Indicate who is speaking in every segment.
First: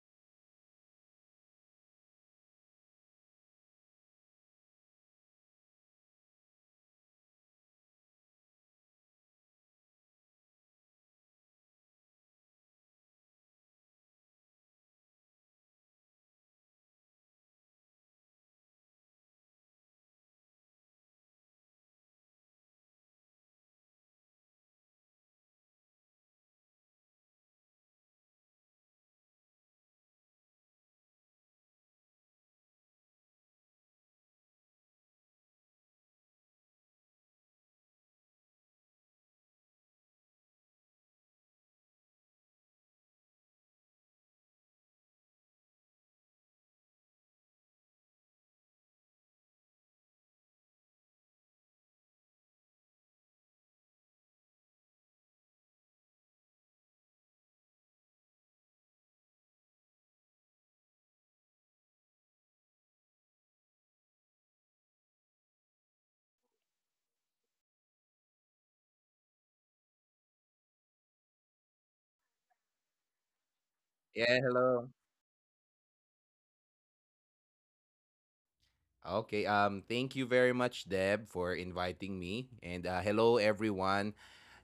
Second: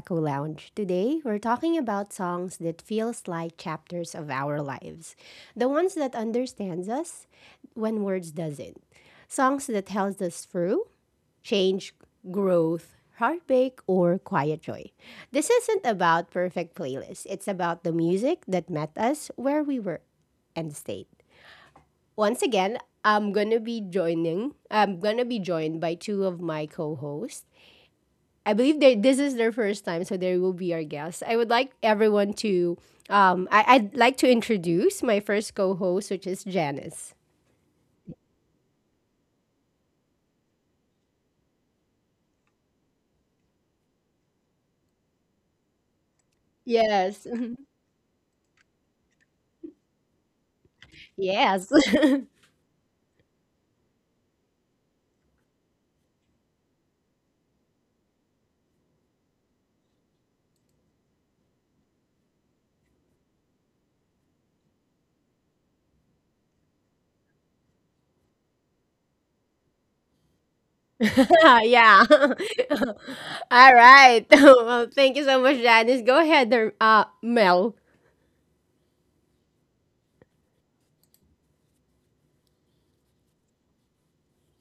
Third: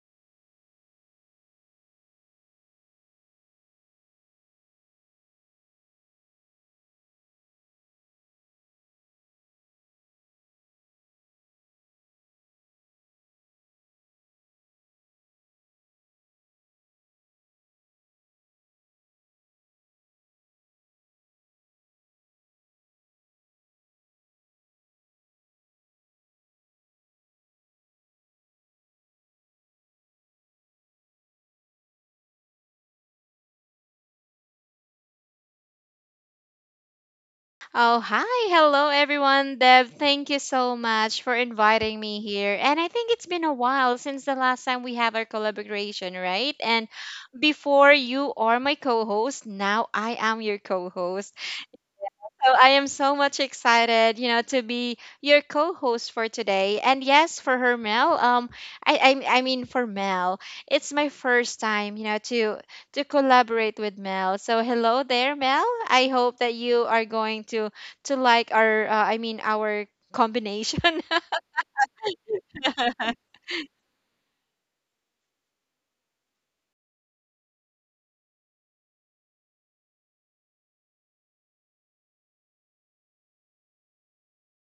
Speaker 1: Echo Lounge. Today, we're talking about songs that feels like chapters of our lives. The ones that understands us when words doesn't. Songs that helps us through change, growth, heartbreak, or quiet joy. This isn't about perfect playlists. It's about the music that met us where we were and stayed. Once again, I'm gonna be joining. I'm gonna be joined by two of my co-hosts. I believe they this is their first time, so they will be our guests. I would like everyone to I'd like to introduce my first co-host, which is Janice.
Speaker 2: Oh, hi. Hello, everyone. Deb, thank you so much for inviting me here. And I think it's been a while since the last time we have our collaboration, right? And
Speaker 1: Yes.
Speaker 2: before you are my co host, now I am your co host.
Speaker 1: Yes.
Speaker 2: So I am so much excited, you know, to be your co-host for today. And yes, for her Mel, I, I mean for Mel, it's my first time, you know, to collaborate with Mel. So hello there, Mel. I hope that you are going to like our, I mean our combination.
Speaker 1: Yeah. All right.
Speaker 3: Yeah, hello.
Speaker 1: Well, thank you so much, Janice. Go ahead, Mel.
Speaker 3: Okay, thank you very much, Deb, for inviting me, and hello everyone.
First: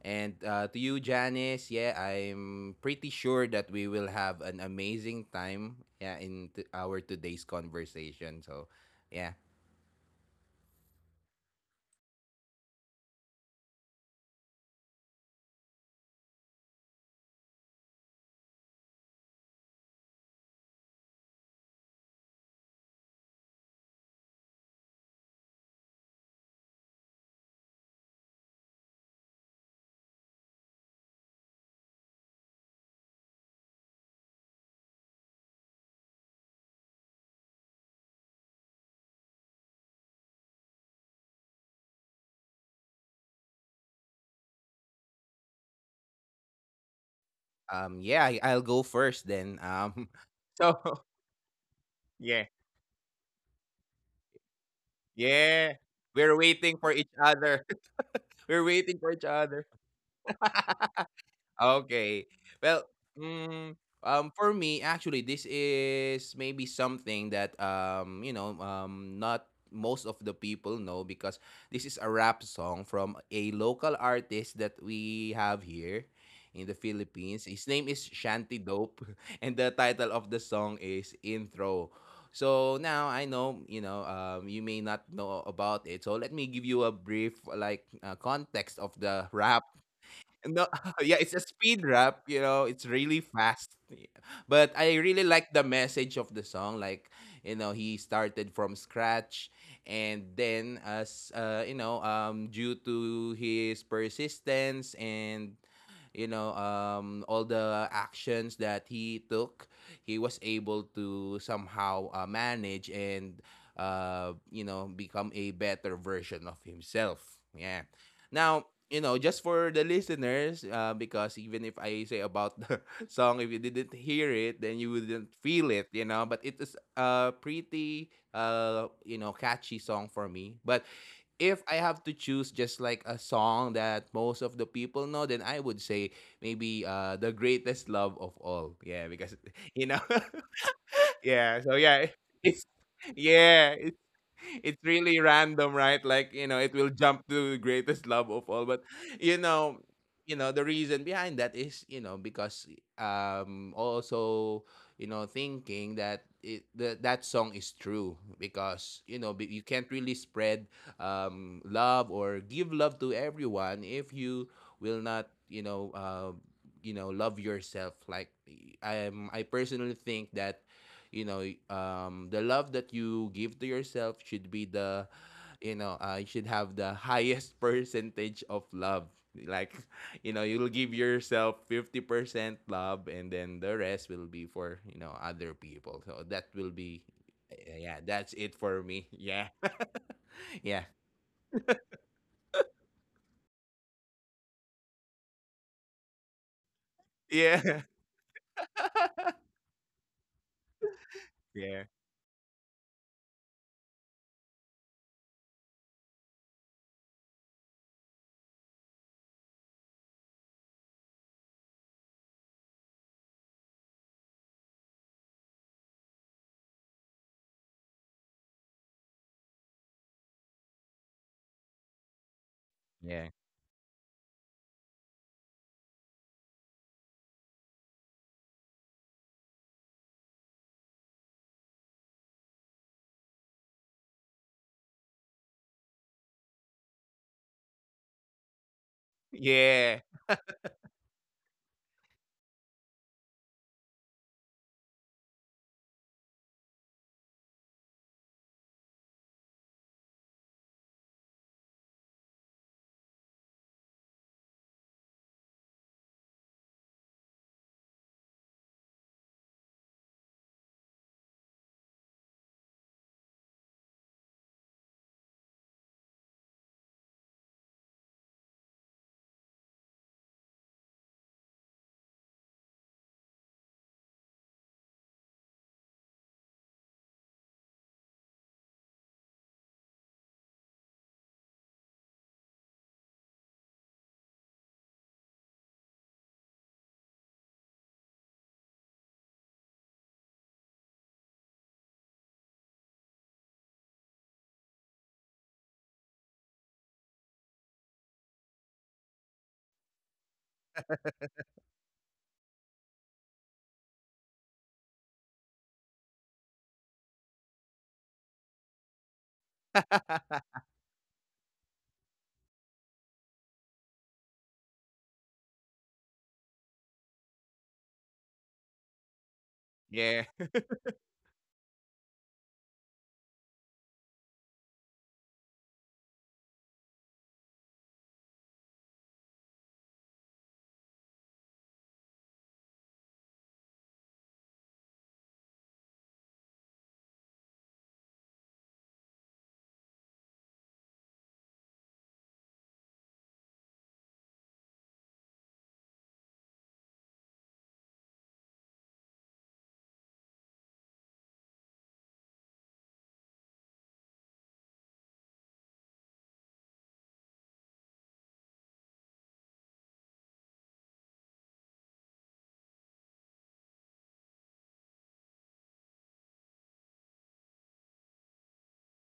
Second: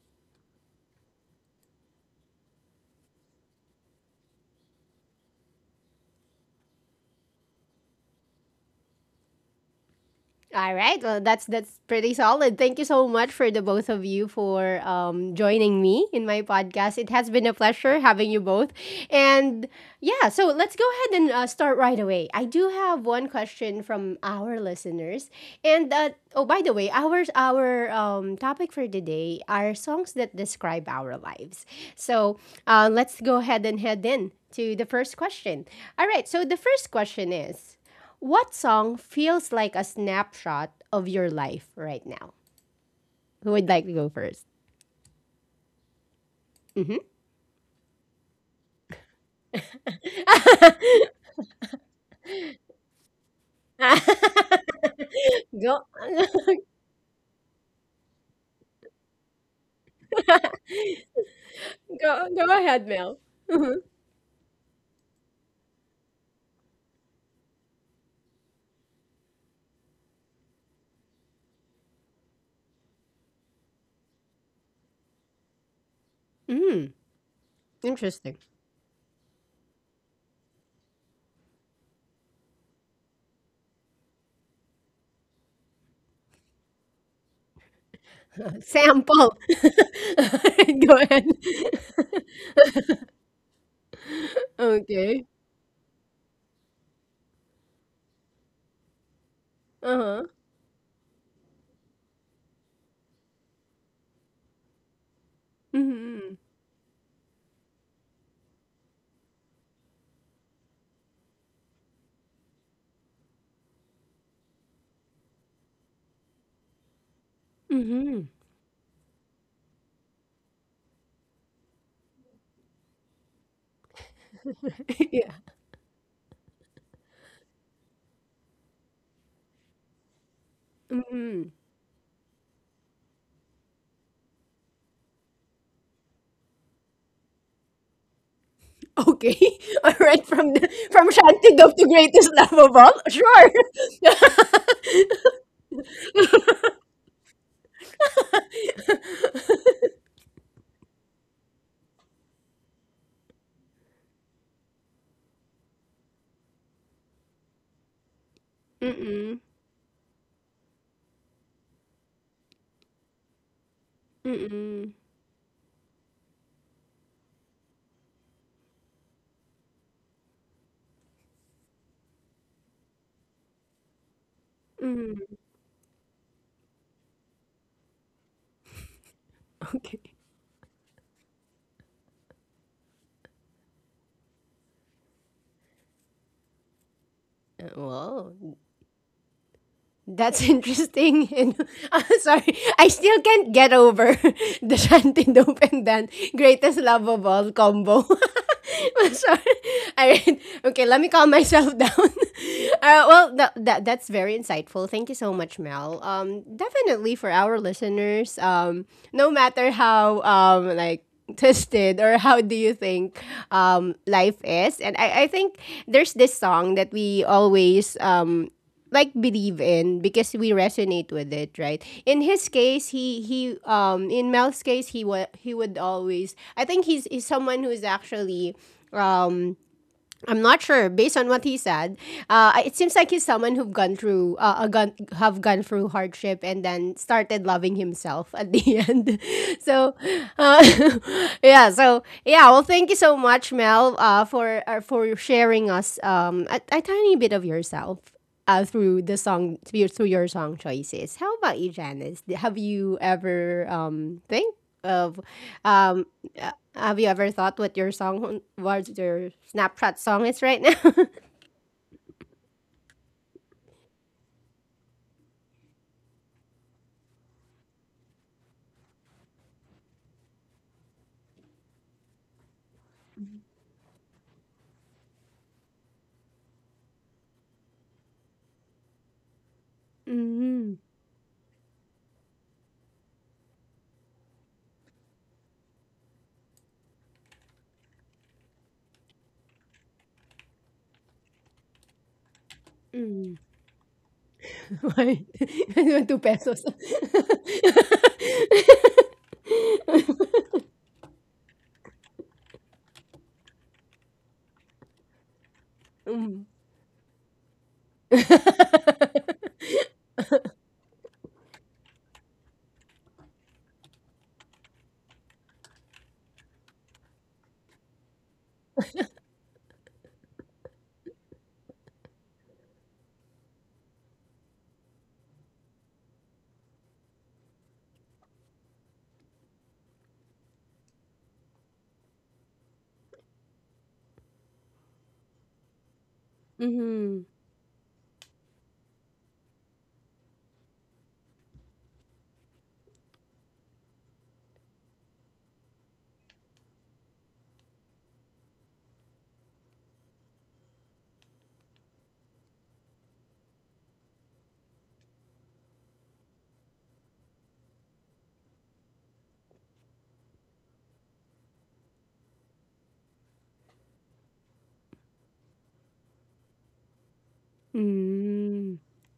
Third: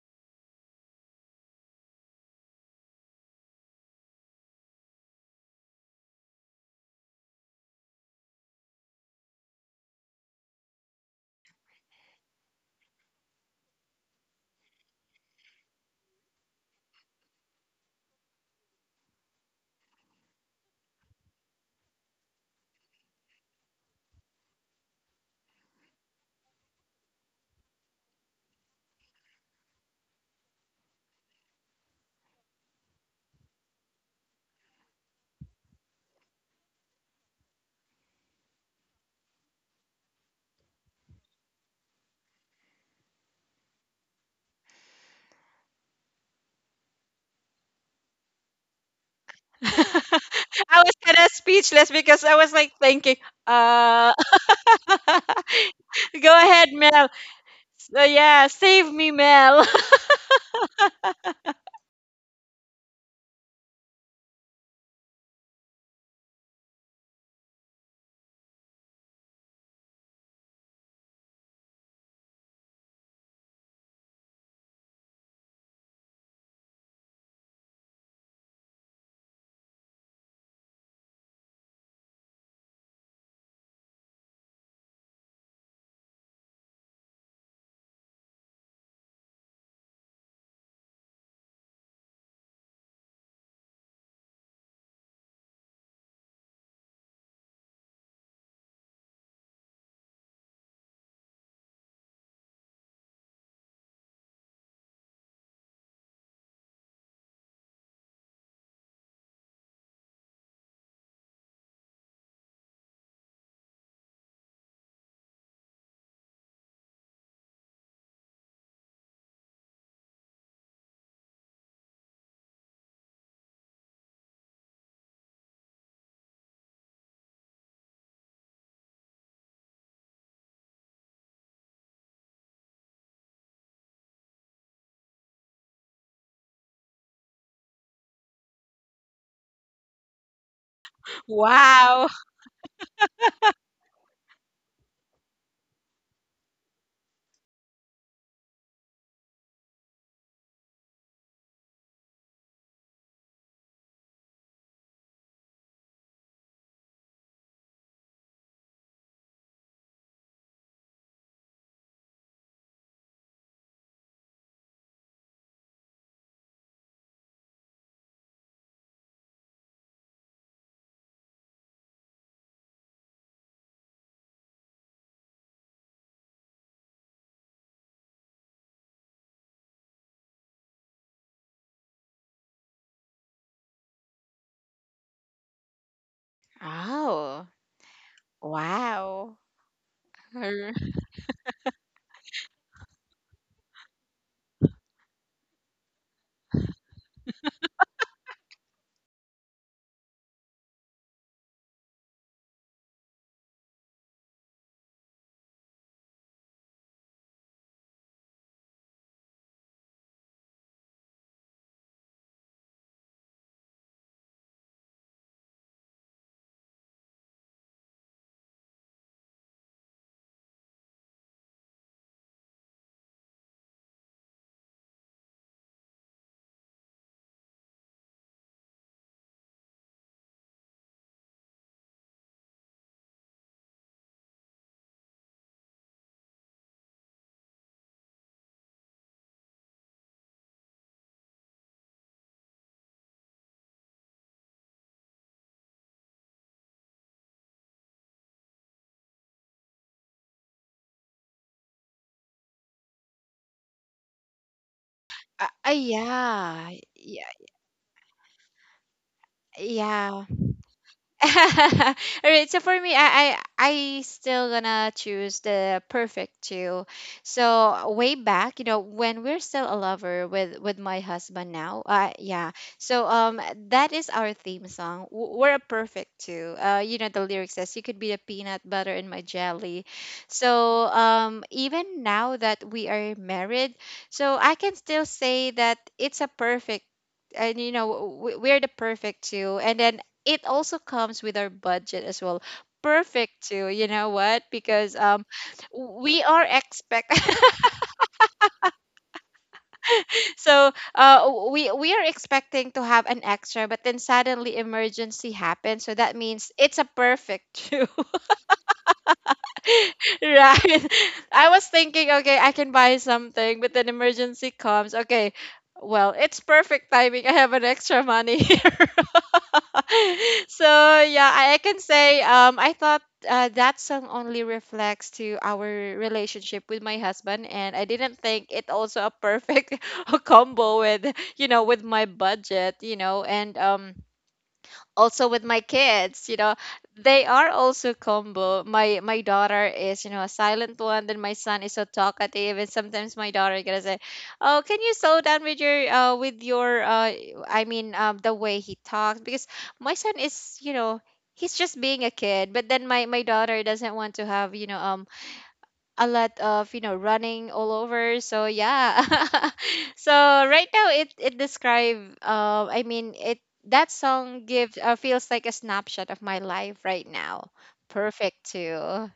Speaker 3: And to you, Janice, yeah, I'm pretty sure that we will have an amazing time, yeah, in our today's conversation. So, yeah.
Speaker 1: All right. Well, that's pretty solid. Thank you so much for the both of you for joining me in my podcast. It has been a pleasure having you both. And yeah, so let's go ahead and start right away. I do have one question from our listeners. And oh, by the way, our topic for today are songs that describe our lives. So let's go ahead and head in to the first question. All right. So the first question is. What song feels like a snapshot of your life right now? Who would like to go first? hmm
Speaker 3: Yeah, I'll go first then.
Speaker 2: I
Speaker 3: So
Speaker 2: was kind of speechless because I was
Speaker 3: yeah.
Speaker 2: like thinking, uh,
Speaker 1: go,
Speaker 3: Yeah.
Speaker 2: go
Speaker 3: We're
Speaker 2: ahead,
Speaker 3: waiting for
Speaker 2: Mel.
Speaker 3: each other.
Speaker 2: So yeah,
Speaker 3: We're
Speaker 2: save
Speaker 3: waiting
Speaker 2: me,
Speaker 3: for each
Speaker 2: Mel.
Speaker 3: other. Okay.
Speaker 1: go ahead,
Speaker 3: Well,
Speaker 1: Mel. Mhm.
Speaker 3: mm, for me, actually, this is maybe something that you know, not most of the people know because this is a rap song from a local artist that we have here in the
Speaker 1: Mm,
Speaker 3: Philippines. His name is
Speaker 1: interesting.
Speaker 3: Shanty Dope, and the title of the song is Intro. So now I know, you may not know about it. So let me give you a brief like context of
Speaker 1: Sample.
Speaker 3: the rap. No,
Speaker 1: Go
Speaker 3: yeah,
Speaker 1: ahead.
Speaker 3: it's a speed rap, you know, it's really fast. Yeah. But I
Speaker 1: Okay.
Speaker 3: really like the message of the song. Like, you know, he started from scratch,
Speaker 1: Uh huh.
Speaker 3: and then as you know, due to his persistence and, you
Speaker 1: Mm-hmm.
Speaker 3: know, all the actions that he took, he was able to somehow manage and, you know, become a better version of himself. Yeah.
Speaker 1: Mm-hmm.
Speaker 3: Now, you know, just for the listeners, because even if I say about the song, if you didn't hear it, then you
Speaker 1: Yeah.
Speaker 3: wouldn't feel it, you know. But it is a pretty, you know, catchy song for me. But
Speaker 1: Mm-hmm.
Speaker 3: if I have to choose just like a song that most of the people know, then I would say maybe The Greatest Love of All. Yeah,
Speaker 1: Okay.
Speaker 3: because, you
Speaker 1: All
Speaker 3: know,
Speaker 1: right. From the, from Shanty
Speaker 3: yeah,
Speaker 1: Dove
Speaker 3: so
Speaker 1: to
Speaker 2: Wow.
Speaker 3: yeah,
Speaker 1: Greatest Love
Speaker 3: it's
Speaker 1: of All. Sure.
Speaker 3: yeah, it's really random, right? Like, you know, it will jump to The Greatest Love of All. But, you know, the reason behind that is, you know, because also, you know, thinking that that song is true because, you know,
Speaker 1: Mm-mm.
Speaker 3: you can't really spread love or give love to everyone if
Speaker 1: 嗯
Speaker 3: you
Speaker 1: 嗯
Speaker 3: will not, you know, you know love yourself. Like, I personally think that, you know, the love that you give to yourself should be the,
Speaker 1: 嗯
Speaker 3: you know, you should have the highest percentage of love. Like,
Speaker 1: o k a y
Speaker 3: you know, you'll give yourself 50% love and then the rest will be for, you know, other people, so that will be.
Speaker 2: Oh,
Speaker 3: Yeah, yeah,
Speaker 1: wow.
Speaker 3: that's it for me,
Speaker 2: wow.
Speaker 3: yeah.
Speaker 1: That's
Speaker 2: Her-
Speaker 3: Yeah,
Speaker 1: interesting. And I sorry, I still can't get over the Shantindope and Dan greatest love of all
Speaker 3: yeah.
Speaker 1: combo. I'm sorry. All right. Okay, let me calm myself
Speaker 3: Yeah,
Speaker 1: down. Well, that's very insightful. Thank you so much, Mel. Definitely for our listeners, no matter how like twisted or how do you think life is, and I think there's this song that we always like believe in because we resonate with it, right? In his case,
Speaker 3: yeah,
Speaker 1: he in Mel's case, he would always. I think he's someone who's actually um I'm not sure based on what he said. It seems like he's someone who've gone through have gone through hardship and then started loving himself at the end. So
Speaker 3: yeah.
Speaker 1: uh, yeah, so yeah, well, thank you so much, Mel, for sharing us a tiny bit of yourself through the song, through your song choices. How about you, Janice? Have you ever think of um
Speaker 2: Yeah,
Speaker 1: have you
Speaker 2: yeah,
Speaker 1: ever thought what your song, what your Snapchat
Speaker 2: yeah.
Speaker 1: song is right now?
Speaker 2: All right, so for me, I still gonna choose the perfect two. So way back, you know, when we're still a lover with my husband now, yeah. So that is our theme song. We're a perfect two. You know, the lyric says, "You could be the peanut butter in my jelly."
Speaker 1: mm
Speaker 2: So even now that we are married, so I can still say that it's a perfect and you know we're the perfect two and then it also comes with our budget as well.
Speaker 1: Mm.
Speaker 2: Perfect too, you know what? Because
Speaker 1: Why? Two
Speaker 2: we are
Speaker 1: pesos.
Speaker 2: expect so uh we are expecting to have an extra, but then suddenly emergency happens. So that
Speaker 1: Mm.
Speaker 2: means it's a perfect too. Right? I was thinking, okay, I can buy something, but then emergency comes. Okay, well, it's perfect timing. I have an extra money here.
Speaker 3: Yeah,
Speaker 2: So yeah, I can say I thought that song only reflects to our relationship with my husband, and I didn't think it also a perfect combo with you know with my budget, you know, and also with my kids you know
Speaker 1: Mm-hmm.
Speaker 2: they are also combo my daughter is you know a silent one then my son is so talkative and sometimes my daughter gonna say oh can you slow down with your the way he talks because my son is you know he's just being a kid but then my daughter doesn't want to have you know a lot of you know running all over so yeah so right now it describe it that song gives feels like a snapshot of my life right now perfect
Speaker 1: Mm.
Speaker 2: too.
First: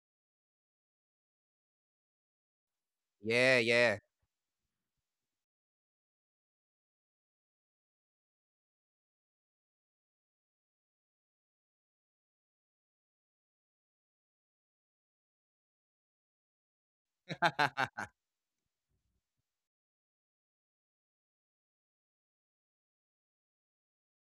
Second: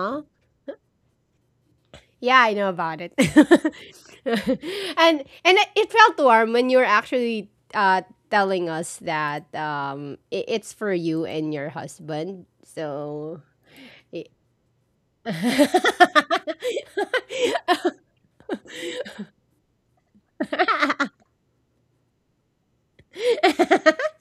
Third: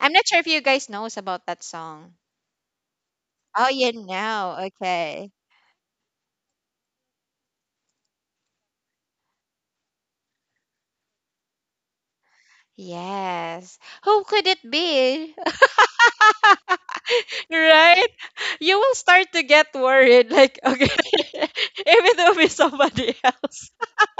Speaker 2: I'm not sure if you guys knows about that song.
Speaker 1: Yeah, I know about it.
Speaker 3: yeah,
Speaker 2: Oh you
Speaker 3: yeah.
Speaker 1: and
Speaker 2: know
Speaker 1: and
Speaker 2: okay
Speaker 1: it felt warm when you were actually uh, telling us that I it's for you and your husband. So.
Speaker 2: yes who
Speaker 1: i-
Speaker 2: could it be. Right, you will start to get worried like okay if it will be somebody else.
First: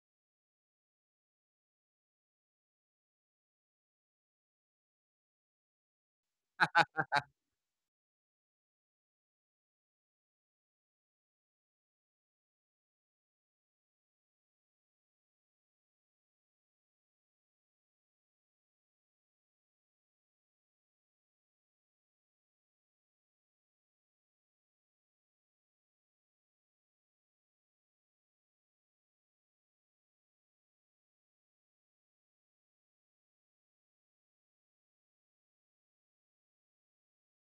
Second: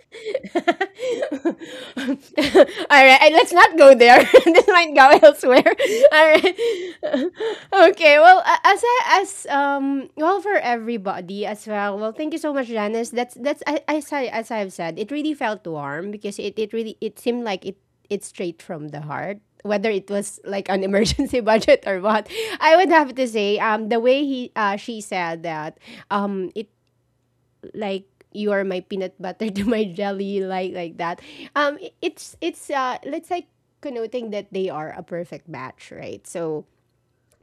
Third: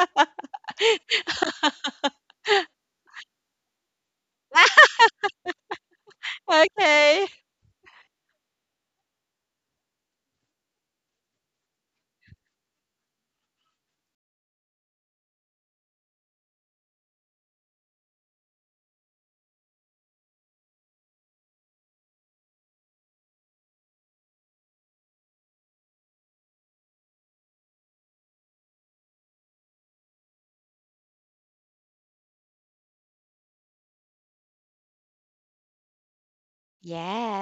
Speaker 1: All right, let's not go there. This might go elsewhere. All right.
Speaker 2: Okay.
Speaker 1: Okay. Well, a- as I- as well, for everybody as well. Well, thank you so much, Janice. That's I, as I, as I've said, it really felt warm because it really, it seemed like it's straight from the heart. Whether it was like an emergency budget or what, I would have to say the way he she said that it like you are my peanut butter to my jelly, like that, it's let's say connoting that they are a perfect match, right? So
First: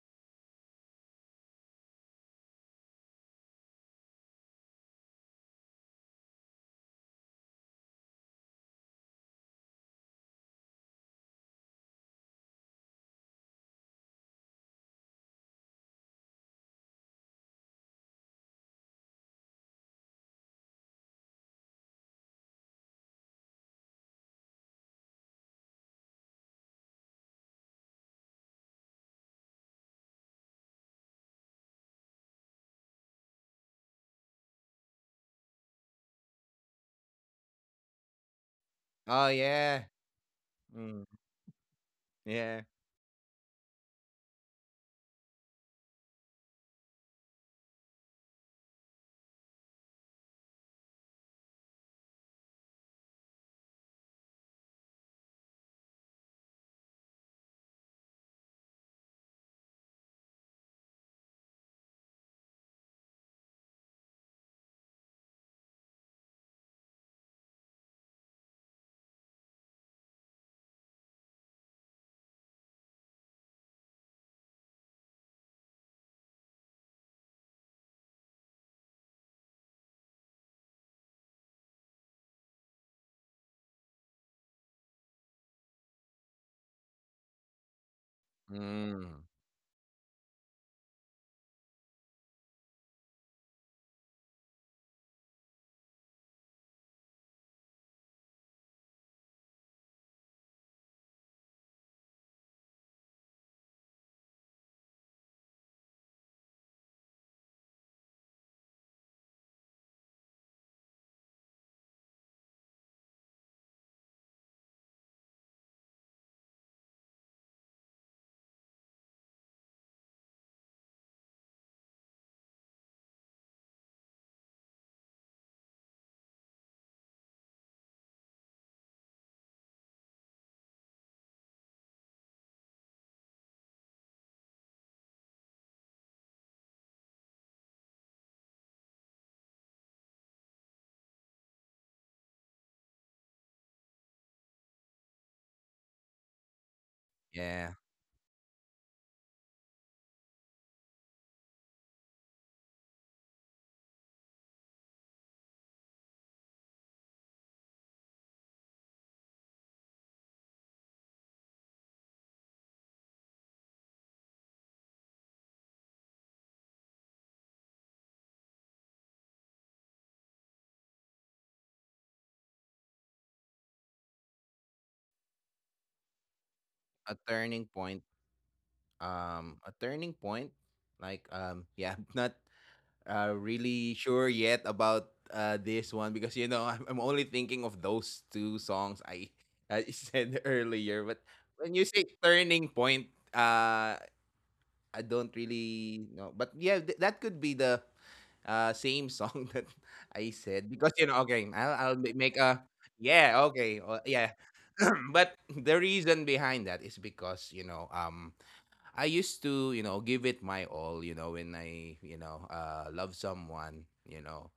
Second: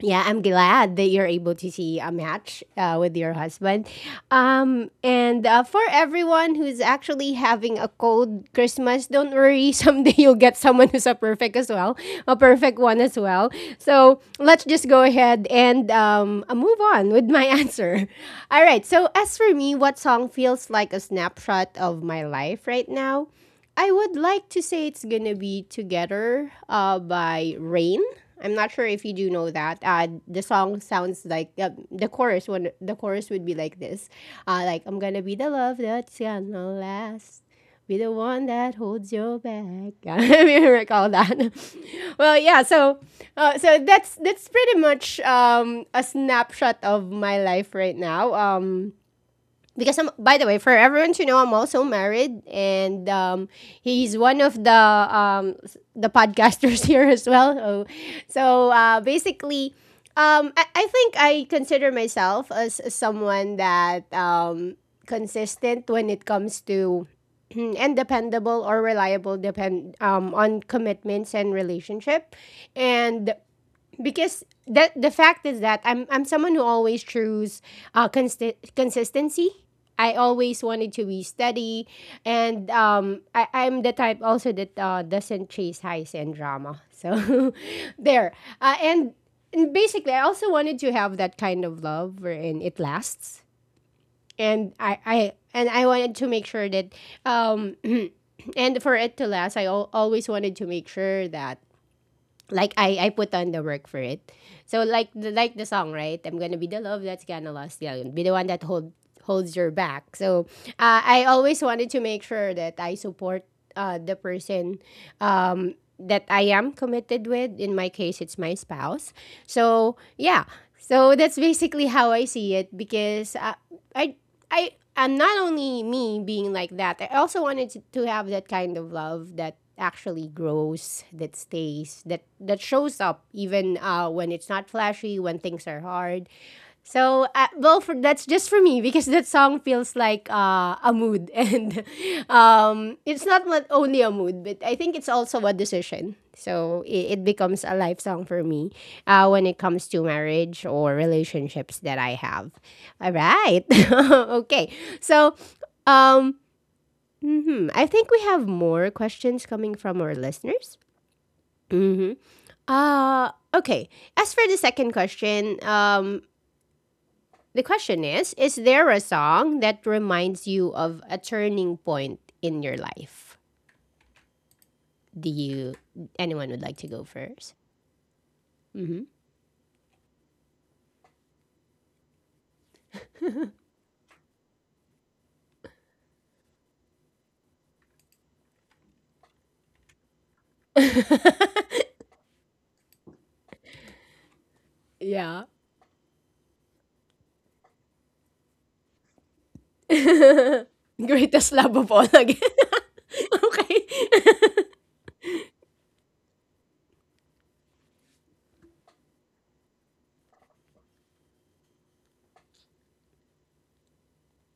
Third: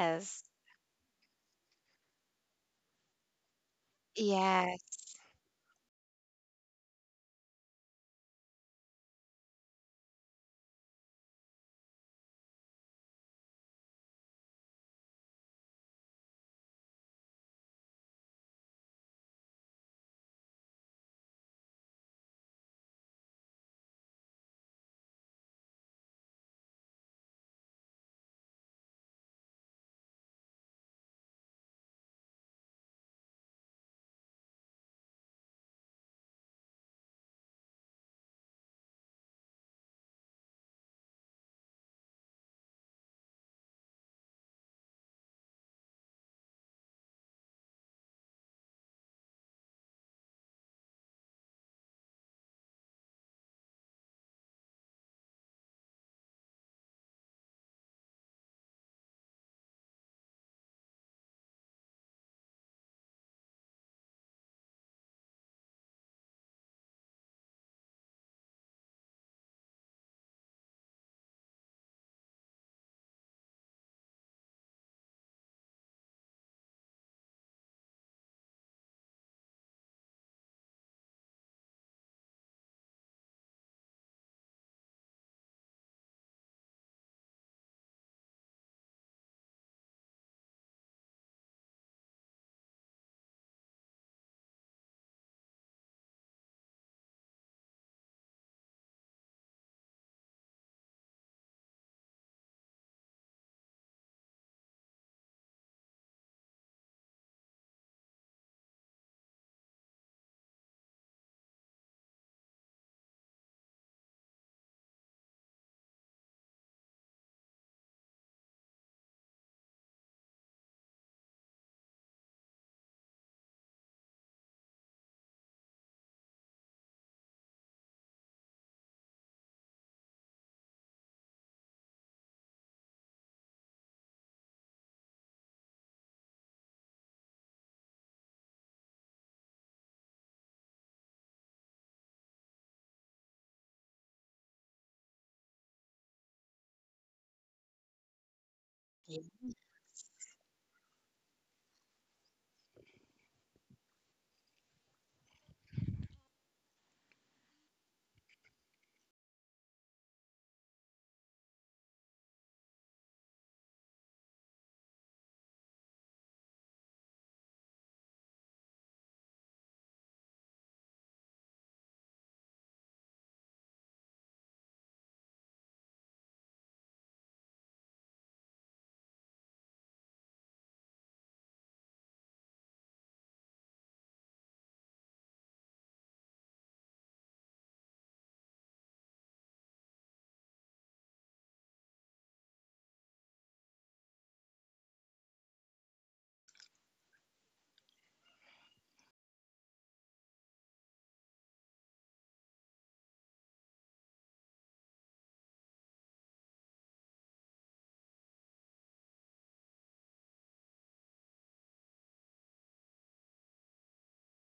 Speaker 1: yeah, I'm glad that you're able to see a match with your husband.
Speaker 2: Yes.
Speaker 1: And for everyone who's actually having a cold Christmas, don't worry. Someday you'll get someone who's a perfect as well, a perfect one as well. So let's just go ahead and move on with my answer. All right. So, as for me, what song feels like a snapshot of my life right now? I would like to say it's gonna be Together by Rain. I'm not sure if you do know that. The song sounds like the chorus. When the chorus would be like this, like I'm gonna be the love that's gonna last, be the one that holds
Speaker 3: Oh,
Speaker 1: your
Speaker 3: yeah.
Speaker 1: back. I mean,
Speaker 3: Mm.
Speaker 1: recall that. Well,
Speaker 3: Yeah.
Speaker 1: yeah. So, so that's pretty much a snapshot of my life right now. Because I'm, by the way, for everyone to know, I'm also married, and he's one of the the podcasters here as well. So, so basically, I think I consider myself as someone that consistent when it comes to and dependable or reliable depend on commitments and relationship, and because that the fact is that I'm someone who always choose consistency. I always wanted to be steady, and I'm the type also that doesn't chase highs and drama. So there, uh, and,
Speaker 3: Mm.
Speaker 1: and basically, I also wanted to have that kind of love wherein it lasts, and I wanted to make sure that um, and for it to last, always wanted to make sure that I put on the work for it. So like the song, right? I'm gonna be the love that's gonna last. Yeah, be the one that holds your back. So I always wanted to make sure that I support the person that I am committed with. In my case, it's my spouse. So yeah. So that's basically how I see it because I I am not only me being like that. I also wanted to have that kind of love that actually grows, that stays, that that shows up even when it's not flashy, when things are hard. So, well, for that's just for me because that song feels like a mood, and it's not only a mood, but I think it's also a decision. So it becomes
Speaker 3: Yeah.
Speaker 1: a life song for me
Speaker 2: y-
Speaker 1: when it comes to marriage or relationships that I have. All right, okay. So, um, mhm, I think we have more questions coming from our listeners. Mm-hmm. Okay. As for the second question, the question is there a song that reminds you of a turning point in your life? Do you, anyone would like to go
Speaker 3: A
Speaker 1: first?
Speaker 3: turning point.
Speaker 1: Mm-hmm.
Speaker 3: A turning point. Like, yeah, not really sure yet about this one because, you know, I'm only thinking of those two songs I said earlier, but when you say turning point, I don't
Speaker 1: Yeah.
Speaker 3: really know, but yeah, that could be the same song that I said. Because, you know, okay,
Speaker 1: Greatest
Speaker 3: I'll
Speaker 1: love
Speaker 3: I'll
Speaker 1: of all
Speaker 3: make
Speaker 1: again.
Speaker 3: a. Yeah, okay,
Speaker 1: Okay.
Speaker 3: yeah. But the reason behind that is because, you know, I used to, you know, give it my all, you know, when I, you know, love someone, you know.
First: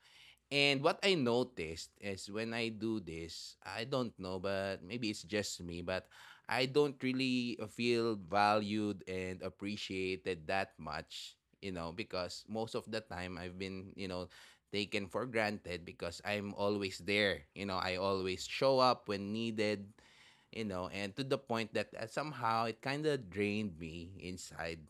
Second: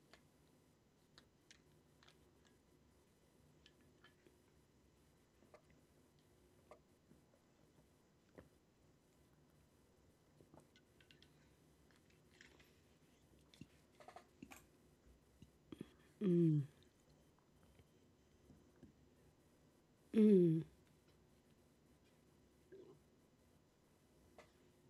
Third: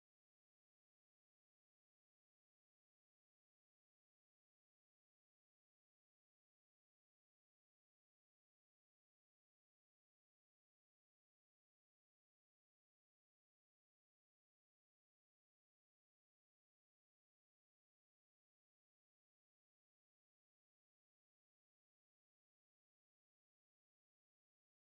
Speaker 3: And what I noticed is when I do this, I don't know, but maybe it's just me, but I don't really feel valued and appreciated that much, you know, because most of the time I've been, you know, taken for granted because I'm always there. You know, I always show up when needed,
Speaker 1: Mm,
Speaker 3: you know, and to the point that, somehow it kind of drained me inside.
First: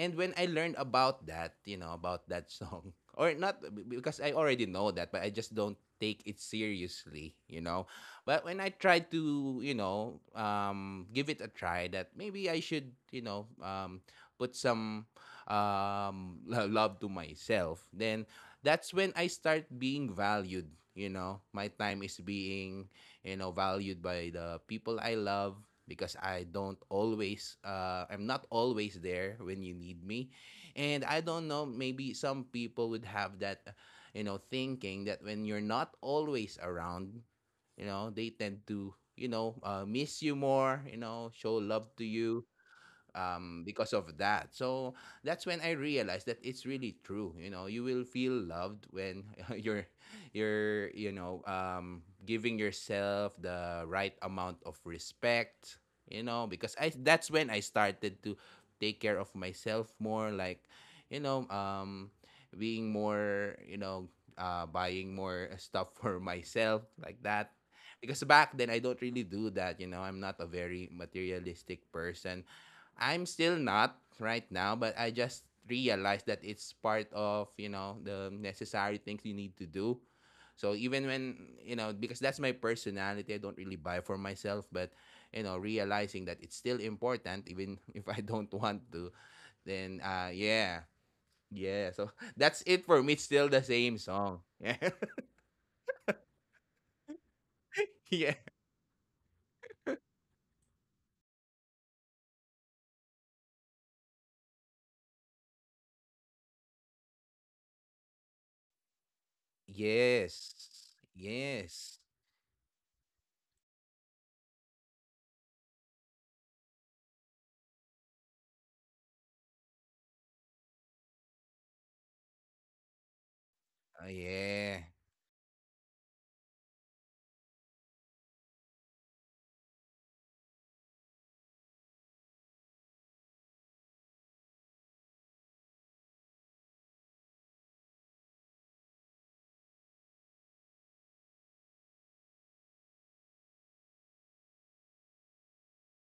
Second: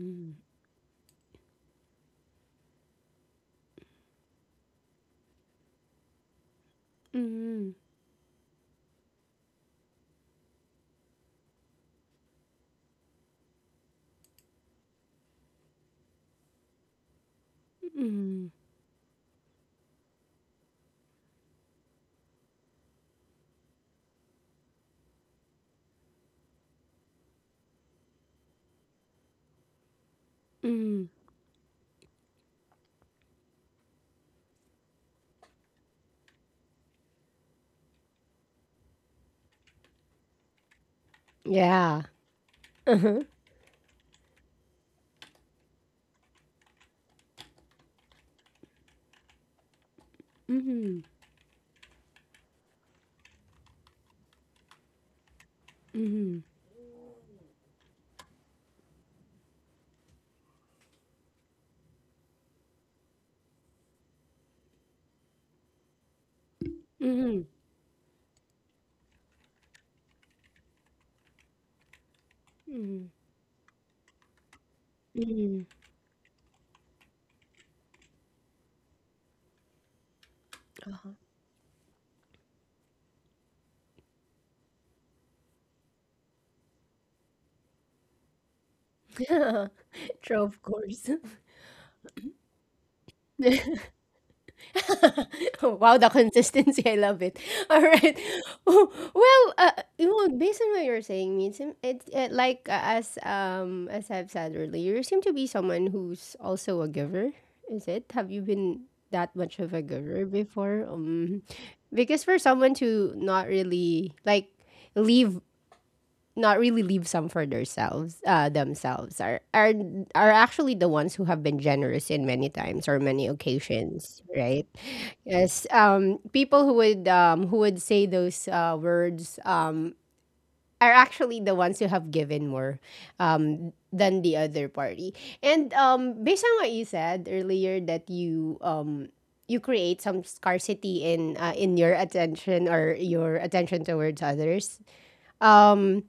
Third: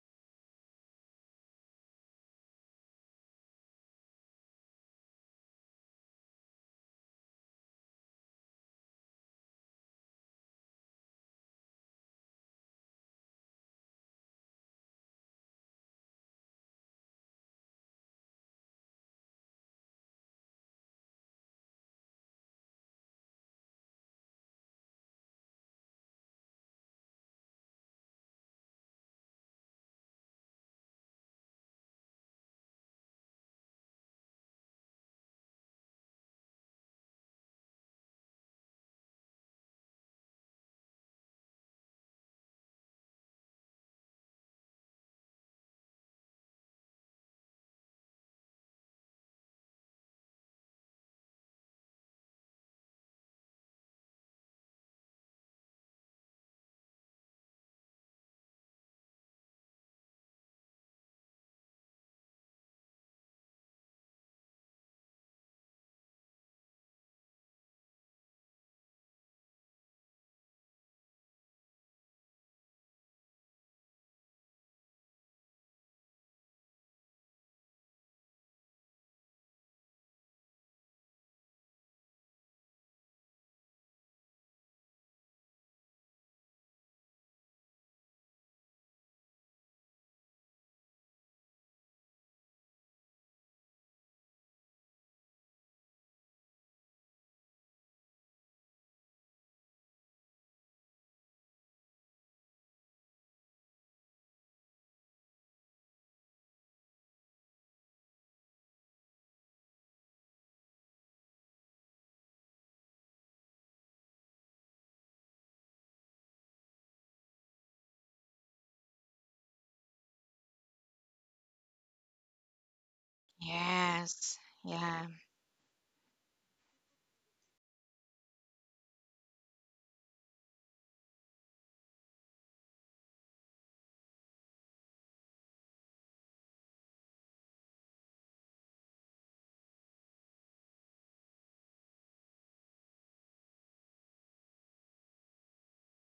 Speaker 3: And when I learned about that, you know, about that song, or not because I already know that, but I just don't take it seriously, you
Speaker 1: mm,
Speaker 3: know. But when I tried to, you know, give it a try, that maybe I should, you know, put some love to myself, then
Speaker 1: mm,
Speaker 3: that's when I start being valued. You know, my time is being, you know, valued by the people I love because I'm not always there when you need me.
Speaker 1: mm.
Speaker 3: And I don't know, maybe some people would have that, you know, thinking that when you're not always around, you know, they tend to, you know, miss you more, you know, show love
Speaker 1: Yeah.
Speaker 3: to you,
Speaker 1: Uh-huh.
Speaker 3: because of that. So that's when I realized that it's really true. You know, you will feel loved when you're you're
Speaker 1: Mm-hmm.
Speaker 3: you know giving yourself the right amount of respect. You
Speaker 1: Mm-hmm.
Speaker 3: know, because I that's when I started to take care of myself more. Like, you know, being more, you know, buying more stuff for myself, like
Speaker 1: Mm-hmm.
Speaker 3: that, because back then I don't really do that. You know, I'm not a very materialistic person.
Speaker 1: Mm-hmm.
Speaker 3: I'm still not right now, but I just
Speaker 1: Mm-hmm.
Speaker 3: realized that it's part of, you know, the necessary things you need to do. So even when, you know, because that's my personality, I don't really buy for myself, but, you know, realizing that it's still important even if I don't want to,
Speaker 1: Uh-huh.
Speaker 3: then
Speaker 1: True, of
Speaker 3: yeah.
Speaker 1: course.
Speaker 3: Yeah. So that's it for me. It's still the same song.
Speaker 1: Wow, the consistency. I love it. All right.
Speaker 3: Yeah.
Speaker 1: Well, you know, based on what you're saying, it like as I've said earlier, you seem to be someone who's also a giver. Is it? Have you been that much of a
Speaker 3: Yeah.
Speaker 1: giver before?
Speaker 3: Yes. Yes.
Speaker 1: Because for someone to not really like leave, not really leave some for themselves, themselves are are actually the ones who have been generous in many times or many occasions,
Speaker 2: Yes.
Speaker 1: right?
Speaker 3: Yeah.
Speaker 2: Yeah.
Speaker 1: Yes. People who would say those words are actually the ones who have given more than the other party. And based on what you said earlier that you you create some scarcity in your attention or your attention towards others. um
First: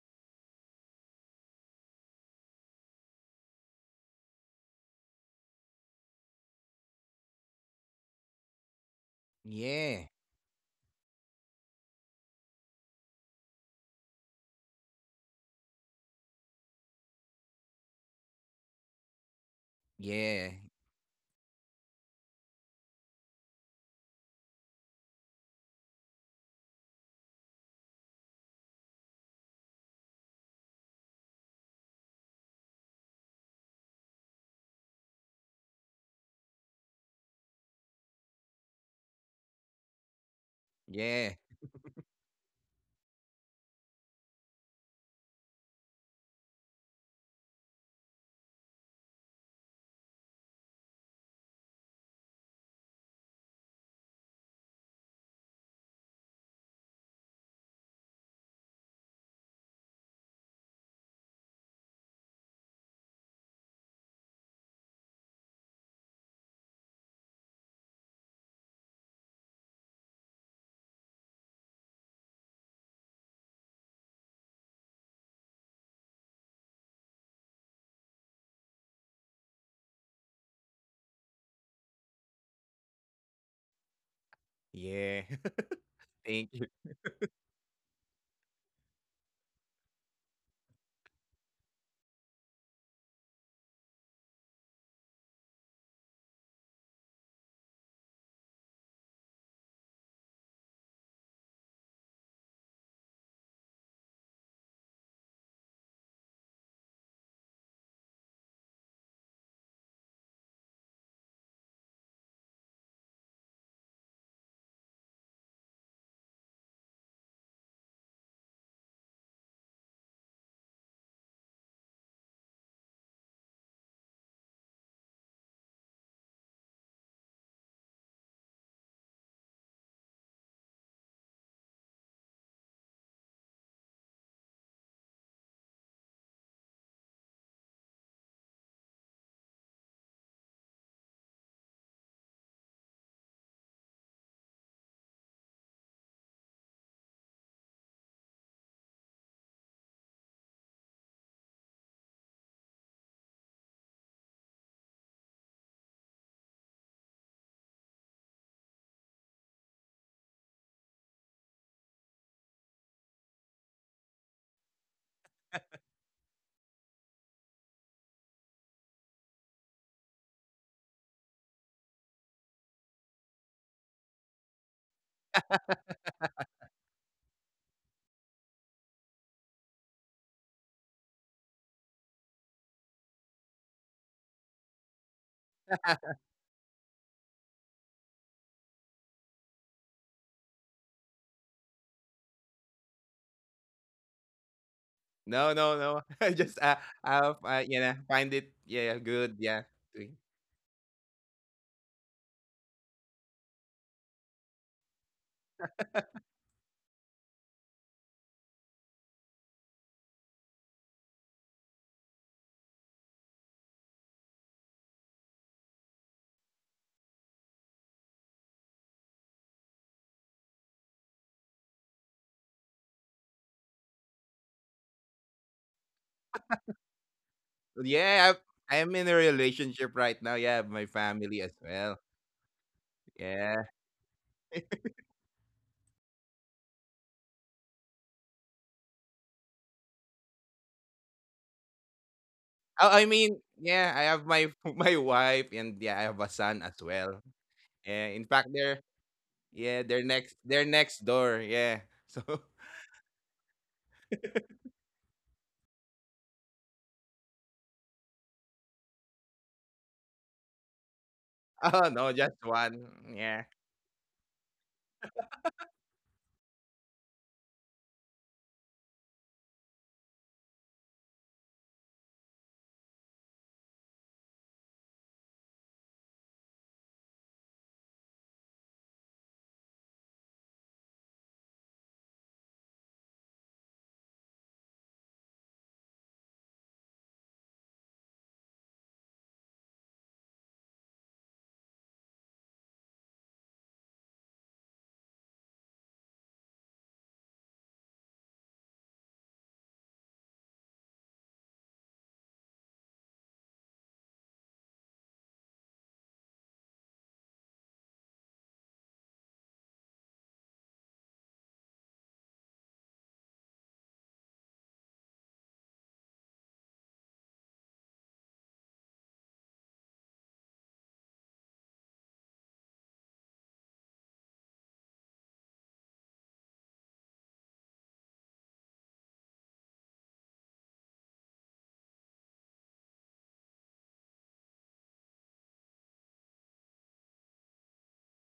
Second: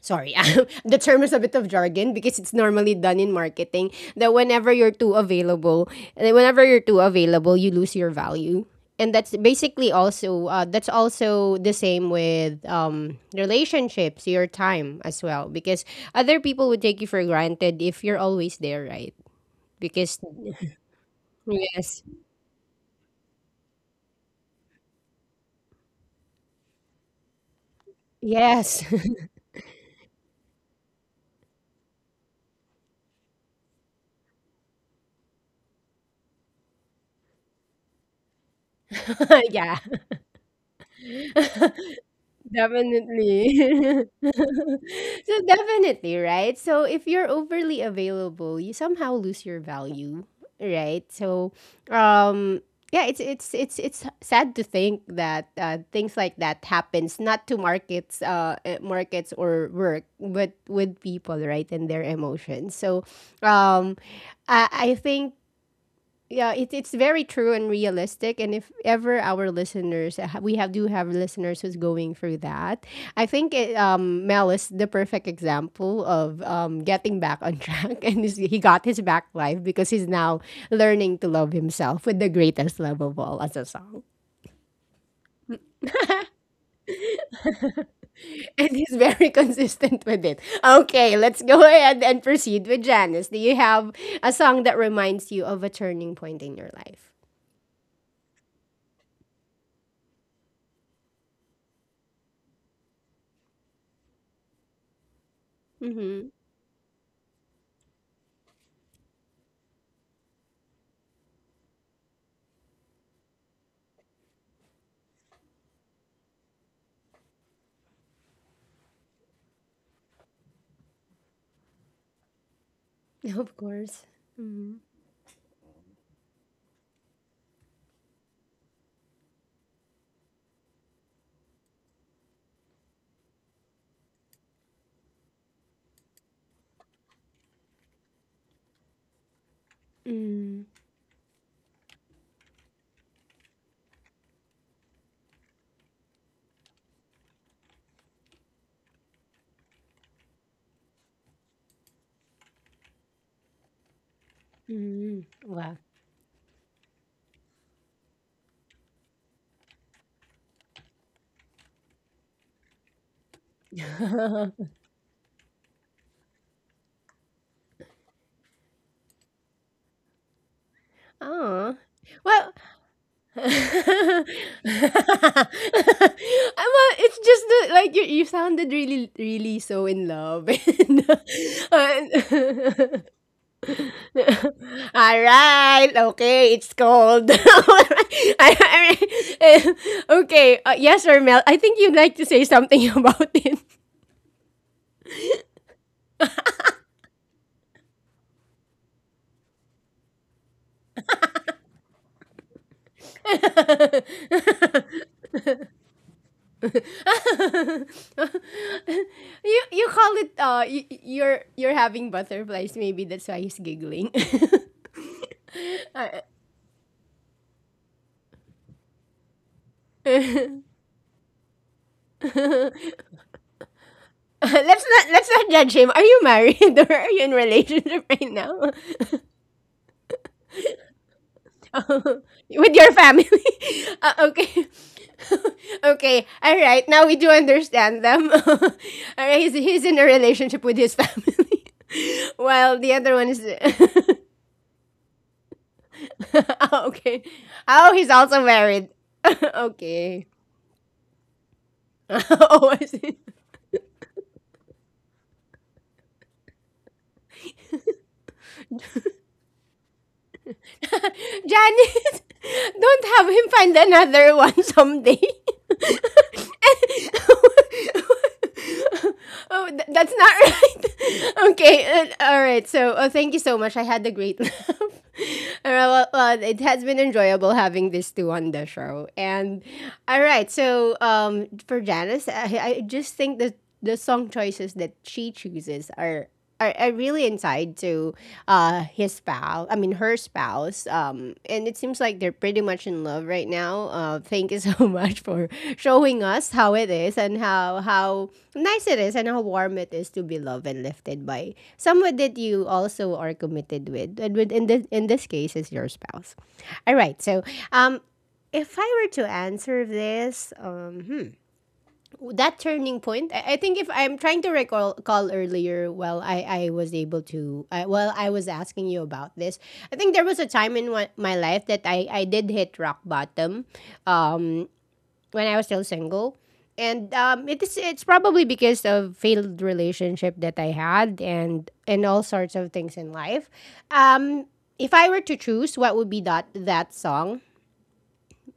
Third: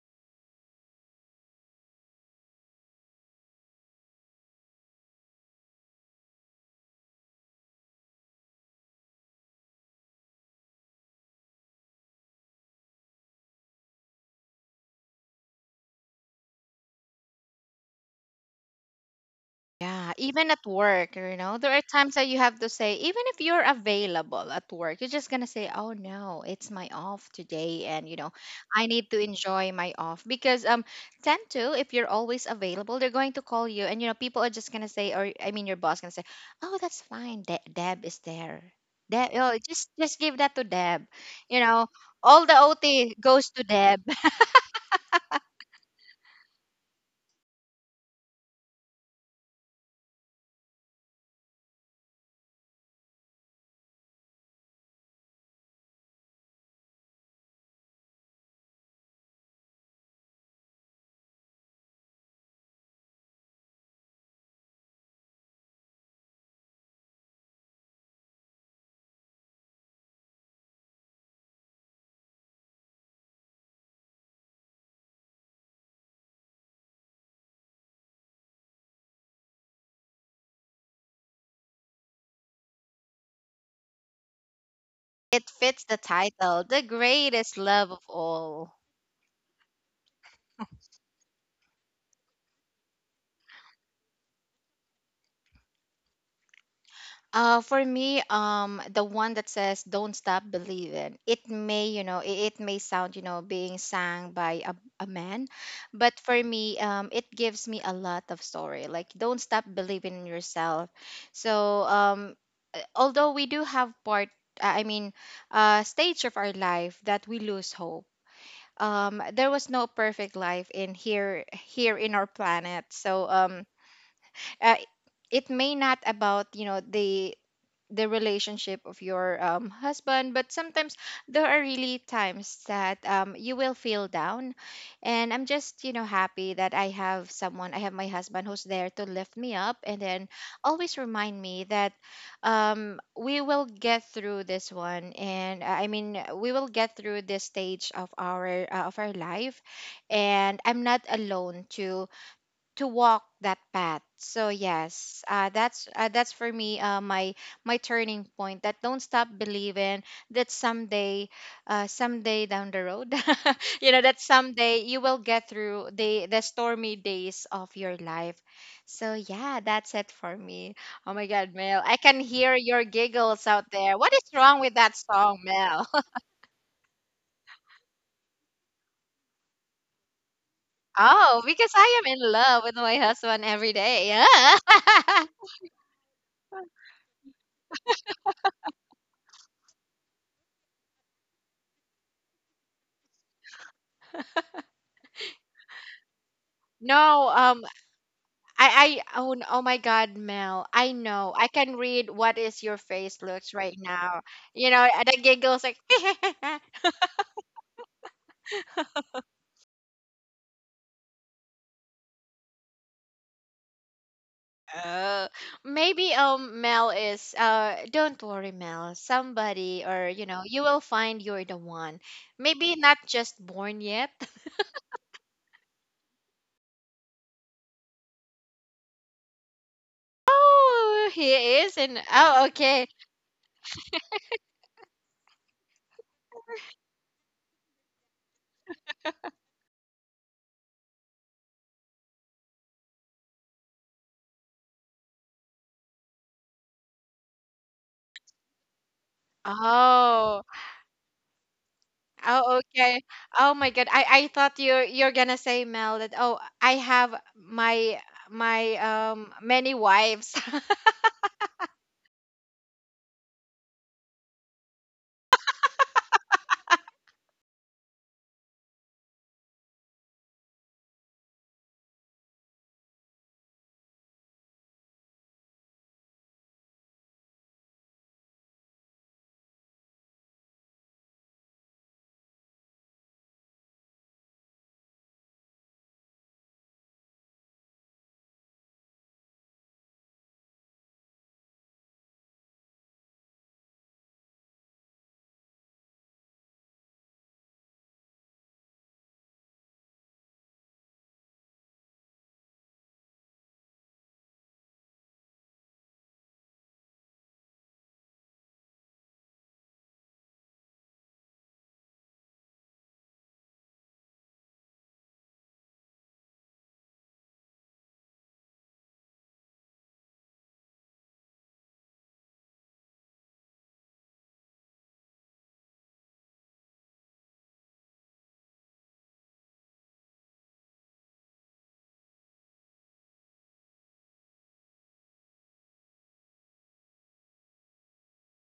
Speaker 1: Sorry, the term is a bit of jargon because it's normally done in marketing that whenever you're too available, you lose your value. And that's basically
Speaker 3: Yeah.
Speaker 1: also that's also the same with relationships, your time as well, because other people would take you for granted if you're always there, right?
Speaker 2: Yeah.
Speaker 1: Because
Speaker 2: Even
Speaker 3: Yeah.
Speaker 2: at work, you know, there are
Speaker 1: yes,
Speaker 2: times that you have to say, even if you're available at work, you're just going to say, oh no, it's my off today. And, you know,
Speaker 1: yes,
Speaker 2: I need to enjoy my off because, tend to, if you're always available, they're going to call you. And, you know, people are just going to say, or I mean, your boss going to say, oh, that's fine. Deb is there. Deb, oh,
Speaker 1: yeah.
Speaker 2: just give that to Deb.
Speaker 3: Yeah.
Speaker 2: You know, all the OT goes to Deb.
Speaker 1: Definitely. So definitely, right? So if you're overly available, you somehow lose your value, right? So um yeah, it's sad to think that things like that happens not to markets markets or work, but with people, right, and their emotions. So um I I think yeah, it's very true and realistic. And if ever our listeners we have do have listeners who's going through that, I think mel is the perfect example of getting back on track. And he got his back life because he's now learning to love himself with the greatest love of all as a song.
Speaker 3: Yeah.
Speaker 2: It fits the
Speaker 3: Thank.
Speaker 2: title, The Greatest Love of
Speaker 1: And
Speaker 2: All.
Speaker 1: he's very consistent with it. Okay, let's go ahead and proceed with janice. Do you have a song that reminds you of a turning point in your life?
Speaker 2: For me, the one that says "Don't stop believing," it may, you know, it may sound, you know, being sang by a man, but
Speaker 1: Mm-hmm.
Speaker 2: for me, it gives me a lot of story. Like, don't stop believing in yourself. So, although we do have part, I mean, stage of our life that we lose hope. There was no perfect life in here, here in our planet. So,
Speaker 1: Of course.
Speaker 2: uh, it may not about you know the relationship of your husband but sometimes there are really times that you will feel down and I'm just you know happy that I have someone, I have my husband who's there to lift me up and then always remind me that we will get through this one and we will get through this stage of our of our life and I'm not alone to walk that path. So yes,
Speaker 1: Wow.
Speaker 2: that's for me my my turning point. That don't stop believing that someday, someday down the road, you know that someday you will get through the stormy days of your life. So yeah, that's it for me. Oh my God,
Speaker 1: Oh.
Speaker 2: Mel, I can
Speaker 1: Well,
Speaker 2: hear your giggles out there. What
Speaker 1: well,
Speaker 2: is wrong with that song, Mel?
Speaker 1: it's just like you sounded really really so in love.
Speaker 2: Oh, because I
Speaker 1: And,
Speaker 2: am in love
Speaker 1: uh,
Speaker 2: with my husband every day.
Speaker 1: all
Speaker 2: Yeah.
Speaker 1: right. Okay, it's cold. I- I- eh, okay, yes or Mel, I think you'd like to say something about it.
Speaker 3: No, no, no. I just,
Speaker 2: No,
Speaker 3: I'll you know, find it,
Speaker 2: I
Speaker 3: yeah,
Speaker 2: own
Speaker 3: good,
Speaker 2: oh my
Speaker 3: yeah.
Speaker 2: God,
Speaker 3: Doing,
Speaker 2: Mel. I know. I can read what is your face looks right now. You know, and the giggles like
Speaker 1: You call it you're having butterflies. Maybe that's why he's giggling.
Speaker 2: oh. Maybe
Speaker 1: Uh,
Speaker 2: Mel is don't worry, Mel. Somebody or you know, you will find you're the one. Maybe not just born yet.
Speaker 1: let's not judge him. Are you married or are you in relationship right
Speaker 3: yeah,
Speaker 1: now?
Speaker 3: I'm in a relationship right now, yeah, my
Speaker 2: Oh, he
Speaker 3: family as
Speaker 2: is and
Speaker 1: Oh,
Speaker 3: well,
Speaker 2: oh
Speaker 1: with
Speaker 2: okay.
Speaker 1: your family?
Speaker 3: yeah.
Speaker 1: Okay. Okay, all right. Now we do understand them. All right. He's in a relationship with his family, while the
Speaker 3: Oh,
Speaker 1: other
Speaker 3: I
Speaker 1: one is.
Speaker 3: mean, yeah, I have my my wife, and yeah, I have a son
Speaker 1: Oh,
Speaker 3: as
Speaker 1: okay.
Speaker 3: well.
Speaker 1: Oh, he's
Speaker 3: Yeah,
Speaker 1: also
Speaker 3: in fact,
Speaker 1: married.
Speaker 3: they're yeah,
Speaker 1: Okay.
Speaker 3: they're
Speaker 2: Oh.
Speaker 3: next they're next door. Yeah. So
Speaker 2: Oh,
Speaker 1: Oh, I
Speaker 2: okay.
Speaker 1: see.
Speaker 2: Oh my God. I thought you're gonna say Mel that oh I have my many wives.
Speaker 3: oh,
Speaker 1: Janice,
Speaker 3: no, just
Speaker 1: don't
Speaker 3: one.
Speaker 1: have him
Speaker 3: Yeah.
Speaker 1: find another one someday. Oh, that's not right. Okay, all right. So, oh, thank you so much. I had a great laugh. All right, well, it has been enjoyable having these two on the show. And all right, so for Janice, I just think that the song choices that she chooses are are really inside to his spouse. I mean, her spouse. And it seems like they're pretty much in love right now. Thank you so much for showing us how it is and how nice it is and how warm it is to be loved and lifted by someone that you also are committed with. And with in this case, is your spouse. All right. So, um, if I were to answer this, hmm, that turning point I think if I'm trying to recall call earlier. Well i was able to well I was asking you about this. I think there was a time in my life that i did hit rock bottom, um, when I was still single. And um, it is it's probably because of failed relationship that I had, and all sorts of things in life, um, if I were to choose what would be that song,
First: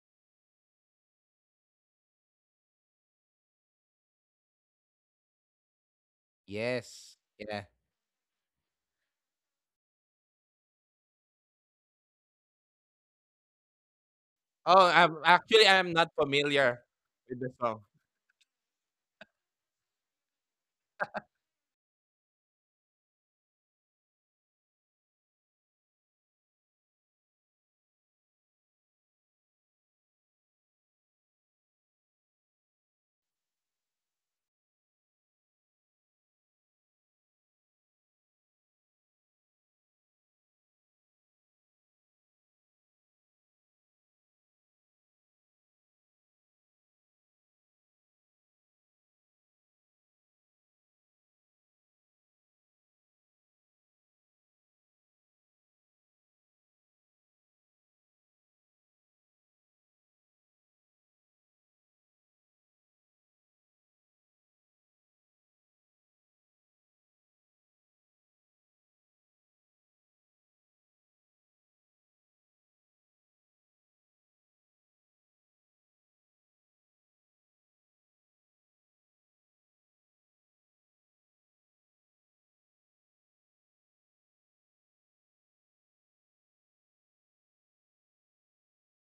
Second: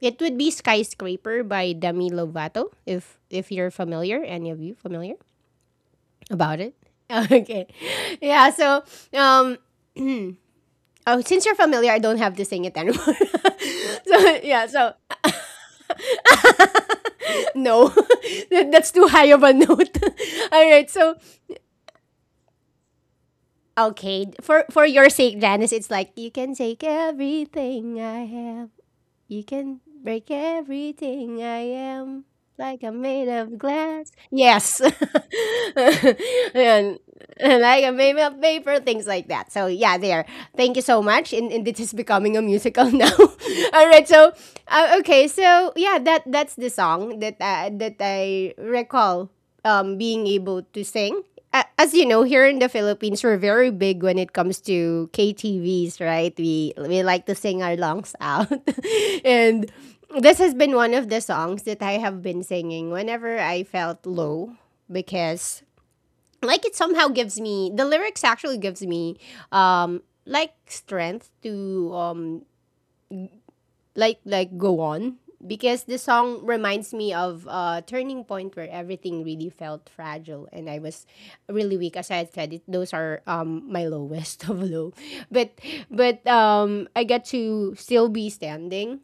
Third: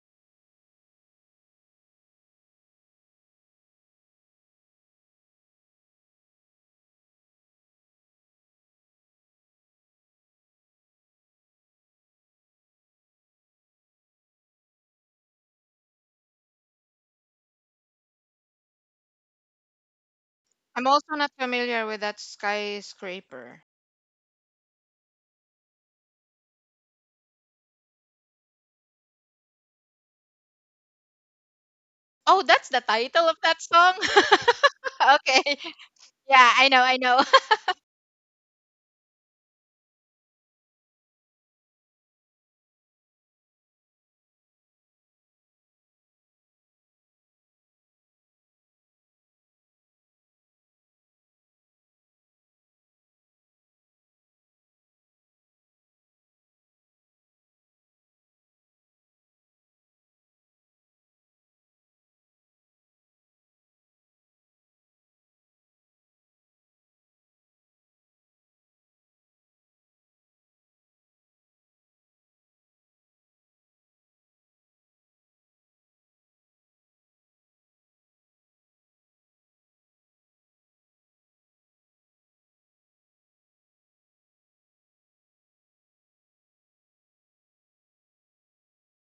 Speaker 1: it would be Skyscraper by Demi Lovato, if you're familiar, any of you familiar about it.
Speaker 3: Yes. Yeah.
Speaker 1: Okay. Yeah, so um, oh since you're familiar, I don't have to sing it anymore. So yeah,
Speaker 3: Oh,
Speaker 1: so
Speaker 3: I'm actually, I'm not familiar with the song.
Speaker 1: no. That's too high of a note. All
Speaker 2: I'm
Speaker 1: right,
Speaker 2: also
Speaker 1: so
Speaker 2: not familiar with that skyscraper.
Speaker 1: okay, for your sake, Janice, it's like you can take everything I have. You can break everything I am,
Speaker 2: Oh, that's the
Speaker 1: like I'm made
Speaker 2: title of
Speaker 1: of
Speaker 2: that song.
Speaker 1: glass. Yes.
Speaker 2: Okay. Yeah, I know, I
Speaker 1: and,
Speaker 2: know.
Speaker 1: and like I'm made of paper, things like that. So yeah, there. Thank you so much. And this is becoming a musical now. All right. So okay. So yeah, that that's the song that that I recall being able to sing as you know, here in the Philippines, we're very big when it comes to KTVs, right? We like to sing our lungs out, and this has been one of the songs that I have been singing whenever I felt low because like it somehow gives me the lyrics actually gives me like strength to like go on because the song reminds me of a turning point where everything really felt fragile and I was really weak. As I had said, those are my lowest of low, but but I got to still be standing.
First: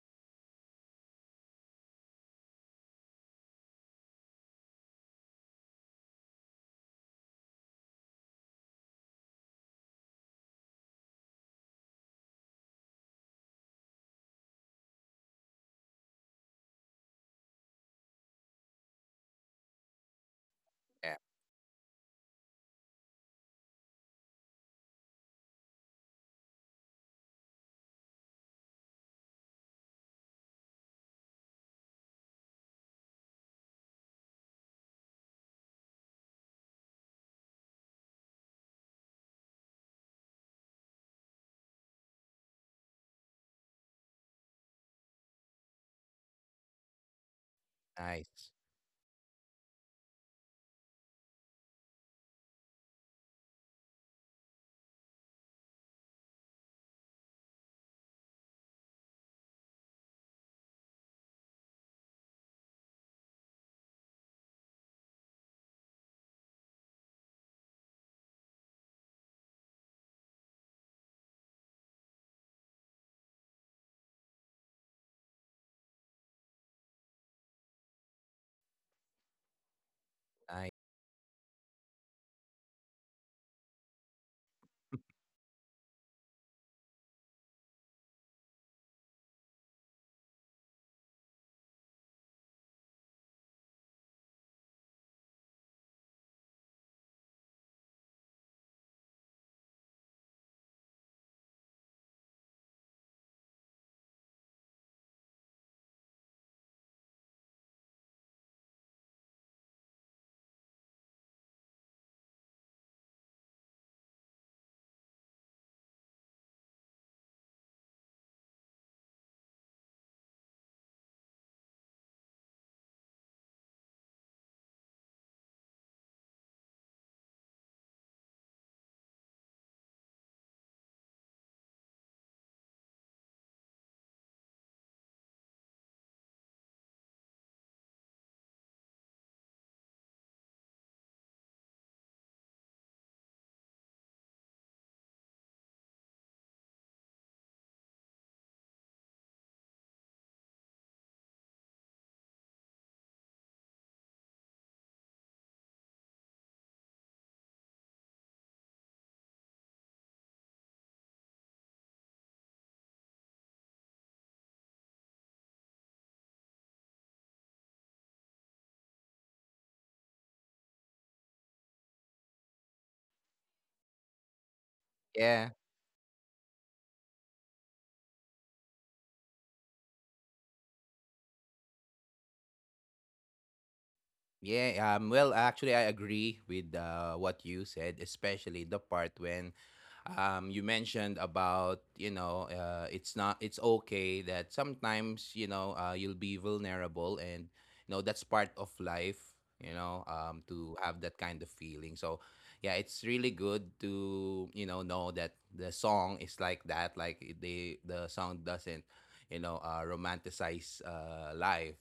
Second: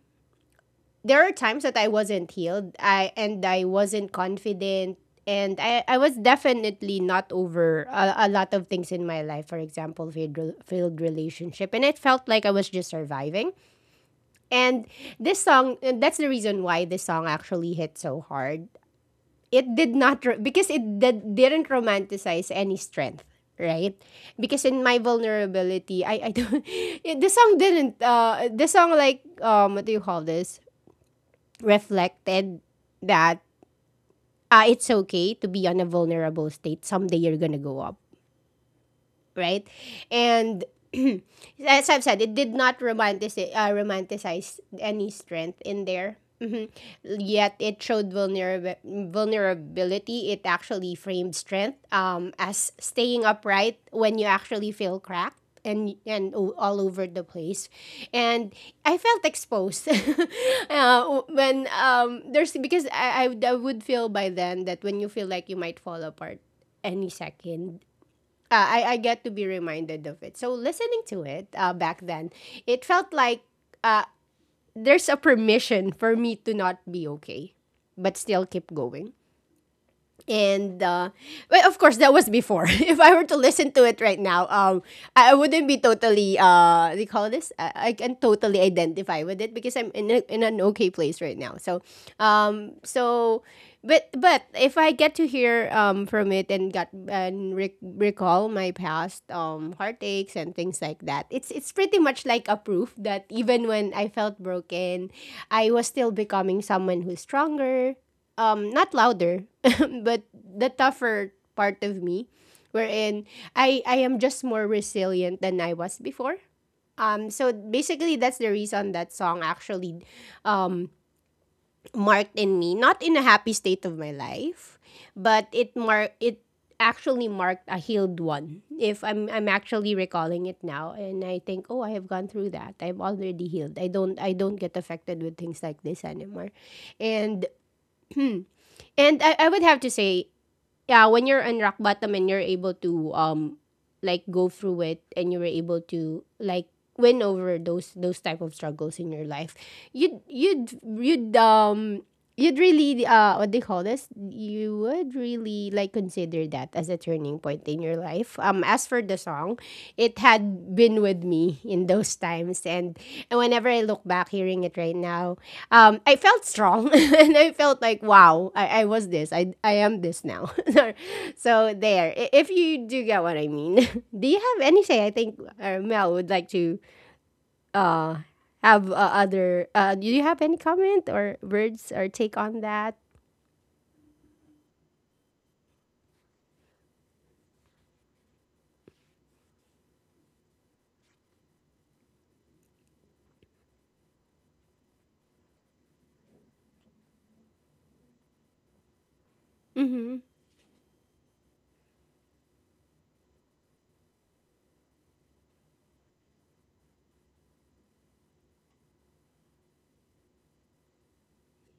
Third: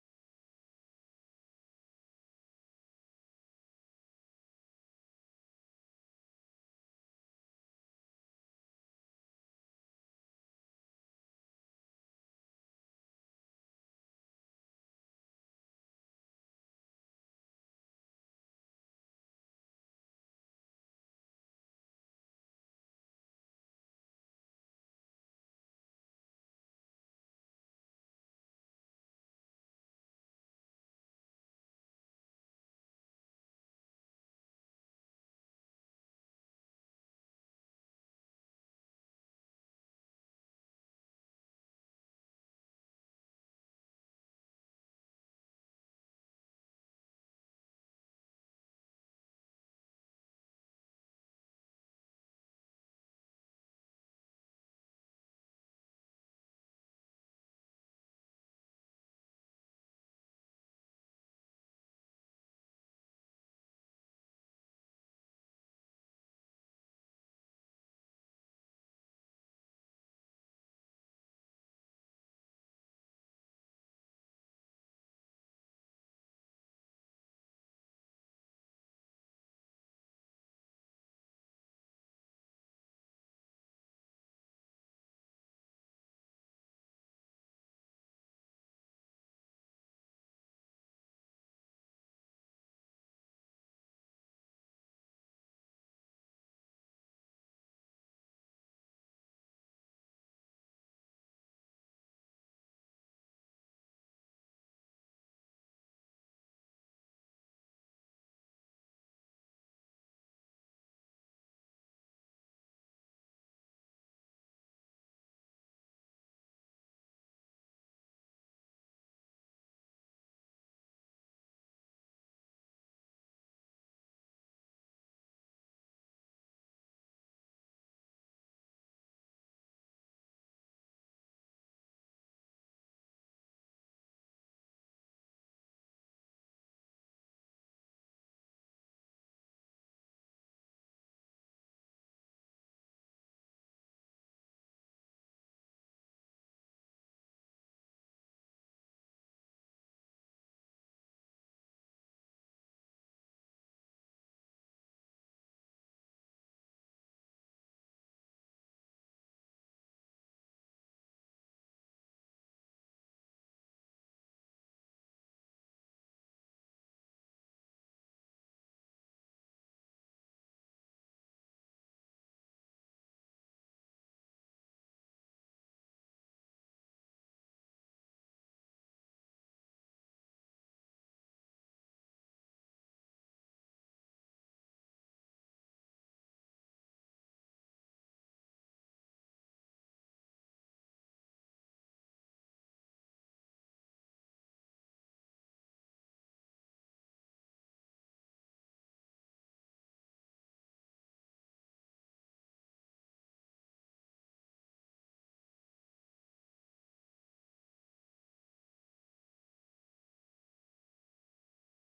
Speaker 1: There are times that I wasn't healed, I and I wasn't confident. And I was definitely not over a lot of things in my life, for example, failed relationship. And it felt like I was just surviving. And this song, and that's the reason why this song actually hit so hard. It did not, because it
Speaker 3: Yeah.
Speaker 1: didn't romanticize any strength, right? Because in my vulnerability, I don't, it, The song didn't, the song like, what do you call this? Reflected that it's okay to be on a vulnerable state. Someday you're gonna go up. Right? And as I've said, it did not romanticize, romanticize any strength in there. Mhm. Yet it showed
Speaker 3: Nice.
Speaker 1: vulnerability. It actually framed strength as staying upright when you actually feel cracked and all over the place. And I felt exposed when there's because I would feel by then that when you feel like you might fall apart any second I get to be reminded of it. So listening to it back then, it felt like uh, there's a permission for me to not be okay, but still keep going. And
Speaker 3: Nice.
Speaker 1: well, of course that was before. If I were to listen to it right now I wouldn't be totally uh, what do you call this? I can totally identify with it because I'm in an okay place right now. So um, so but if I get to hear from it and recall my past heartaches and things like that, it's pretty much like a proof that even when I felt broken, I was still becoming someone who's stronger, um, not louder. But the tougher part of me wherein I am just more resilient than I was before. Um, so basically that's the reason that song actually um marked in me not in a happy state of my life but it mark it actually marked a healed one. If I'm I'm actually recalling it now and I think, oh, I have gone through that. I have already healed. I don't get affected with things like this anymore. And and I would have to say, yeah, when you're on rock bottom and you're able to like go through it, and you were able to like win over those type of struggles in your life, you'd you'd really uh, what they call this, you would really like consider that as a turning point in your life um, as for the song, it had been with me in those times. And whenever I look back hearing it right now, um, I felt strong and I felt like wow, I was this, I am this now. So if you do get what I mean. Do you have anything? I think
Speaker 3: Yeah.
Speaker 1: Mel would like to uh have other uh, do you have any comment or words or take on that?
Speaker 3: Yeah, well, actually, I agree with what you said, especially the part when, you mentioned about, you know, it's not it's okay that sometimes, you know, you'll be vulnerable, and, you know, that's part of life, you know,
Speaker 1: Mm-hmm.
Speaker 3: to have that kind of feeling. So yeah, it's really good to, you know that the song is like that, like the song doesn't, you know, romanticize, life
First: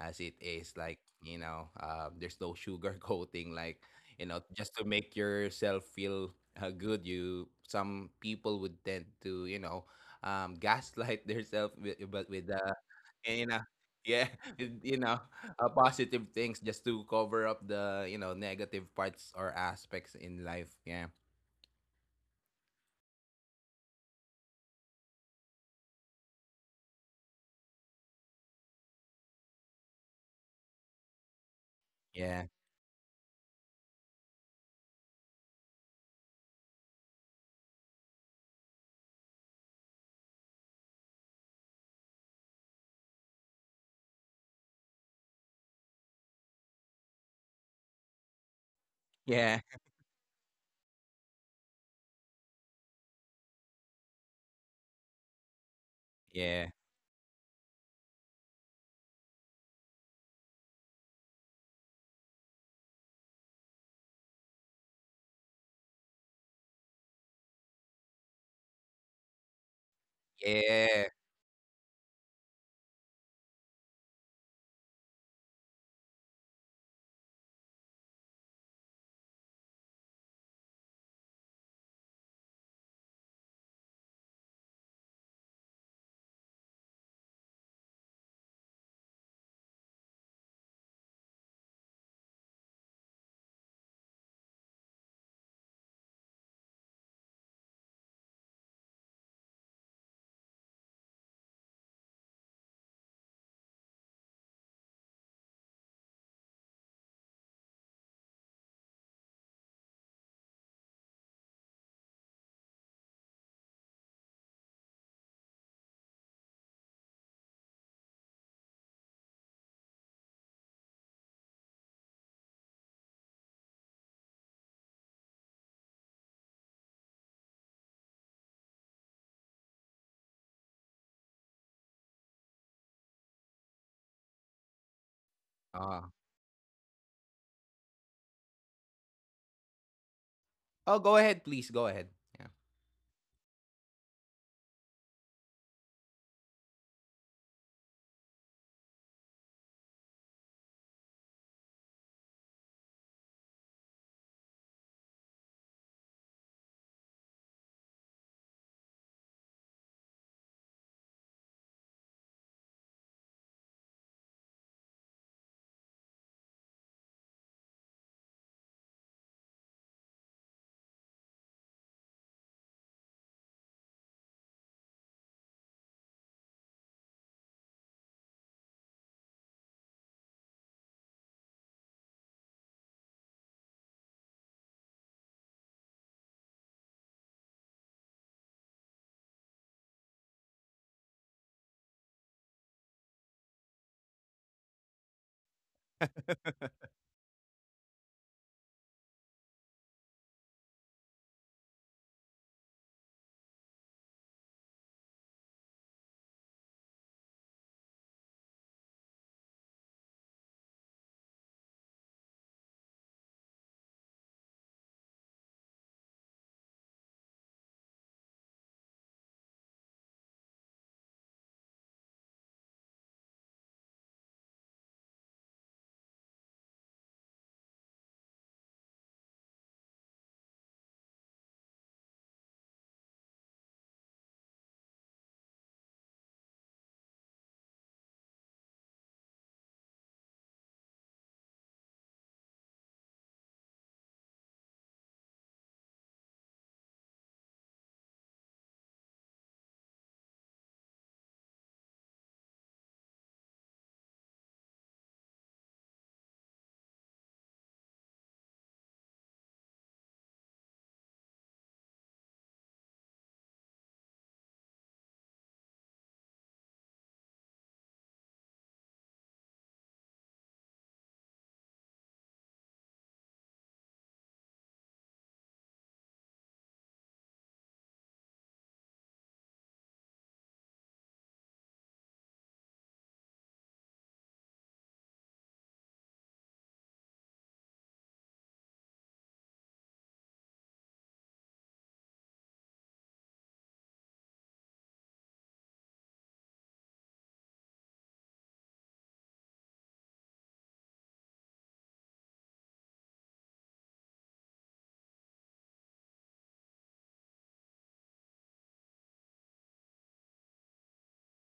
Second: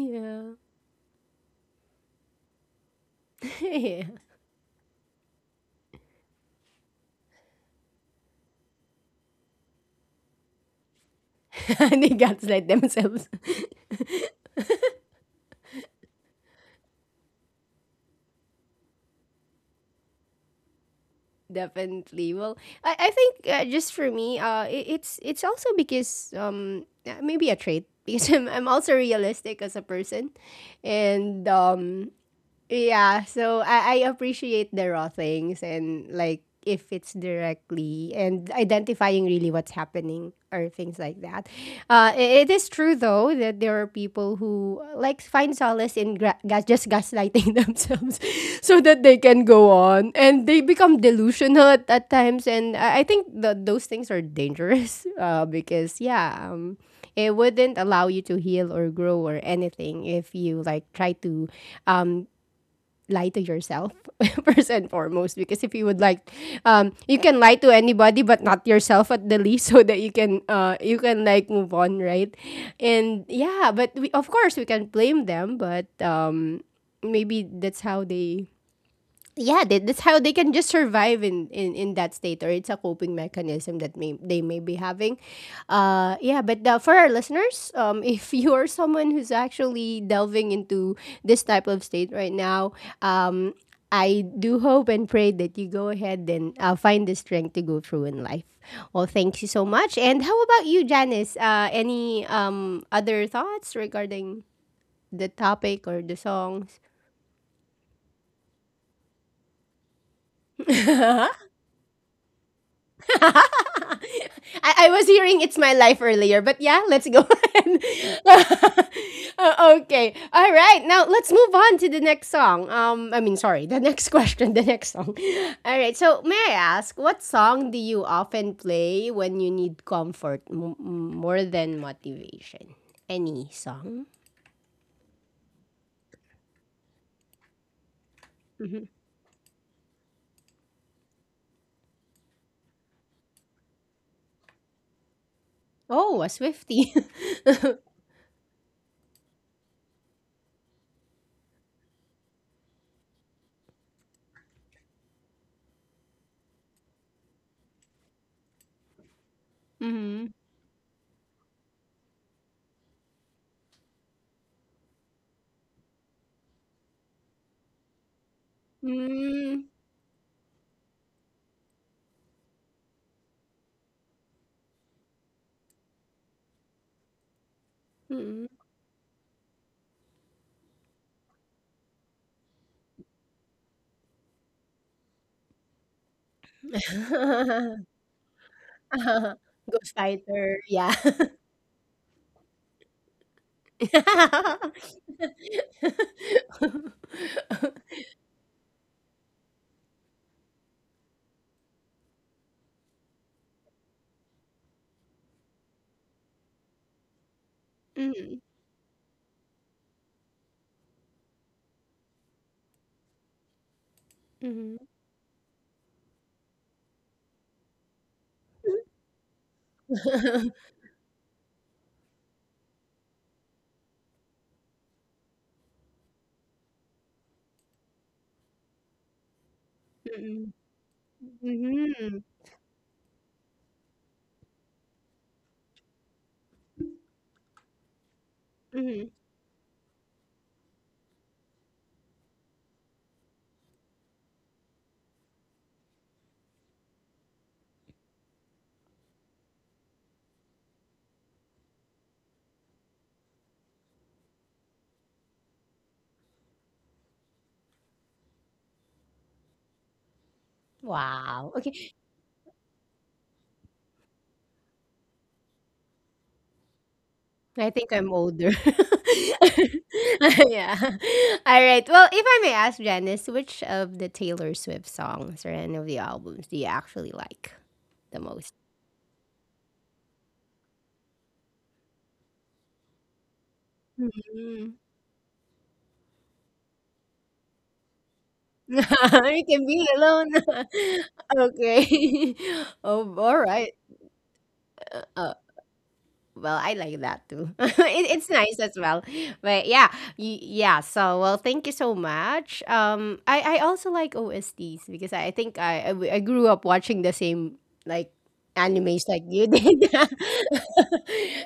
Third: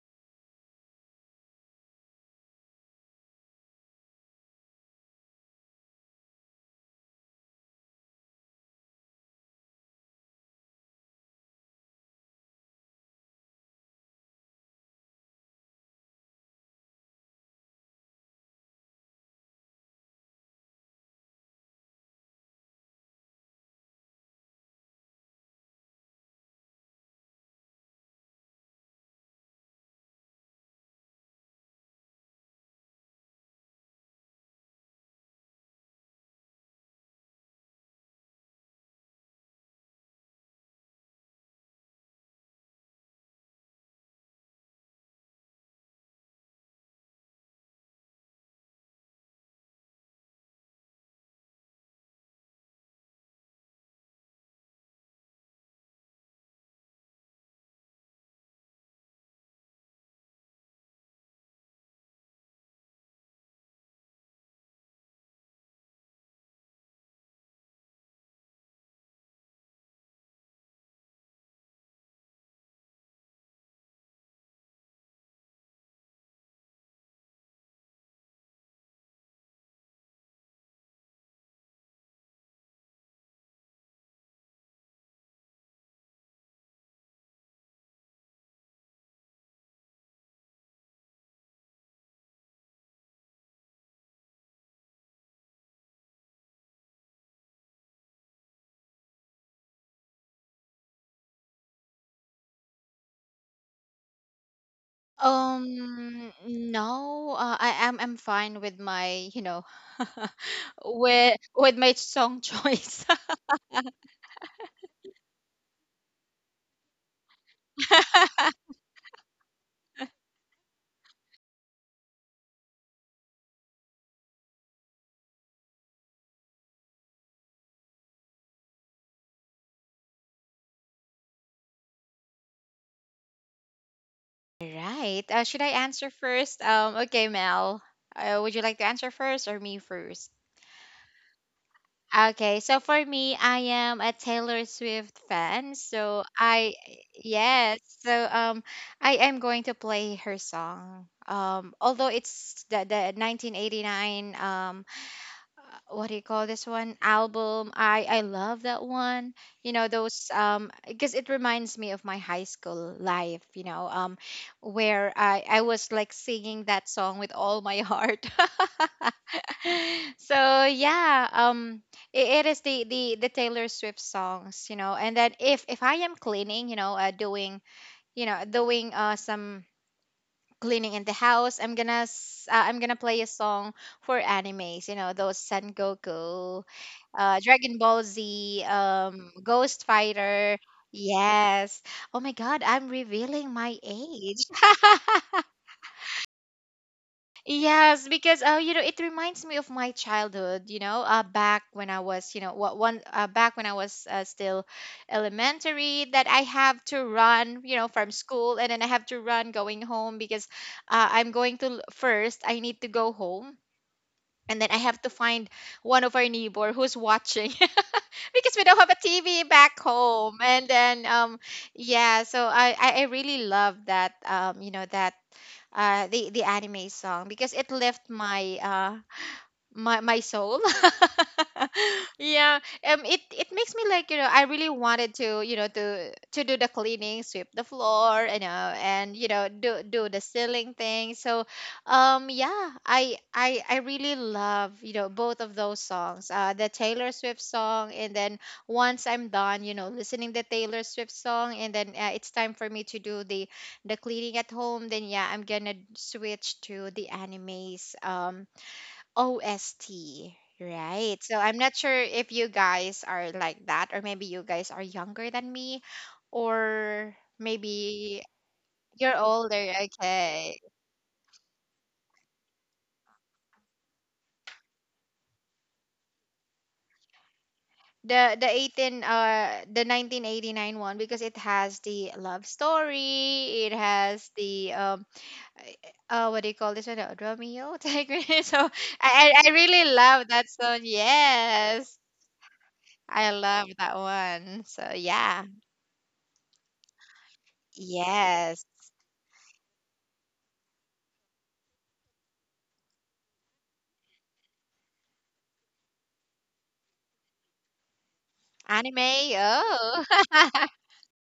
Speaker 3: as it is. Like, you know, there's no sugar coating, like,
Speaker 1: Yeah,
Speaker 3: you know, just to make yourself feel good. You Some people would tend to, you know, gaslight themselves with,
Speaker 1: they
Speaker 3: but with
Speaker 1: gaslight themselves.
Speaker 3: you know yeah with, you know, positive things just to cover up the, you know, negative parts or aspects in life. Yeah,
Speaker 1: Definitely. Well, I think just for me uh, it's also because maybe a trait because I'm also realistic as a person and um,
Speaker 3: yeah,
Speaker 1: yeah, so I appreciate the raw things, and like if it's directly and identifying really what's happening or things like that. It is true though that there are people who like find solace in just gaslighting themselves so that they can
Speaker 3: yeah,
Speaker 1: go on, and they become delusional at times. And I think that those things are dangerous. Uh, because, yeah,
Speaker 3: yeah,
Speaker 1: it wouldn't allow you to heal or grow or anything if you like try to um lie to yourself first and foremost because if you would like um, you can lie to anybody but not yourself at the least. So that you can uh,
Speaker 3: yeah.
Speaker 1: you can like move on, right? And yeah, but we of course we can blame them, but maybe that's how they yeah that's how they can just survive in that state, or it's a coping mechanism that may they may be having. Uh yeah, but for our listeners um, if you are someone who's actually delving into this type of state right now, um, I do hope and pray that you go ahead and find the strength to go through in life. Well, thank you so much. And how about you, Janice? Any other thoughts regarding the topic or the songs?
Speaker 2: No, I am I'm fine with my, you know, with my song choice.
Speaker 1: I was hearing it's my life earlier, but yeah, let's go ahead. Okay. All right. Now let's move on to the next song. I mean, sorry, the next question, the next song. All right. So may I ask, what song do you often play when you need comfort more than motivation? Any song?
Speaker 2: Right. Should I
Speaker 3: uh,
Speaker 2: answer first? Okay, Mel. Would you like to answer first or me first?
Speaker 3: oh, go ahead, please, go ahead. Yeah.
Speaker 2: Okay, so for me, I am a Taylor Swift fan.
Speaker 1: Oh, a
Speaker 2: So I,
Speaker 1: Swifty.
Speaker 2: yes, so I am going to play her song. Although it's the 1989 what do you call this one album, I love that one, you know
Speaker 1: Mm-hmm.
Speaker 2: those because it reminds me of my high school life you know where I was like singing that song with all my heart so yeah it, it is the the Taylor Swift songs you know and then if I am cleaning you know doing you
Speaker 1: Mm-hmm.
Speaker 2: know doing some cleaning in the house I'm gonna I'm gonna play a song for animes you know those Son Goku, Dragon Ball Z Ghost
Speaker 1: Ghost Fighter.
Speaker 2: Fighter.
Speaker 1: Yeah.
Speaker 2: Yes, oh my god I'm revealing my age. Yes, because you know, it reminds me of my childhood. You know, back when I was, you know, what one back when I was still elementary, that I have to run, you know, from
Speaker 1: Mhm,
Speaker 2: school, and then I have to run going home because I'm going to first. I need to go home, and then I
Speaker 1: mhm.
Speaker 2: have to find one of our neighbor who's watching because we don't have a TV back home. And then, yeah, so I I really love that, you know, that the anime song because it left my my my
Speaker 1: Mm,
Speaker 2: soul
Speaker 1: mhm,
Speaker 2: yeah it makes me like you know I really wanted to you know to do the cleaning, sweep the floor you know
Speaker 1: mhm.
Speaker 2: and you know do the ceiling thing so yeah I really love you know both of those songs the Taylor Swift song and then once I'm done you know listening the Taylor Swift song and then it's time for me to do the cleaning at home then yeah I'm gonna switch to the animes OST, right? So
Speaker 1: Wow,
Speaker 2: I'm
Speaker 1: okay,
Speaker 2: not sure if you guys are like that, or maybe you guys are younger than me, or
Speaker 1: I think I'm
Speaker 2: maybe
Speaker 1: older.
Speaker 2: you're older. Okay,
Speaker 1: Yeah. Alright, well, if I may ask, Janice, which of the Taylor Swift songs or any of the albums do you actually like the
Speaker 2: the
Speaker 1: most?
Speaker 2: the eighteen the 1989 one because it has the love story, it has
Speaker 1: Mm.
Speaker 2: the what do you call this one? Romeo, Tigre. So
Speaker 1: You
Speaker 2: I I
Speaker 1: can be
Speaker 2: really
Speaker 1: alone.
Speaker 2: love that song. Yes,
Speaker 1: Okay. Oh,
Speaker 2: I
Speaker 1: alright.
Speaker 2: love that one. So
Speaker 1: Uh,
Speaker 2: yeah.
Speaker 1: Well, I like that too. It's nice as
Speaker 2: Yes.
Speaker 1: well. But yeah, yeah. So well, thank you so much. I also like OSTs because I think I grew up watching the same like animes like
Speaker 2: Anime,
Speaker 1: you did.
Speaker 2: oh.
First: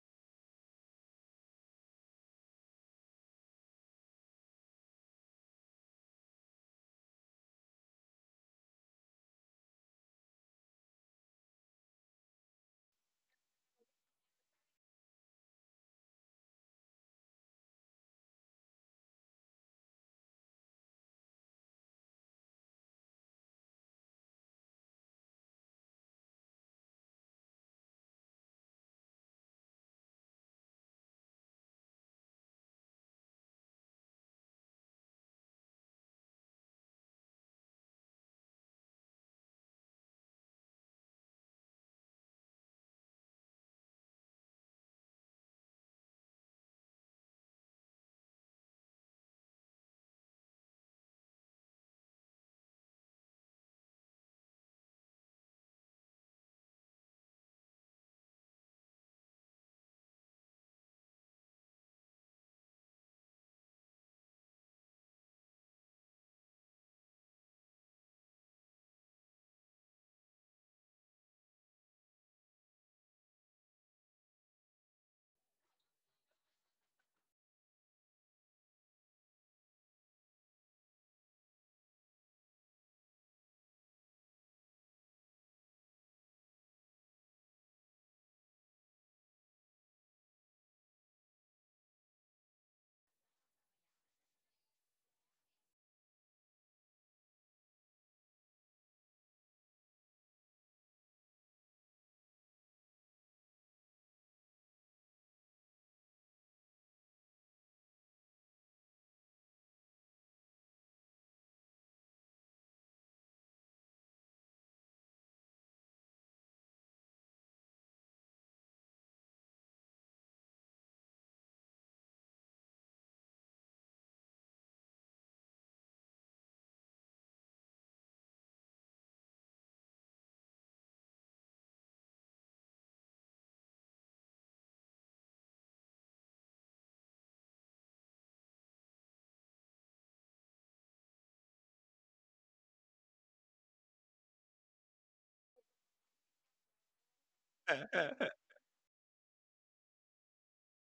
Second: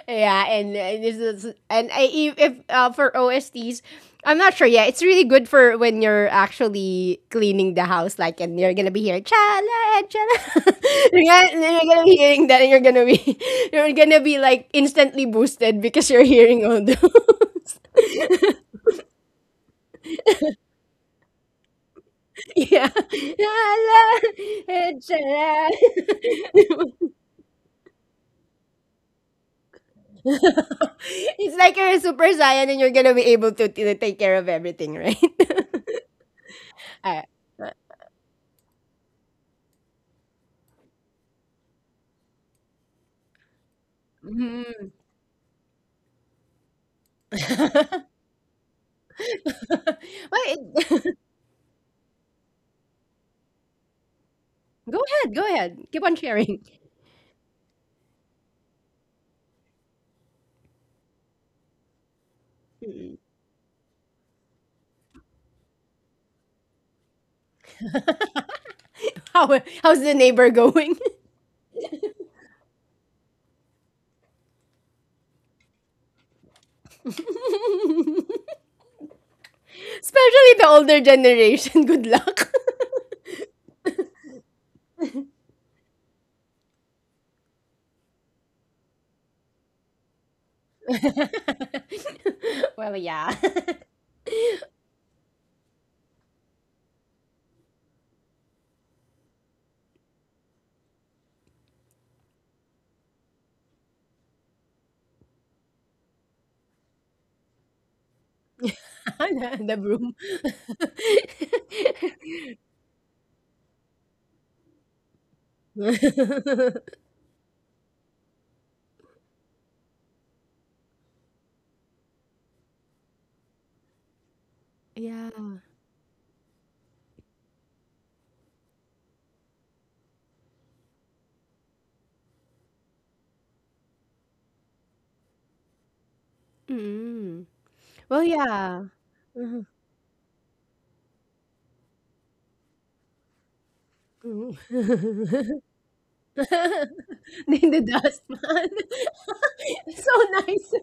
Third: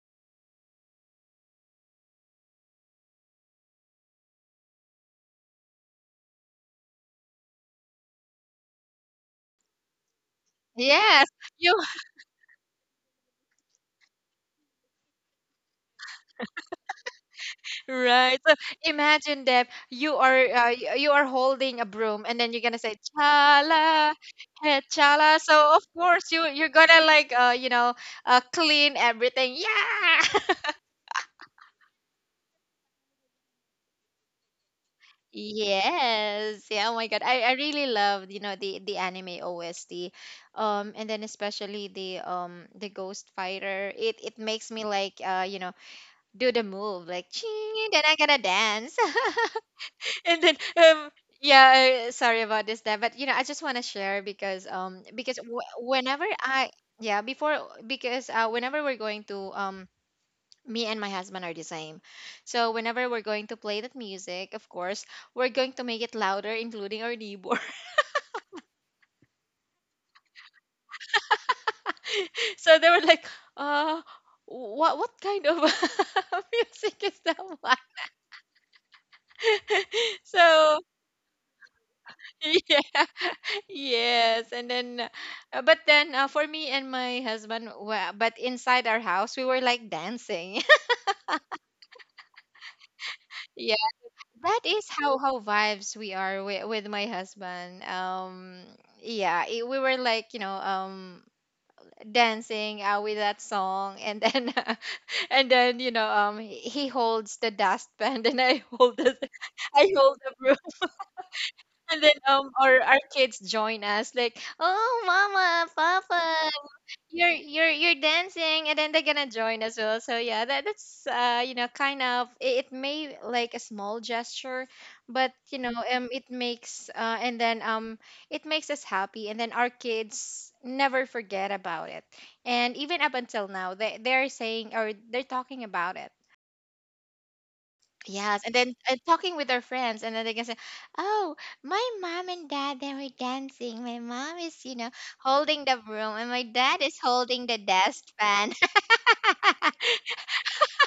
Speaker 1: Yeah, and this is and I if, for OSTs, I'm not sure. Yeah, it's really good for when you're actually cleaning the house, like, and you're gonna be hearing chala chala. you're
Speaker 2: Yes,
Speaker 1: gonna, and then
Speaker 2: you
Speaker 1: you're gonna be hearing that, and you're gonna be you're gonna be like instantly boosted because you're hearing all those.
Speaker 2: right. So imagine that you are you are holding a broom and then you're gonna
Speaker 1: yeah,
Speaker 2: say
Speaker 1: chala
Speaker 2: chala, hey,
Speaker 1: eh,
Speaker 2: chala.
Speaker 1: chala.
Speaker 2: So of course you you're gonna like you know clean everything. Yeah.
Speaker 1: It's like you're a super Saiyan and you're gonna be able to take care of everything, right?
Speaker 2: Yes. Yeah, oh my
Speaker 1: Ah,
Speaker 2: God. I really loved, you know, the anime OST. And then especially the Ghost Fighter. It makes me
Speaker 1: hmm.
Speaker 2: like do the move like ching, and then I gotta dance
Speaker 1: Well,
Speaker 2: and then
Speaker 1: it
Speaker 2: yeah sorry about this that but I just want to share because
Speaker 1: go ahead, go ahead. Keep on
Speaker 2: whenever
Speaker 1: sharing.
Speaker 2: I yeah before because whenever we're going to me and my husband are the same, so whenever
Speaker 1: Mm.
Speaker 2: we're going to play that music, of course we're going to make it louder, including our neighbor.
Speaker 1: How how's the neighbor going?
Speaker 2: So they were like, uh what kind of music is that one
Speaker 1: Especially the
Speaker 2: So
Speaker 1: older generation. Good luck.
Speaker 2: yeah yes, and then, but then for me and my husband, well, but inside our house, we were like dancing.
Speaker 1: Well, yeah.
Speaker 2: Yeah, that is how vibes we are with my husband. Yeah, it, we were like dancing with that song, and then and then he holds the dustpan, and I hold the
Speaker 1: The the
Speaker 2: I
Speaker 1: broom.
Speaker 2: hold the broom, and then our kids join us like, oh, mama, papa. You're dancing, and then they're gonna join as well. So yeah, that's kind of, it may like a small gesture, but
Speaker 1: Yeah.
Speaker 2: it makes and then it makes us happy, and then our kids never forget about it, and even up until now they're saying or they're talking about it.
Speaker 1: Mm. Well,
Speaker 2: Yes, and then
Speaker 1: yeah.
Speaker 2: talking with their friends, and then they can say, oh, my mom and dad, they were dancing. My mom is,
Speaker 1: Mm.
Speaker 2: holding the broom, and my dad is holding the
Speaker 1: In the
Speaker 2: desk fan.
Speaker 1: dustpan. so nice.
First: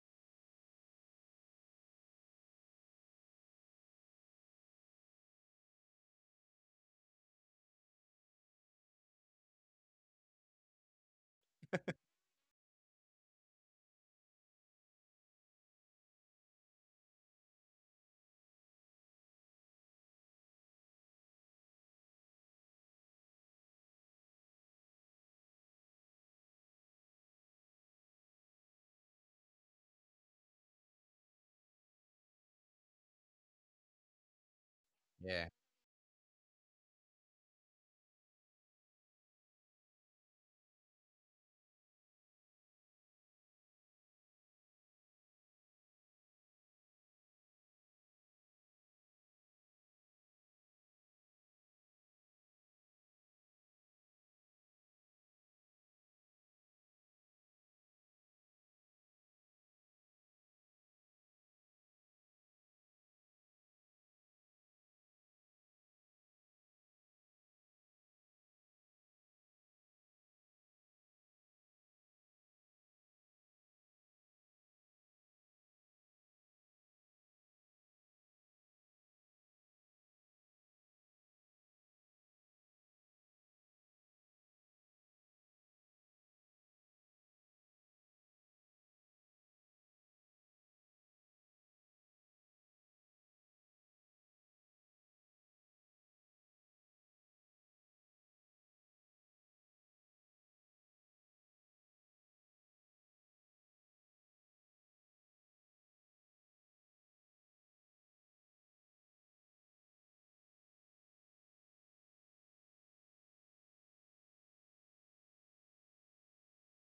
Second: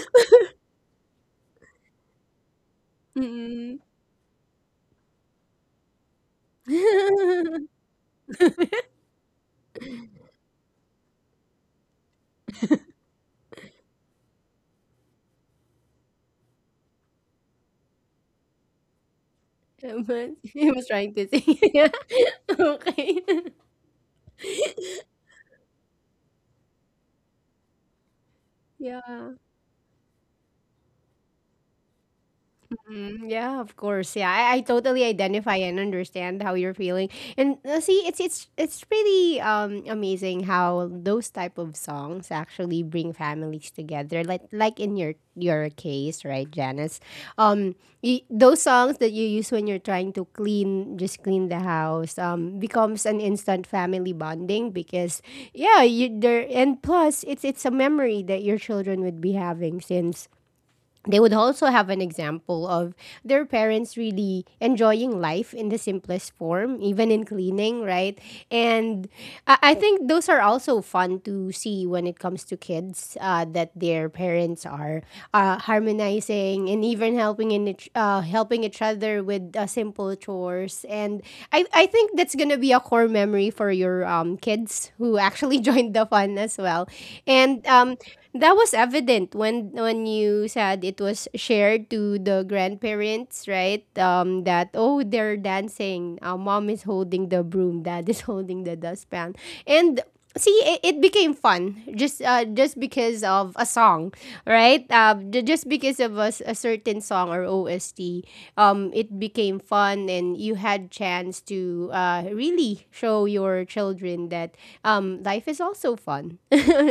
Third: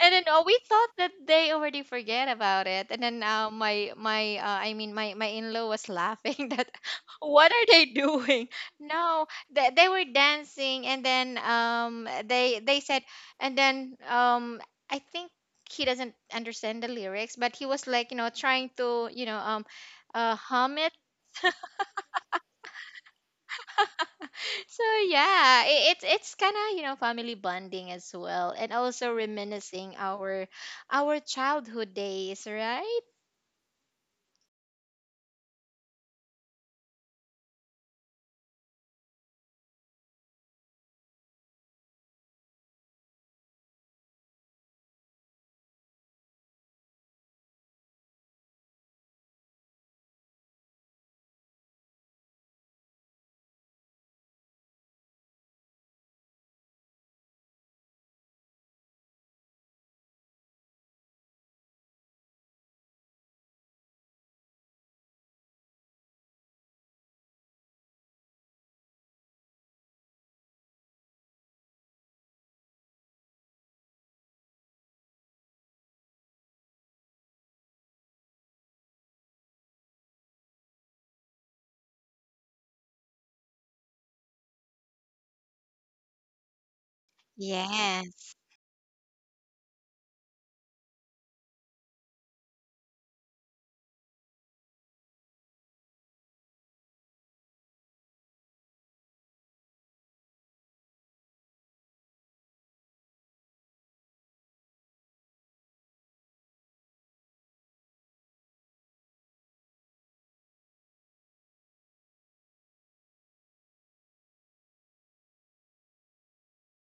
Speaker 2: And then we thought that they already forget about it, and then
Speaker 1: Mm.
Speaker 2: my my I mean my in-law was laughing that what are they doing.
Speaker 1: But
Speaker 2: No, they, they were dancing, and then they said, and then I think he doesn't understand the lyrics, but he was like trying to
Speaker 1: was I
Speaker 2: hum
Speaker 1: was
Speaker 2: it.
Speaker 1: trying to say. okay.
Speaker 2: So yeah, it's kind of, family bonding as well, and also
Speaker 1: Yeah.
Speaker 2: reminiscing our childhood days, right?
Speaker 1: Mm, yeah, of course. Yeah, I totally
Speaker 3: Yeah.
Speaker 1: identify and understand how you're feeling. And see, it's really amazing how those type of songs actually bring families together. Like in your case, right, Janice? Um, those songs that you use when you're trying to clean, just clean the house, becomes an instant family bonding because yeah, you there and plus it's a memory that your children would be having since they would also have an example of their parents really enjoying life in the simplest form, even in cleaning, right? And I think those are also fun to see when it comes to kids that their parents are harmonizing and even helping in helping each other with simple chores. And I think that's gonna be a core memory for your kids who actually joined the fun as well. And
Speaker 2: Yes.
Speaker 1: that was evident when you said it was shared to the grandparents, right? That oh they're dancing. Mom is holding the broom, dad is holding the dustpan, and see it became fun just because of a song, right? Just because of a certain song or OST, it became fun and you had chance to really show your children that life is also fun.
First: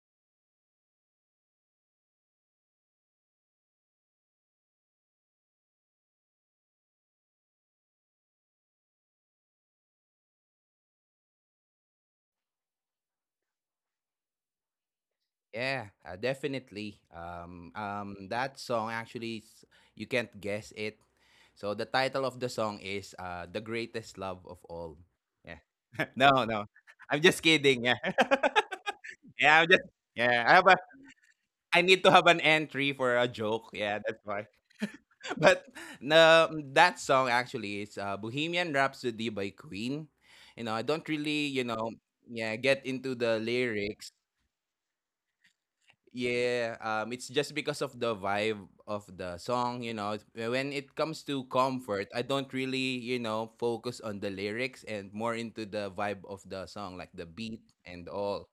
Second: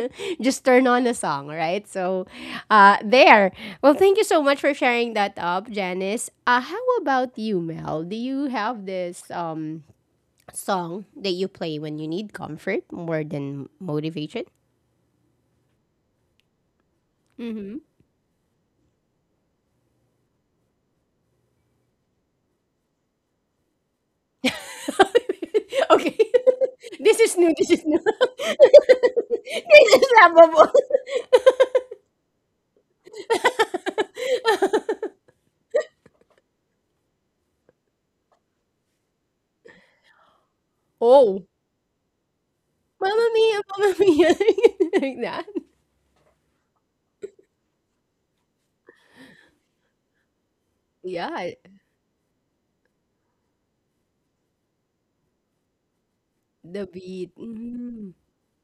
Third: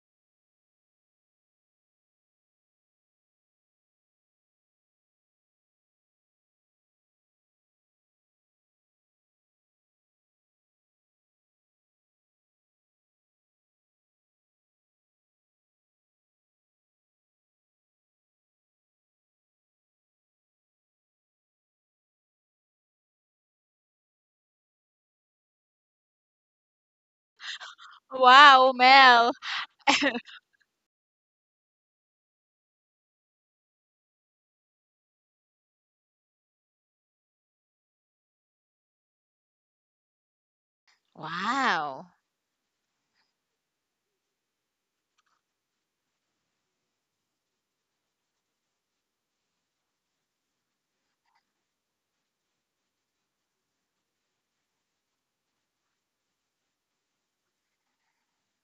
Speaker 1: Just turn on a song, right? So there. Well, thank you so much for sharing that up, Janice. How about you, Mel? Do you have this song that you play when you need comfort more than motivation?
Speaker 3: Yeah, definitely. That song actually, you can't guess it. So the title of the song is, "The Greatest Love of All." Yeah.
Speaker 1: Okay.
Speaker 3: No, no,
Speaker 1: This
Speaker 3: I'm
Speaker 1: is
Speaker 3: just
Speaker 1: new, this is
Speaker 3: kidding.
Speaker 1: new.
Speaker 3: Yeah.
Speaker 2: Wow, Mel.
Speaker 3: Yeah, I'm just
Speaker 1: This is
Speaker 3: yeah.
Speaker 1: lovable.
Speaker 3: I need to have an entry for a joke. Yeah, that's why. But no, that song actually is, Bohemian Rhapsody by Queen. You know, I don't
Speaker 1: Oh,
Speaker 3: really, you know,
Speaker 2: Wow.
Speaker 3: yeah, get into
Speaker 1: "Mamma
Speaker 3: the
Speaker 1: Mia, Mamma
Speaker 3: lyrics.
Speaker 1: Mia," like that?
Speaker 3: Yeah, it's just because of the vibe of the song, you know. When it comes
Speaker 1: Yeah,
Speaker 3: to comfort, I don't really, you know, focus on the lyrics and more into the vibe of the
Speaker 1: the
Speaker 3: song, like
Speaker 1: beat.
Speaker 3: the beat
Speaker 1: Mhm,
Speaker 3: and all.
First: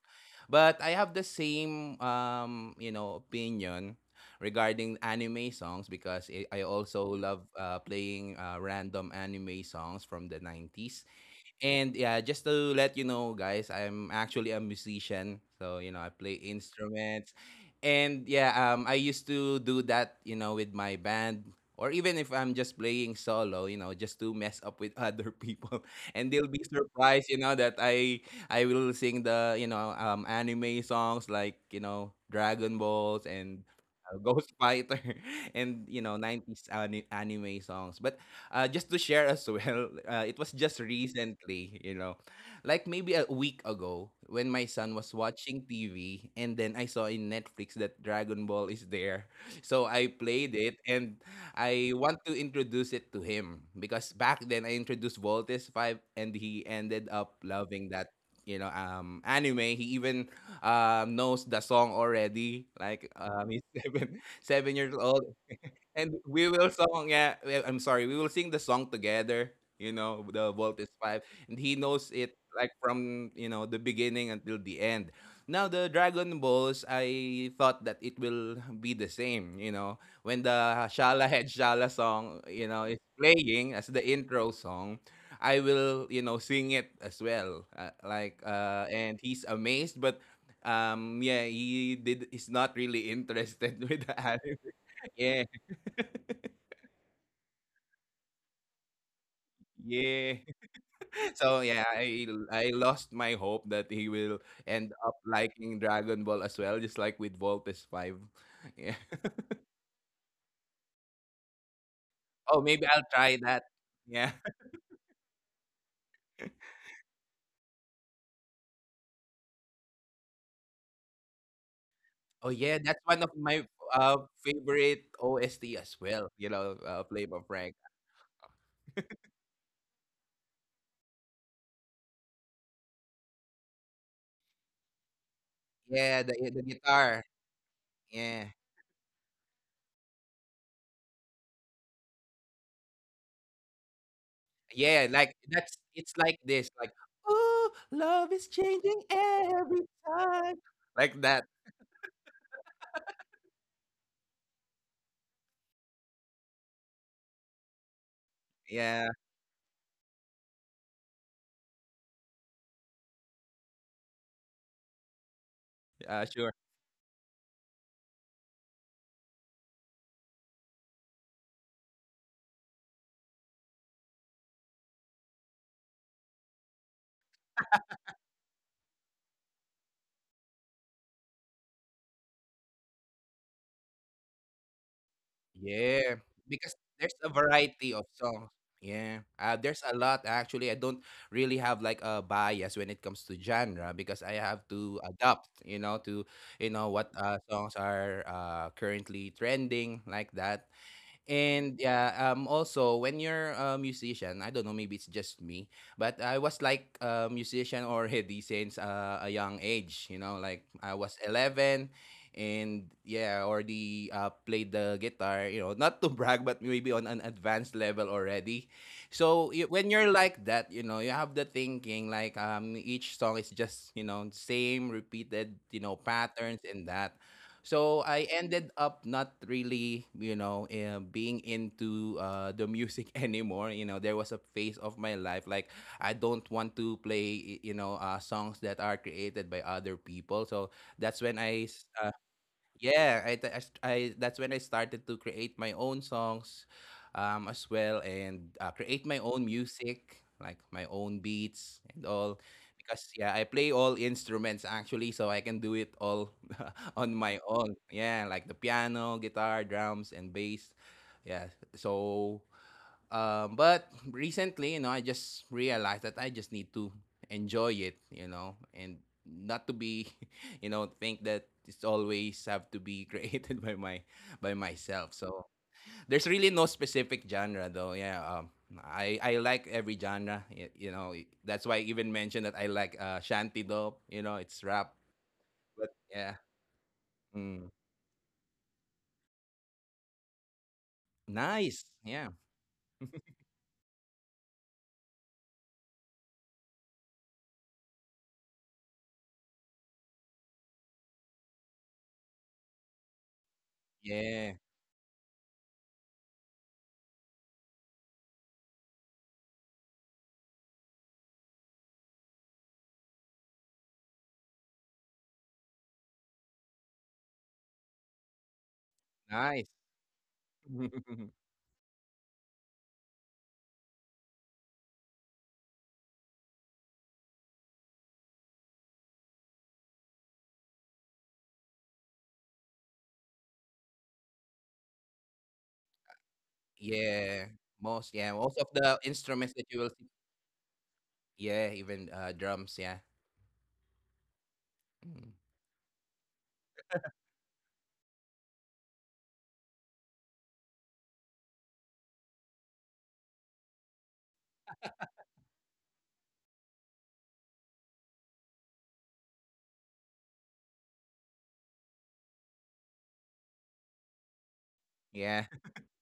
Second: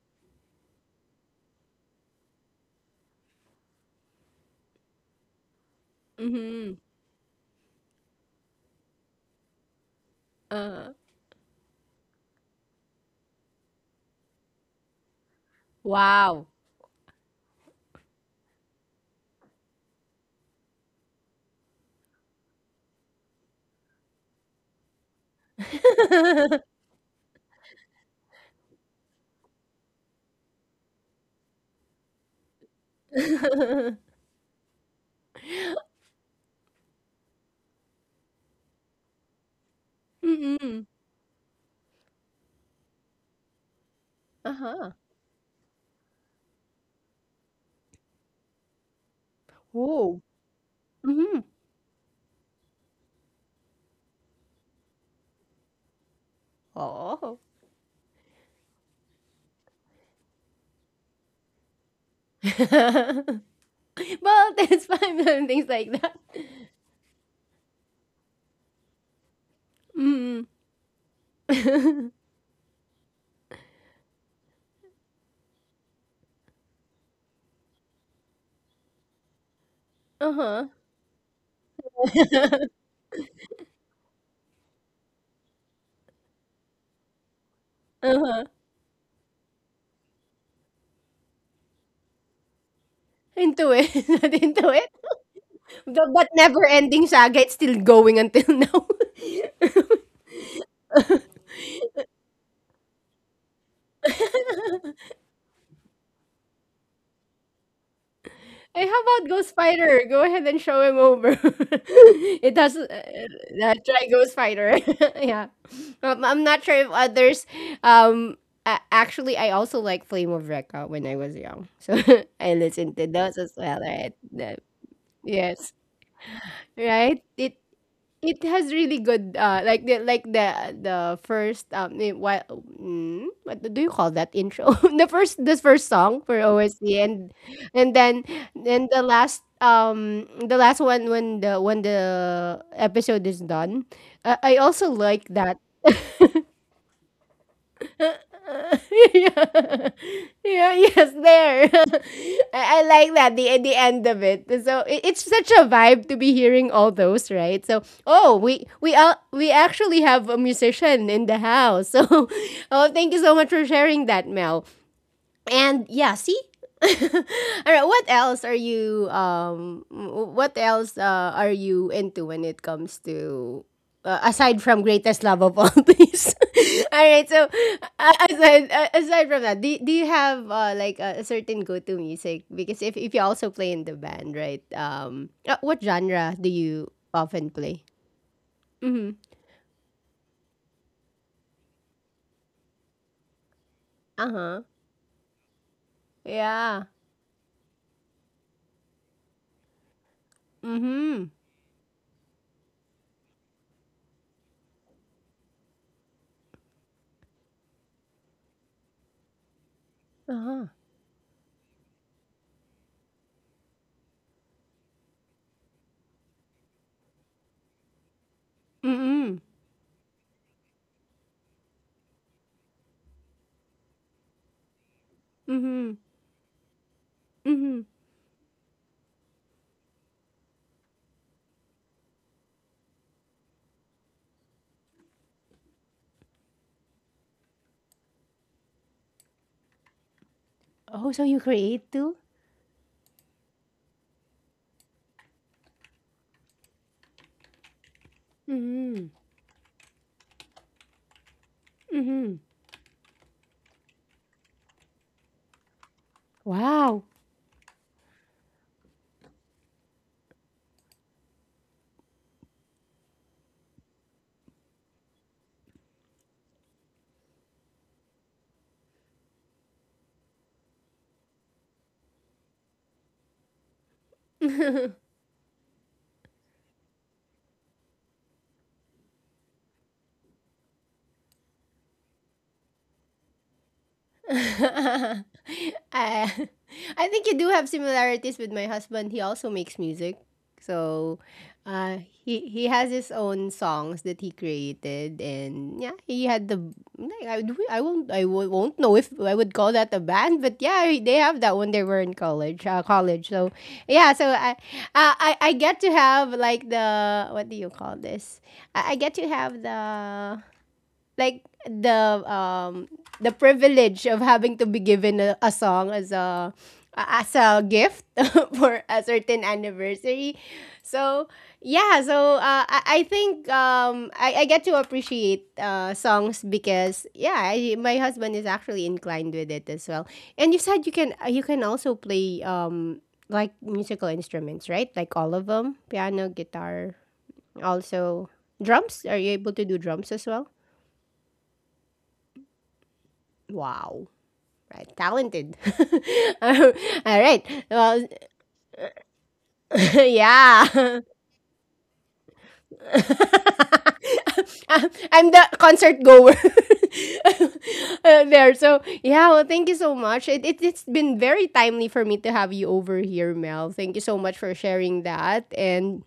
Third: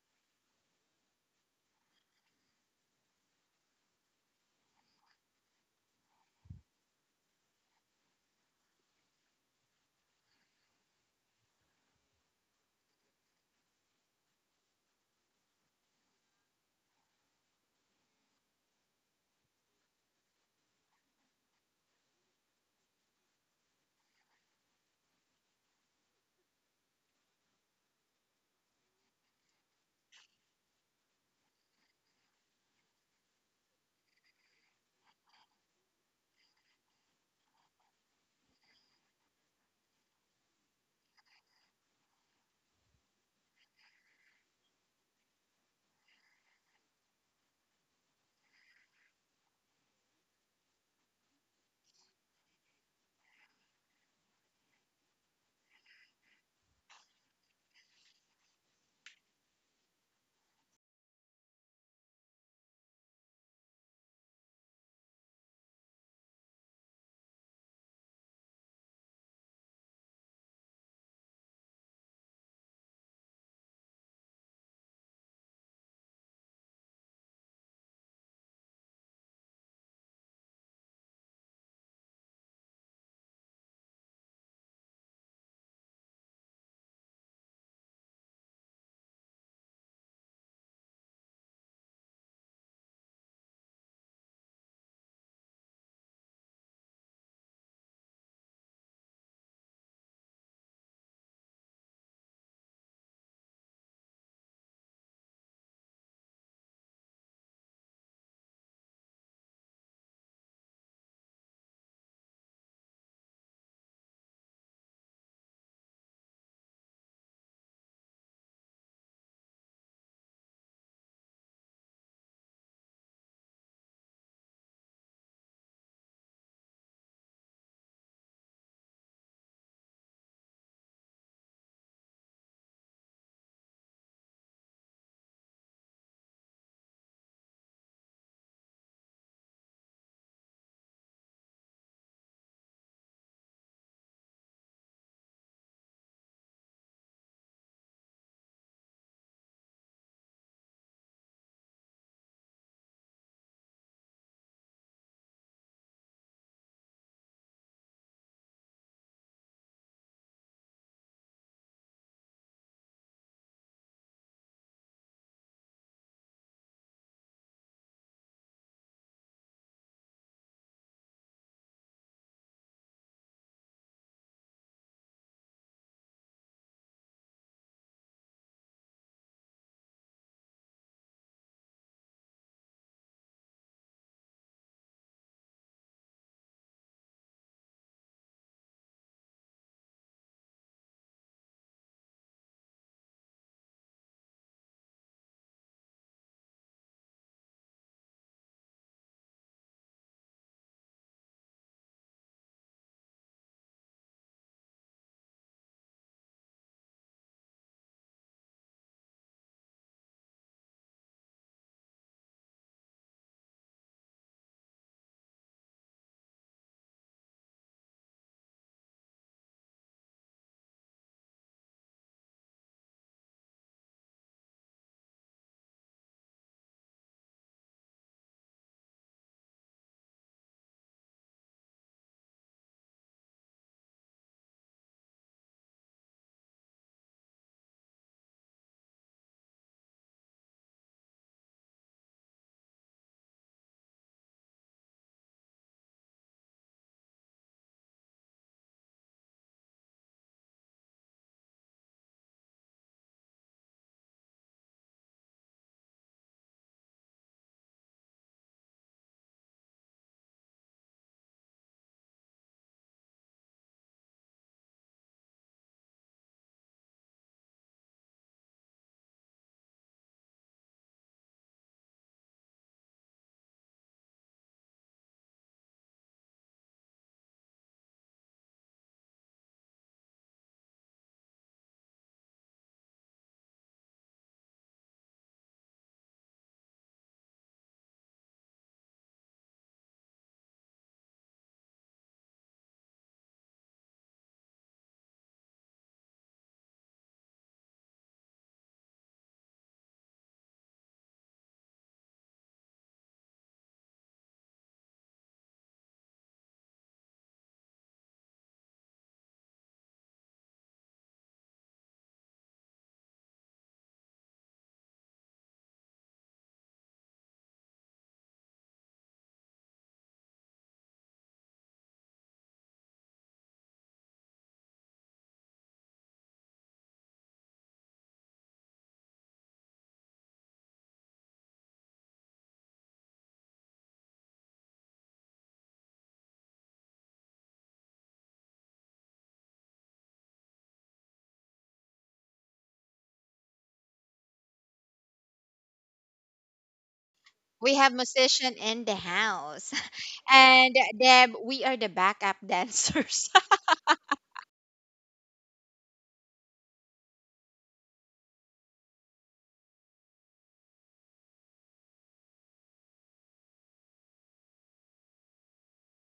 Speaker 3: But I have the same, you know, opinion regarding anime songs because I
Speaker 1: mhm,
Speaker 3: also love playing random anime songs from the
Speaker 1: uh-huh.
Speaker 3: nineties. And yeah, just to let you know, guys, I'm actually a musician. So, you know, I play
Speaker 1: Wow.
Speaker 3: instruments. And yeah, I used to do that, you know, with my band. Or even if I'm just playing solo, you know, just to mess up with other people, and they'll be surprised, you know, that I will sing the, you know, anime songs, like, you know, Dragon Balls and, Ghost Fighter, and, you know, 90s anime songs. But, just to share as well, it was just
Speaker 1: Mm,
Speaker 3: recently, you know, like maybe a week ago when my son
Speaker 1: uh-huh.
Speaker 3: was watching TV and then I saw in Netflix that Dragon Ball is there. So I
Speaker 1: Oh,
Speaker 3: played it, and
Speaker 1: mhm.
Speaker 3: I want to introduce it to him because back then I introduced Voltes 5, and he ended up
Speaker 1: Oh.
Speaker 3: loving that, you know, anime. He even, knows the song already, like, he's seven
Speaker 1: Well,
Speaker 3: seven
Speaker 1: that's
Speaker 3: years old,
Speaker 1: fine, and things like that.
Speaker 3: and we will song, yeah. I'm sorry. We will sing the song together. You know,
Speaker 1: Mm.
Speaker 3: the Vault is five, and he knows it like from, you know, the beginning until the end. Now the Dragon Balls, I thought that it will be the same. You know, when
Speaker 1: Uh-huh.
Speaker 3: the Shala Head Shala song, is playing as the intro song, I will sing it as well.
Speaker 1: Uh-huh.
Speaker 3: And he's amazed, but yeah he's not really
Speaker 1: Into
Speaker 3: interested
Speaker 1: it,
Speaker 3: with the
Speaker 1: not
Speaker 3: anime
Speaker 1: into it.
Speaker 3: yeah.
Speaker 1: The but never ending saga, it's still going until now.
Speaker 3: Yeah. So, yeah, I lost my hope that he will end up liking Dragon Ball as well, just like with Voltes 5.
Speaker 1: Hey,
Speaker 3: Yeah.
Speaker 1: how about Ghost Fighter? Go ahead and show him over.
Speaker 3: Oh,
Speaker 1: it does.
Speaker 3: maybe I'll try that.
Speaker 1: Try
Speaker 3: Yeah.
Speaker 1: Ghost Fighter. yeah, I'm not sure if others. Um, actually, I also like Flame of Recca when I was young, so
Speaker 3: Oh,
Speaker 1: I
Speaker 3: yeah, that's
Speaker 1: listened to
Speaker 3: one of
Speaker 1: those as
Speaker 3: my
Speaker 1: well.
Speaker 3: uh,
Speaker 1: Right? The-
Speaker 3: favorite OST
Speaker 1: yes,
Speaker 3: as well,
Speaker 1: right.
Speaker 3: Flavor Frank.
Speaker 1: It has really good like the first what mm, what do you call that intro the first
Speaker 3: Yeah,
Speaker 1: song
Speaker 3: the
Speaker 1: for
Speaker 3: the
Speaker 1: OSD
Speaker 3: guitar.
Speaker 1: and then
Speaker 3: Yeah.
Speaker 1: the last one when the episode is done I also
Speaker 3: Yeah, like
Speaker 1: like that
Speaker 3: that's it's like this, like oh, love is changing
Speaker 1: yeah.
Speaker 3: every time.
Speaker 1: yeah, yes,
Speaker 3: Like that.
Speaker 1: there. I like that the end of it. So it's such a vibe to be hearing all those, right? So oh,
Speaker 3: Yeah.
Speaker 1: we actually have a musician in the house. So oh, thank you so much for sharing that, Mel. And yeah, see?
Speaker 3: Sure.
Speaker 1: All right, what else are you what else are you into when it comes to aside from greatest love of all things? all right, so aside from that, do you have like a certain go-to music because if you also play in the band, right? What
Speaker 3: Yeah,
Speaker 1: genre do
Speaker 3: because
Speaker 1: you
Speaker 3: there's a
Speaker 1: often play?
Speaker 3: variety of songs.
Speaker 1: Mhm.
Speaker 3: Yeah, there's a lot actually. I don't really have like a bias when it comes to genre because I have
Speaker 1: Uh-huh.
Speaker 3: to adapt, you know, to
Speaker 1: Yeah.
Speaker 3: what songs are currently trending like that.
Speaker 1: Mhm.
Speaker 3: And yeah, also when you're a musician, I don't know, maybe it's just me, but I was like a musician already since a young age. You know, like
Speaker 1: Uh-huh.
Speaker 3: I was 11, and yeah, already played the guitar. You know, not to brag, but maybe on an advanced level already.
Speaker 1: Mhm.
Speaker 3: So when you're like that, you know, you have the thinking like each song is just same repeated
Speaker 1: Mhm.
Speaker 3: patterns and that.
Speaker 1: Mhm.
Speaker 3: So I ended up not really, you know, being into the music anymore. You know, there was a phase of my life like I don't want to play, you know, songs that are created by other people. So
Speaker 1: Oh,
Speaker 3: that's
Speaker 1: so you
Speaker 3: when I s-
Speaker 1: create too?
Speaker 3: yeah, I, th- I st- I- that's when I started to create my own songs as well and create
Speaker 1: Mhm.
Speaker 3: my own music, like my own beats and
Speaker 1: Mhm.
Speaker 3: all. Because yeah, I play all instruments actually, so I can do it all
Speaker 1: Wow.
Speaker 3: on my own. Yeah, like the piano, guitar, drums, and bass. Yeah, so but recently, you know, I just realized that I just need to enjoy it, you know, and not to be, you know, think that it's always have to be created by my by myself. So there's really no specific genre, though. Yeah, I like every genre. You know, that's why I even mentioned that I like shanty dope. You know, it's rap.
Speaker 1: I,
Speaker 3: But yeah,
Speaker 1: I think you do have
Speaker 3: mm,
Speaker 1: similarities with my husband. He also makes music. So
Speaker 3: nice. Yeah,
Speaker 1: he has his own songs that he created and yeah, he had the like, I won't won't know if I would call that a band, but yeah, they have that when they were in college, college. So yeah, so
Speaker 3: yeah,
Speaker 1: I get to have like the what do you call this? I get to have the like the privilege of having to be given a song as a gift for a certain
Speaker 3: nice.
Speaker 1: anniversary. So yeah, so I think I get to appreciate songs because yeah, I, my husband is actually inclined with it as well. And you said you can also play like musical instruments, right? Like all of them, piano, guitar,
Speaker 3: Yeah,
Speaker 1: also
Speaker 3: yeah, most of the
Speaker 1: drums. Are you able
Speaker 3: instruments
Speaker 1: to
Speaker 3: that
Speaker 1: do
Speaker 3: you will see.
Speaker 1: drums as well?
Speaker 3: Yeah, even drums, yeah.
Speaker 1: Wow. Right,
Speaker 3: Mm.
Speaker 1: talented. All right.
Speaker 2: We have
Speaker 1: Well,
Speaker 2: musician in the house. And
Speaker 1: yeah.
Speaker 2: Deb, we are the backup dancers.
Speaker 1: I'm I'm the concert goer there. So yeah. Well, thank you so much. It's been very timely for me to have you over here, Mel. Thank you so much for sharing that.
Speaker 3: Yeah.
Speaker 1: And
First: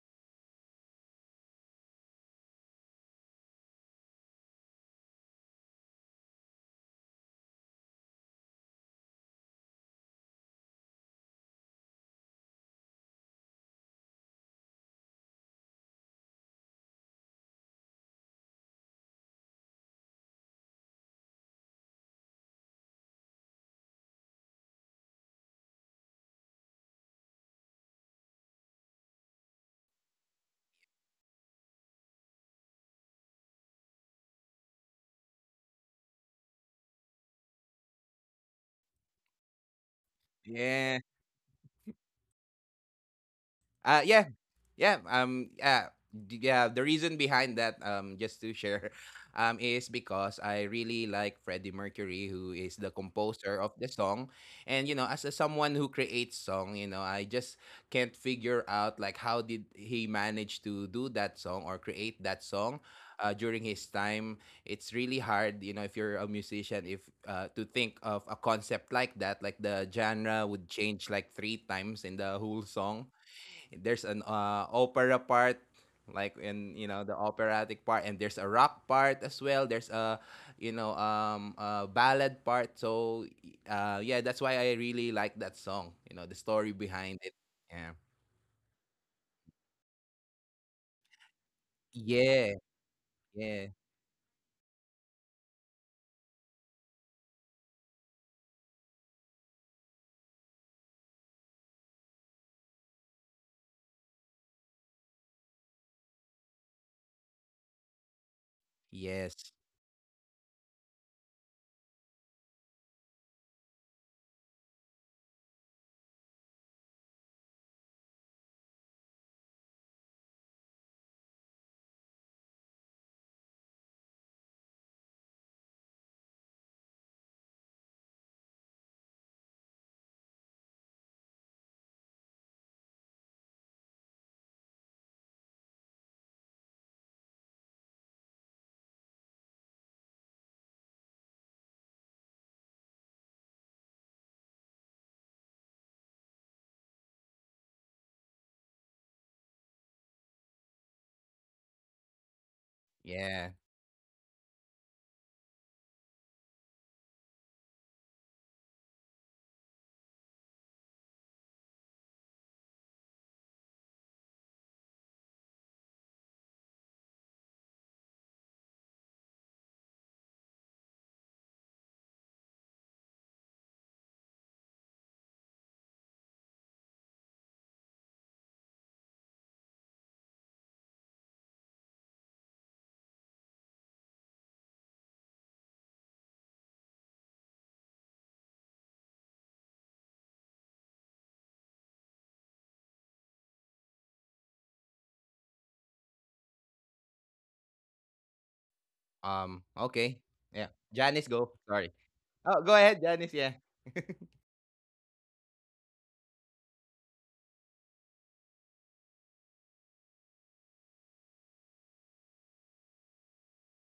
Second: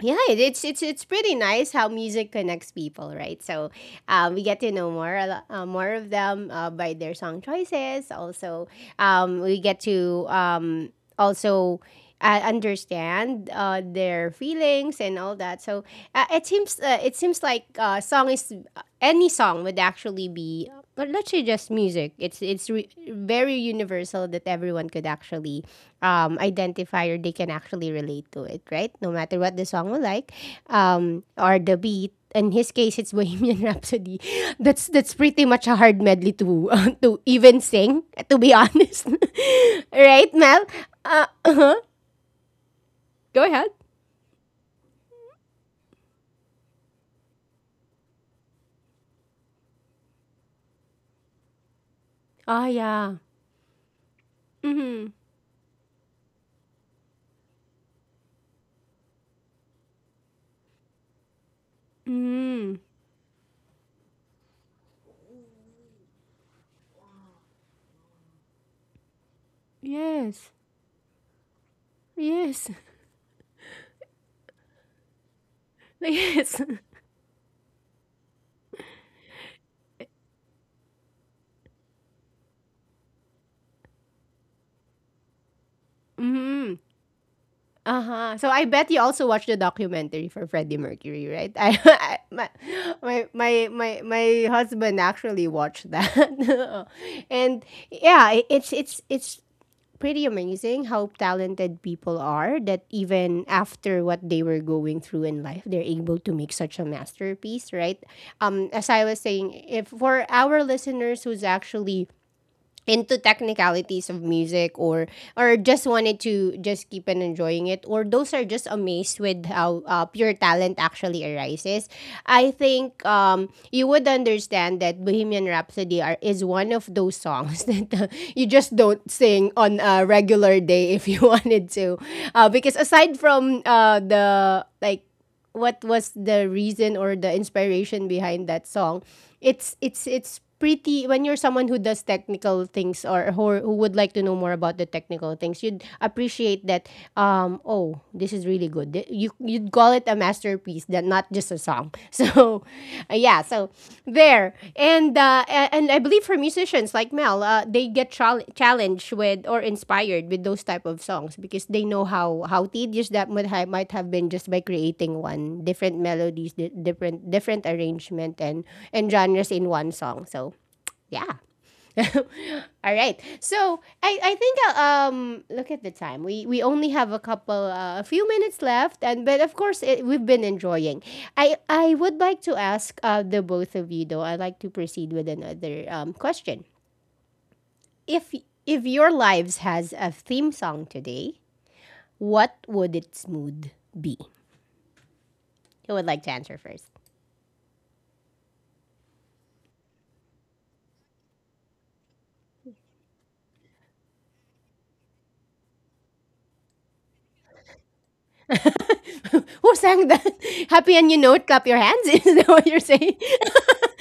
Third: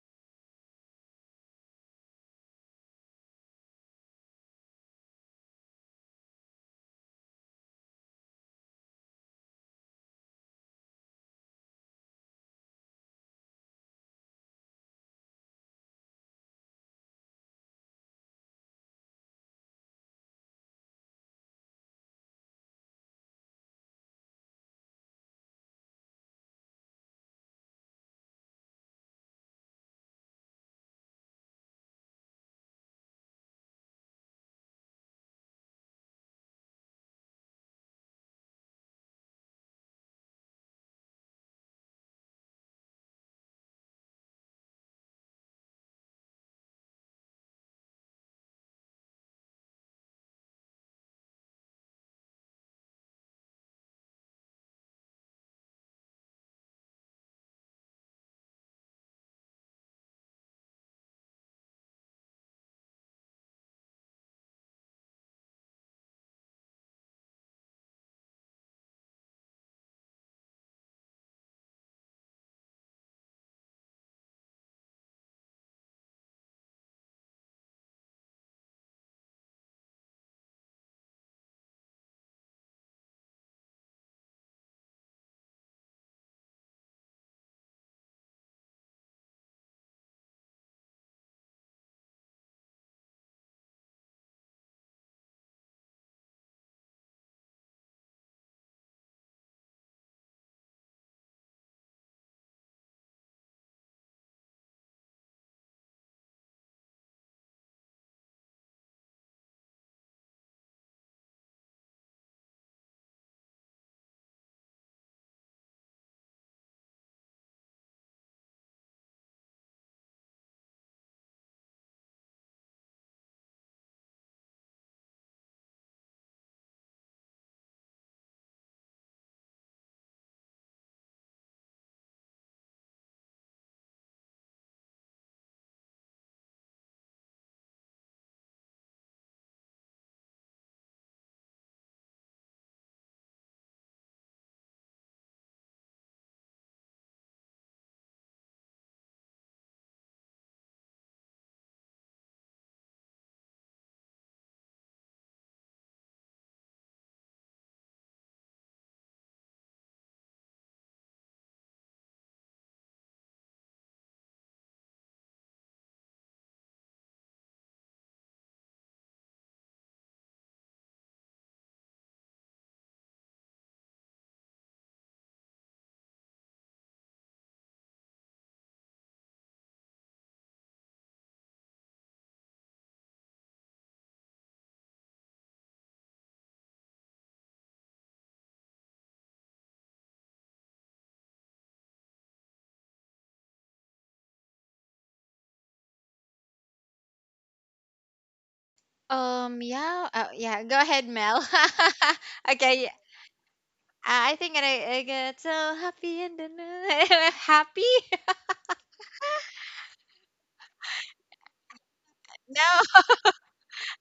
Speaker 1: yeah, it's it's pretty nice how music connects people, right? So we get to know more more of them by their song choices. Also, we get to also understand their feelings and all that. So it seems like song is any song would actually be but not say just music. It's very universal that everyone could actually identify or they can actually relate to it, right? No matter what the song we like, or the beat. In his case, it's Bohemian Rhapsody. That's pretty much a hard medley to to even sing. To be honest, right, Mel?
Speaker 3: Yeah.
Speaker 1: Uh-huh. Go ahead.
Speaker 3: Uh yeah, yeah, yeah, yeah, the reason behind that just to share is because I really like Freddie Mercury, who
Speaker 1: Oh
Speaker 3: is the
Speaker 1: yeah.
Speaker 3: composer of the song. And you
Speaker 1: Mm-hmm.
Speaker 3: know, as a, someone who creates song, you know, I just can't figure out like how did he manage to do that song or create that
Speaker 1: Mm-hmm.
Speaker 3: song during his time. It's really hard, you know, if you're a musician, if to think of a concept like that, like the genre
Speaker 1: Yes.
Speaker 3: would change like 3 times in the
Speaker 1: Yes.
Speaker 3: whole song. There's an opera part, like
Speaker 1: Yes.
Speaker 3: in you know, the operatic part, and there's a rock part as well. There's a you know a ballad part. So yeah, that's why I really like that song, you know, the
Speaker 1: Mm-hmm.
Speaker 3: story behind it. Yeah.
Speaker 1: Uh-huh. So I bet you also watched the documentary for Freddie Mercury, right? I
Speaker 3: Yeah. Yeah.
Speaker 1: my husband actually watched that. and yeah, it's pretty amazing how talented people are that even after what they were going through in life they're able to make such a masterpiece, right? As I was
Speaker 3: Yes.
Speaker 1: saying, if for our listeners who's actually into technicalities of music or just wanted to just keep on enjoying it or those are just amazed with how pure talent actually arises. I think you would understand that Bohemian Rhapsody is one of those songs that you just don't sing on a regular day if you wanted to because aside from the like what was the reason or the inspiration behind that song, it's pretty when you're someone who does technical things or who would like to know more about the technical things, you'd appreciate that. Oh, this is really good. You'd call it a masterpiece that not just a song. So yeah,
Speaker 3: Yeah.
Speaker 1: so there. And and I believe for musicians like Mel, they get challenged with or inspired with those type of songs because they know how tedious that might have been just by creating one different melodies, different different arrangement and genres in one song. So, yeah. All right. So I think look at the time. We only have a few minutes left, and but of course we've been enjoying. I would like to ask the both of you though. I'd like to proceed with another question. If if your lives has a theme song today, what would its mood be? Who would like to answer first?
Speaker 3: Okay.
Speaker 2: Yeah,
Speaker 3: Yeah.
Speaker 2: Go ahead,
Speaker 3: Janice,
Speaker 2: Mel.
Speaker 3: go. Sorry. Oh, go
Speaker 2: Okay,
Speaker 3: ahead, Janice. Yeah. Yeah.
Speaker 2: I think I get so happy, and then happy.
Speaker 1: Who sang that? Happy and you know it, clap your hands. Is that
Speaker 2: No.
Speaker 1: what you're saying?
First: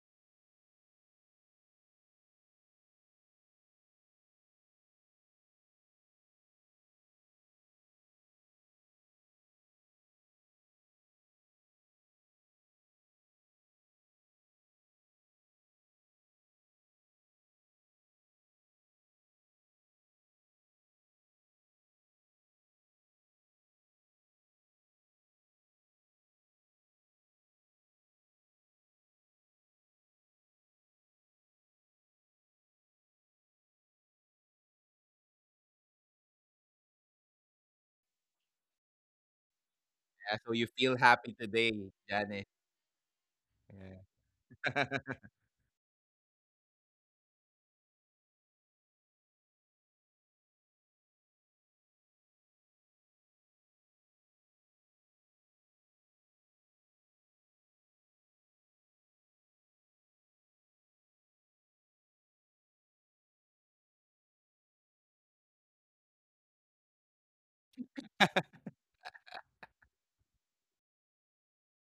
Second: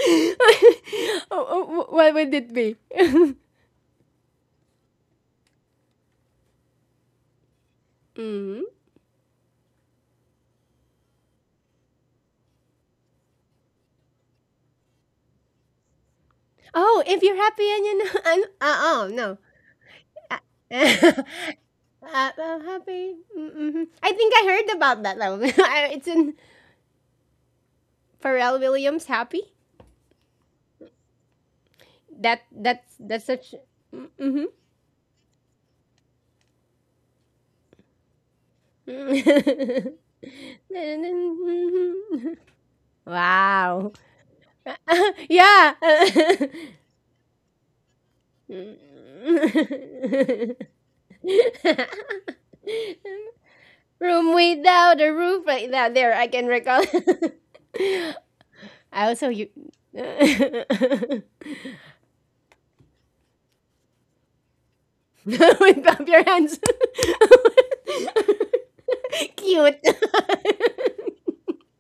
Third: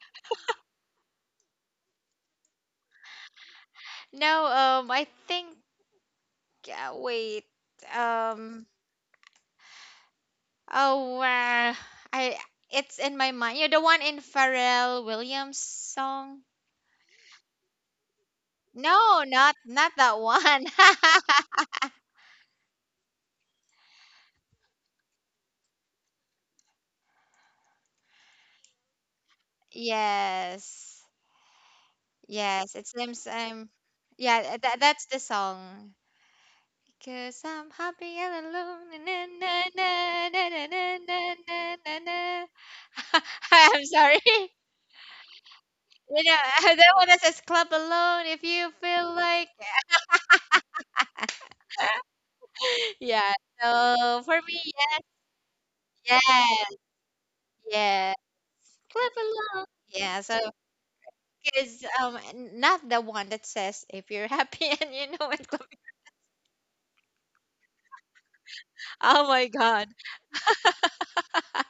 Speaker 1: Oh, oh, what would it be?
Speaker 2: No, I think wait.
Speaker 1: hmm
Speaker 2: Um. Oh, I. It's in my mind. You're the one in Pharrell Williams song.
Speaker 1: Oh, if you're happy and you know, and oh
Speaker 2: No,
Speaker 1: no.
Speaker 2: not not that one.
Speaker 1: I'm happy. Mm-hmm. I think I heard about that song. It's in Pharrell Williams' "Happy."
Speaker 2: Yes,
Speaker 1: That
Speaker 2: yes.
Speaker 1: that's
Speaker 2: It's them.
Speaker 1: that's such.
Speaker 2: Same.
Speaker 1: Mm-hmm.
Speaker 2: Yeah, that that's the song. Cause I'm happy and alone. Na, na, na,
Speaker 3: So
Speaker 2: na,
Speaker 3: you
Speaker 2: na,
Speaker 3: feel
Speaker 2: na,
Speaker 3: happy
Speaker 2: na,
Speaker 3: today,
Speaker 2: na, na,
Speaker 3: Janice?
Speaker 2: na.
Speaker 1: Wow.
Speaker 2: I'm
Speaker 3: Yeah.
Speaker 2: sorry.
Speaker 1: Yeah.
Speaker 2: You know, that one that says club alone if you feel
Speaker 1: Room
Speaker 2: like, yeah. So for me,
Speaker 1: without a
Speaker 2: yes,
Speaker 1: roof like that. There, I can
Speaker 2: yes,
Speaker 1: recall.
Speaker 2: yes.
Speaker 1: I
Speaker 2: Clap
Speaker 1: also you.
Speaker 2: along. Yeah. So
Speaker 1: With
Speaker 2: because not the one that says if you're happy and you know it, clap.
Speaker 1: bump your hands.
Speaker 2: Oh my
Speaker 1: Cute.
Speaker 2: god.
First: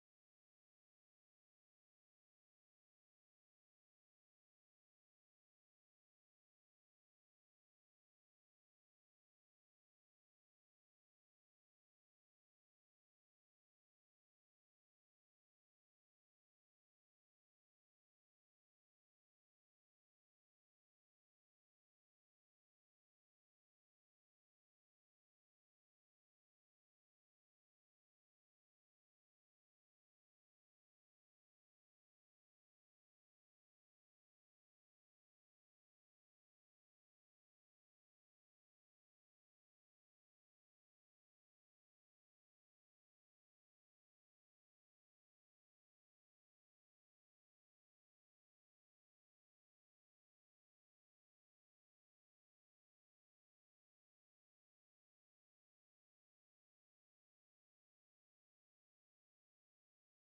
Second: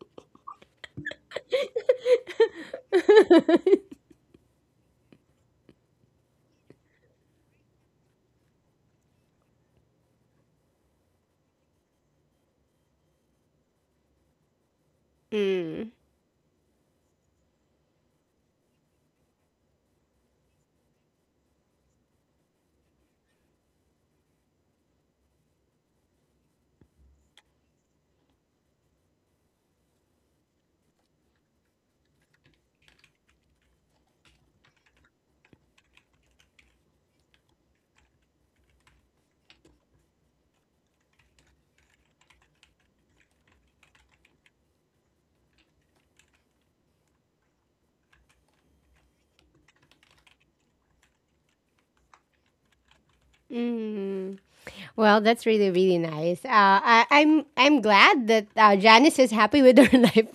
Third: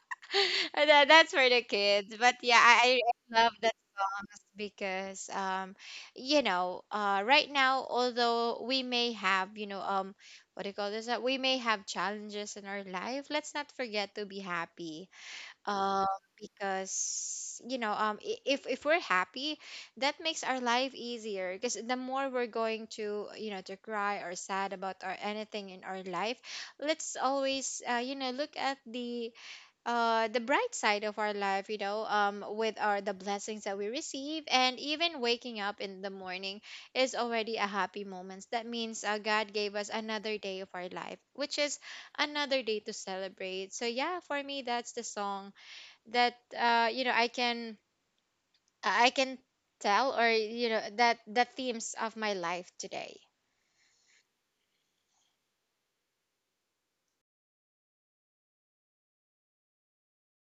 Speaker 2: That, that's for the kids. But yeah, I love that songs because right now, although we may have what do you call this, that we may have challenges in our life, let's not forget to be happy.
Speaker 1: Mm.
Speaker 2: um because if we're happy, that makes our life easier, because the more we're going to, to cry or sad about or anything in our life, let's always look at the bright side of our life, with our the blessings that we receive. And even waking up in the morning is already a happy moment. That means God gave us another day of our life, which is another day to celebrate. So yeah, for me, that's the song that I can, I can tell, or that the themes of my life today.
Speaker 1: Mm. Well, that's really nice. I'm glad that Janice is happy with her life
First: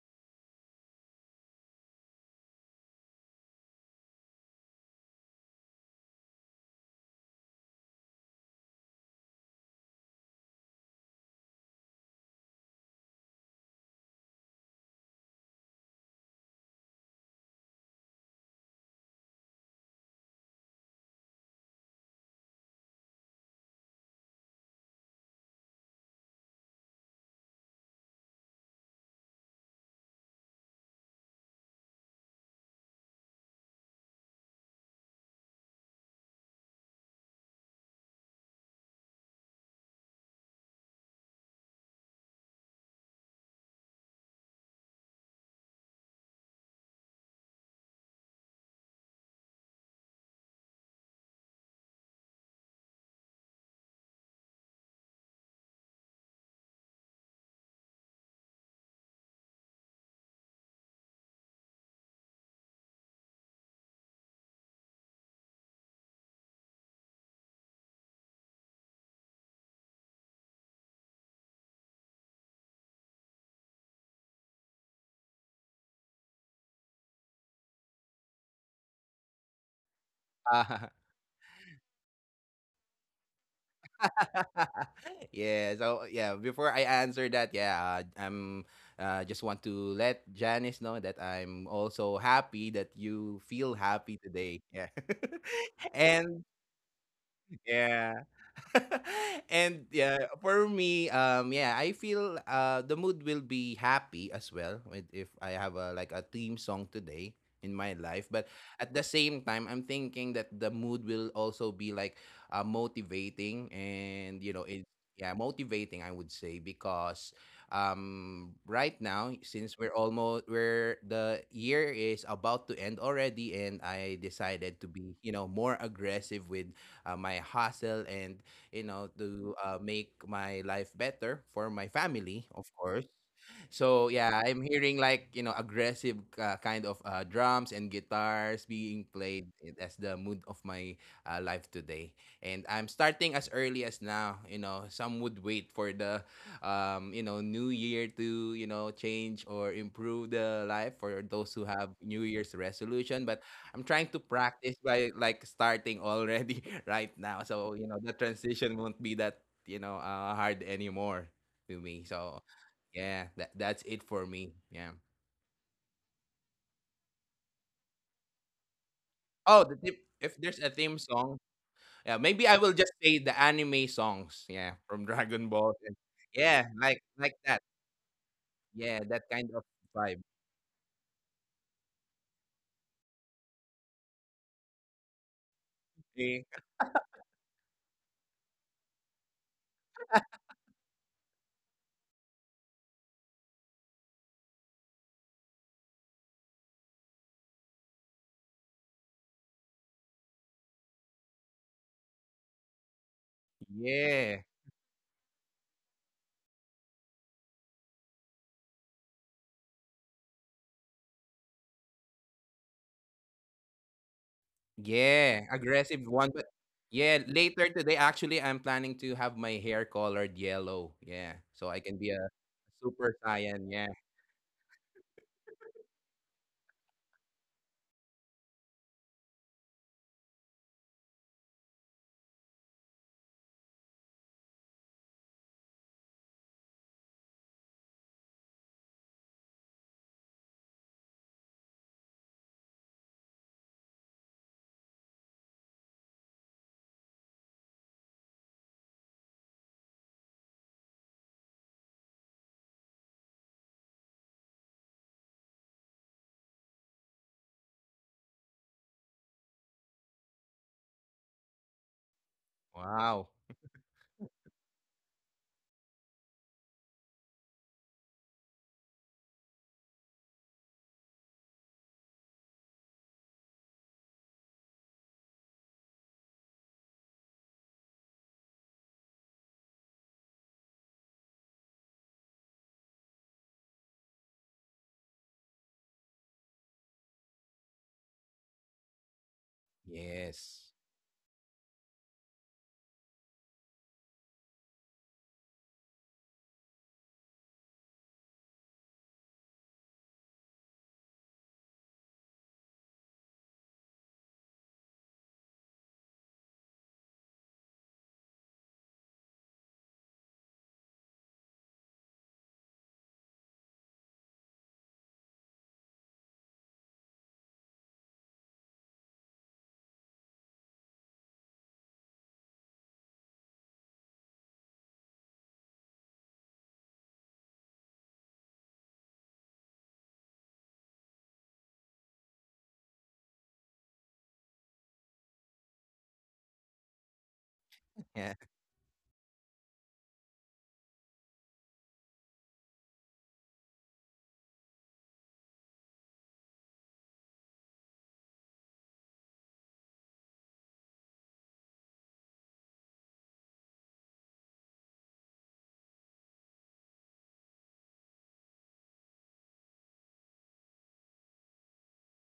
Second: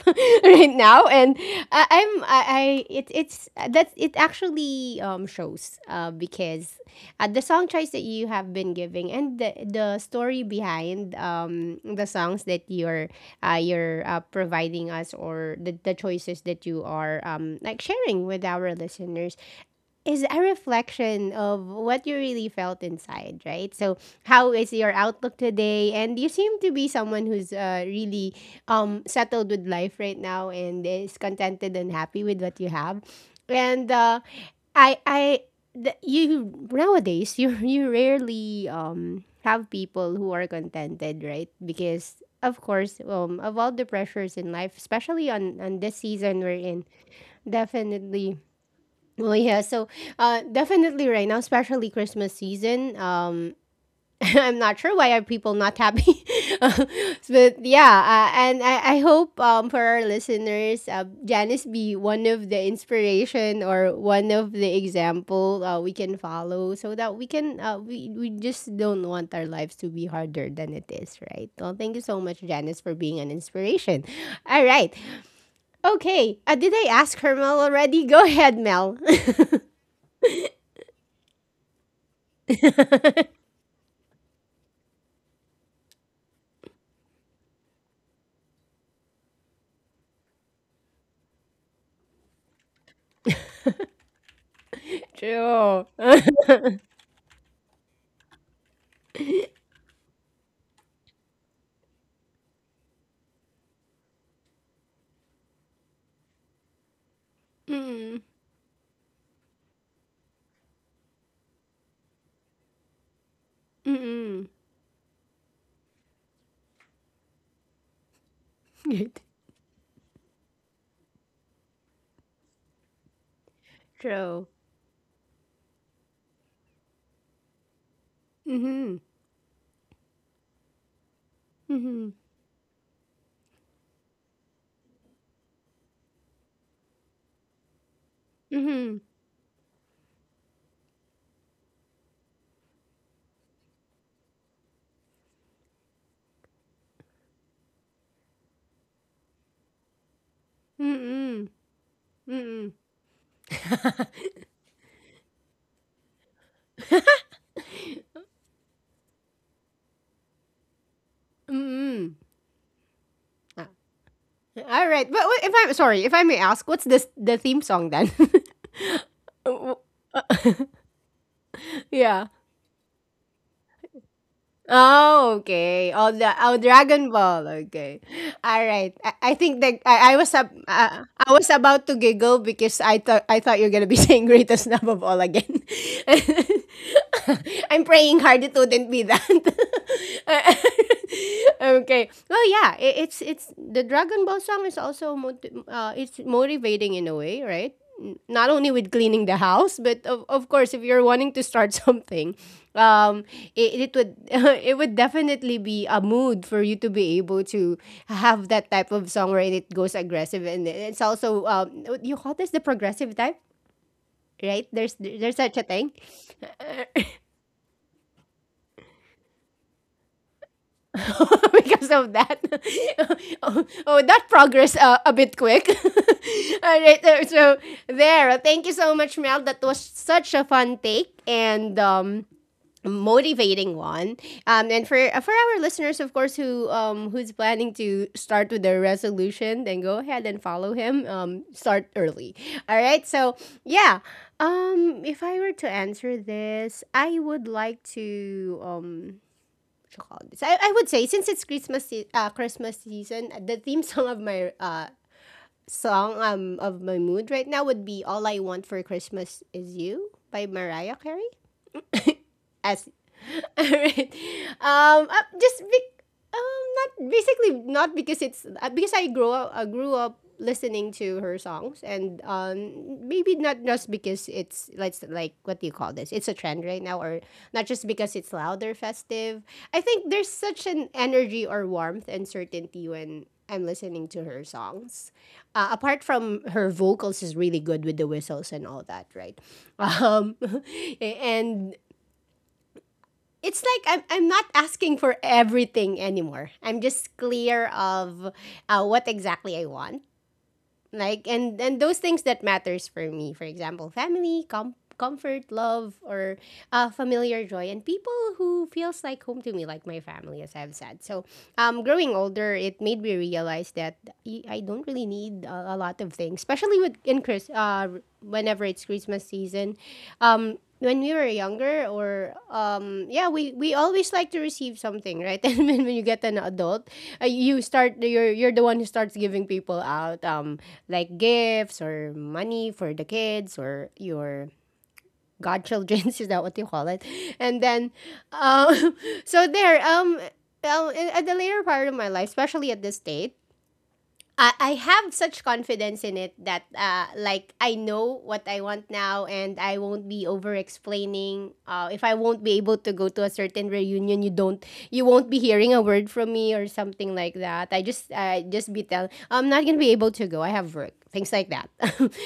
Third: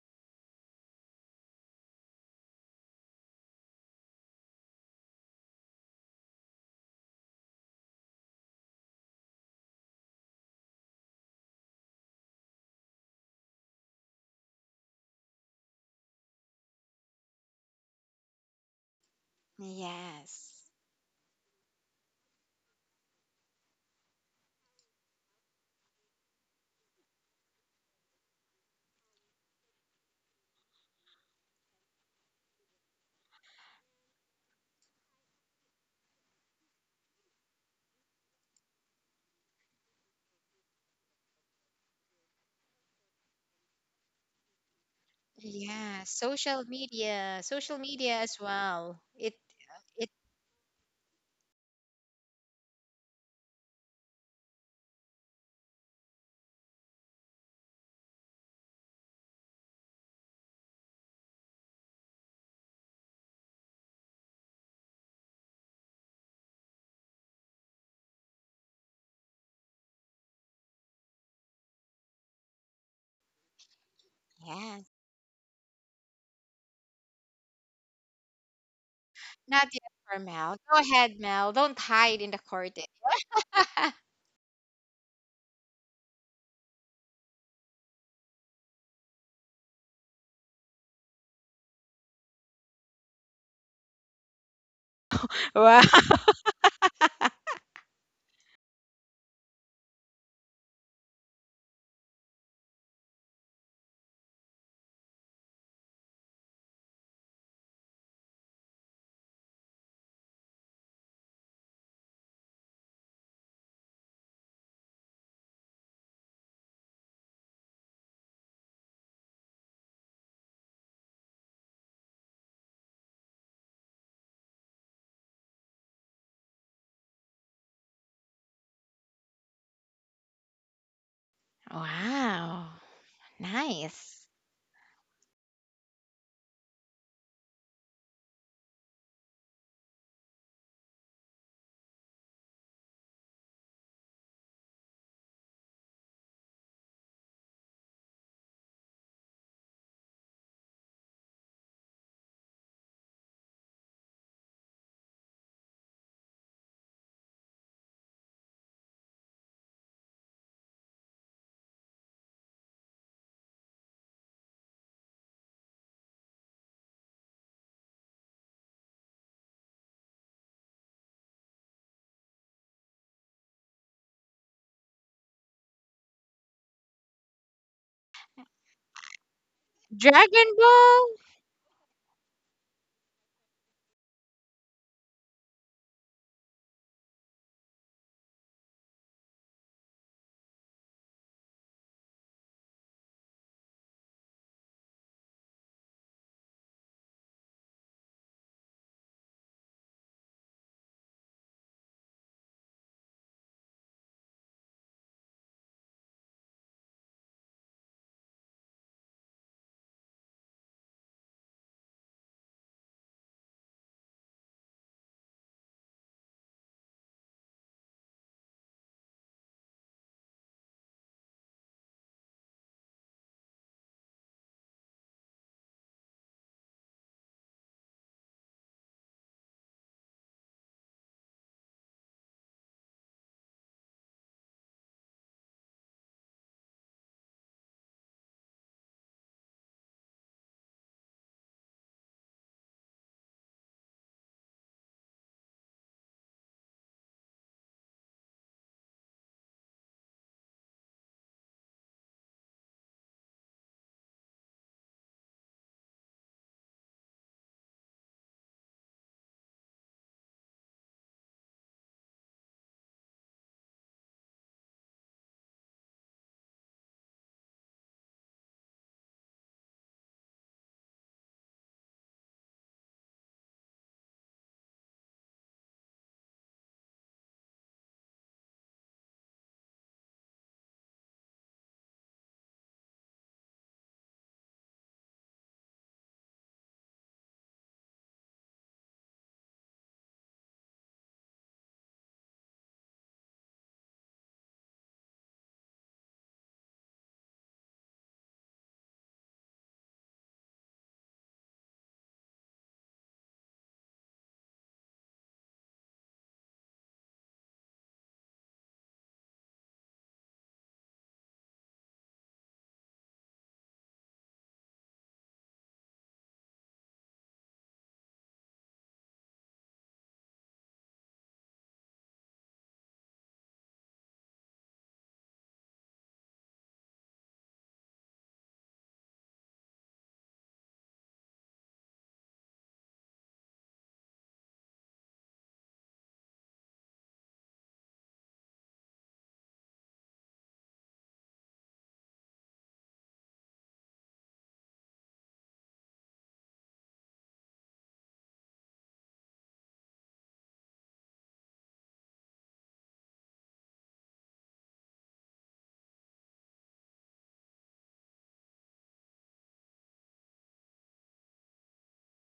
Speaker 1: right now, and I, I'm I it, it's that's it actually shows because the song choice that you have been giving and the story behind the songs that you're providing us or the choices that you are like sharing with our listeners is a
Speaker 2: Yes.
Speaker 1: reflection of what you really felt inside, right? So, how is your outlook today? And you seem to be someone who's really settled with life right now and is contented and happy with what you have. And I, I, you nowadays you you rarely have people who are contented, right? Because of course, of all the pressures in life, especially on this
Speaker 2: Yeah,
Speaker 1: season we're
Speaker 2: social
Speaker 1: in,
Speaker 2: media, social media as
Speaker 1: definitely
Speaker 2: well, it.
Speaker 1: well, yeah. So, definitely right now, especially Christmas season. I'm not sure why are people not happy, but yeah. I hope for our listeners, Janice be one of the inspiration or one of the example we can follow, so that we can we just don't want our lives to be harder than it is, right? Well, thank you so much, Janice, for being an inspiration. All
Speaker 2: Yes.
Speaker 1: right. Okay. Did I ask her Mel already? Go ahead, Mel.
Speaker 2: Not yet for Mel. Go ahead, Mel, don't hide in the curtain.
Speaker 3: Yeah. So yeah, before I answer that, yeah, I'm just want to let Janice know that I'm also happy that you feel happy today. Yeah.
Speaker 2: Wow.
Speaker 1: True.
Speaker 3: And yeah. And yeah, for me, yeah, I feel the mood will be happy as well, with if I have a like a theme song today in my life.
Speaker 1: Mm-mm.
Speaker 3: But at the same time, I'm thinking that the mood will also be like motivating, and you
Speaker 1: Mm-mm.
Speaker 3: know it. Yeah, motivating, I would say, because right
Speaker 1: Good.
Speaker 3: now, since we're almost where the year is about to end already, and I
Speaker 1: True.
Speaker 3: decided to be you know more aggressive with my hustle, and you
Speaker 1: Mm-hmm.
Speaker 3: know, to make my life better for my
Speaker 1: Mm-hmm.
Speaker 3: family, of
Speaker 2: Wow.
Speaker 3: course. So
Speaker 2: Nice.
Speaker 3: yeah, I'm hearing like you know aggressive kind of drums and guitars
Speaker 1: Mm-hmm.
Speaker 3: being played as the mood of my life today. And I'm starting as early as now. You know, some would wait for the you know, New Year to you know change or improve the life for
Speaker 1: Mm-mm.
Speaker 3: those who have New Year's
Speaker 1: Mm-mm.
Speaker 3: resolution. But I'm trying to practice by like starting already right now. So, you know, the transition won't be that, you know, hard anymore to me.
Speaker 1: Mm-mm.
Speaker 3: So, yeah, that,
Speaker 1: Ah,
Speaker 3: that's it for me.
Speaker 1: all
Speaker 3: Yeah.
Speaker 1: right. If I'm sorry, if I may ask, what's this the theme song then? Uh,
Speaker 3: Oh, the
Speaker 1: w-
Speaker 3: tip, if
Speaker 1: uh,
Speaker 3: there's a theme song, yeah,
Speaker 1: yeah.
Speaker 3: maybe I will just say the anime songs. Yeah, from
Speaker 1: Oh,
Speaker 3: Dragon Ball.
Speaker 1: okay.
Speaker 3: And- yeah,
Speaker 1: Dragon
Speaker 3: like
Speaker 1: Ball.
Speaker 3: that.
Speaker 1: Okay, all right.
Speaker 3: Yeah,
Speaker 1: I,
Speaker 3: that
Speaker 1: I
Speaker 3: kind
Speaker 1: think
Speaker 3: of
Speaker 1: that I, I
Speaker 3: vibe.
Speaker 1: was up.
Speaker 2: Dragon Ball.
Speaker 1: I was about to giggle because I thought you're gonna be saying greatest love of all again.
Speaker 3: Eh,
Speaker 1: I'm praying hard it wouldn't be that. Okay. Well, yeah. It's the Dragon Ball song is also it's motivating in a way, right? Not only with cleaning the house, but of course, if you're wanting to start something, um, it would
Speaker 3: yeah.
Speaker 1: it would definitely be a mood for you to be able to have that type of song where it goes aggressive and it's also what you call this the progressive type, right? There's
Speaker 3: Yeah,
Speaker 1: there's such a
Speaker 3: aggressive
Speaker 1: thing
Speaker 3: one, but yeah, later today actually I'm planning to have my hair colored yellow. Yeah. So I can
Speaker 1: because
Speaker 3: be a
Speaker 1: of that.
Speaker 3: super Saiyan.
Speaker 1: Oh,
Speaker 3: Yeah.
Speaker 1: oh, that progress a bit quick. All right, so there. Thank you so much, Mel. That was such a fun take, and motivating one and for our listeners of course who who's planning to start with their resolution then go ahead and follow him, start early. All right. So yeah, if I were to answer this I would like to what you call this? I would say since it's Christmas season, the theme song of my mood right now would be "All I Want for Christmas Is You" by Mariah Carey as
Speaker 3: Wow.
Speaker 1: alright. Um, uh, just bec- um, not basically not because it's because I grow up grew up listening to her songs, and maybe not just because it's like what do you call this? It's a trend right now, or not just because it's louder festive. I think there's such an energy or warmth and certainty when I'm listening to her songs. Apart from her vocals is really good with the whistles and all that, right? Um,
Speaker 3: Yes.
Speaker 1: and it's like I'm not asking for everything anymore. I'm just clear of what exactly I want. Like, and those things that matters for me. For example, family, comfort, love, or familiar joy, and people who feels like home to me, like my family, as I've said. So, growing older, it made me realize that I don't really need a lot of things, especially with in Chris. Whenever it's Christmas season, when we were younger or yeah we always like to receive something, right? And when you get an adult, you're the one who starts giving people out, like gifts or money for the kids or your godchildren is that what you call it, and then
Speaker 3: Yeah.
Speaker 1: um so there in- at the later part of my life, especially at this state, I have such confidence in it that like I know what I want now, and I won't be over explaining. If I won't be able to go to a certain reunion, you won't be hearing a word from me or something like that. I just be tell I'm not gonna be able to go. I have work, things like that.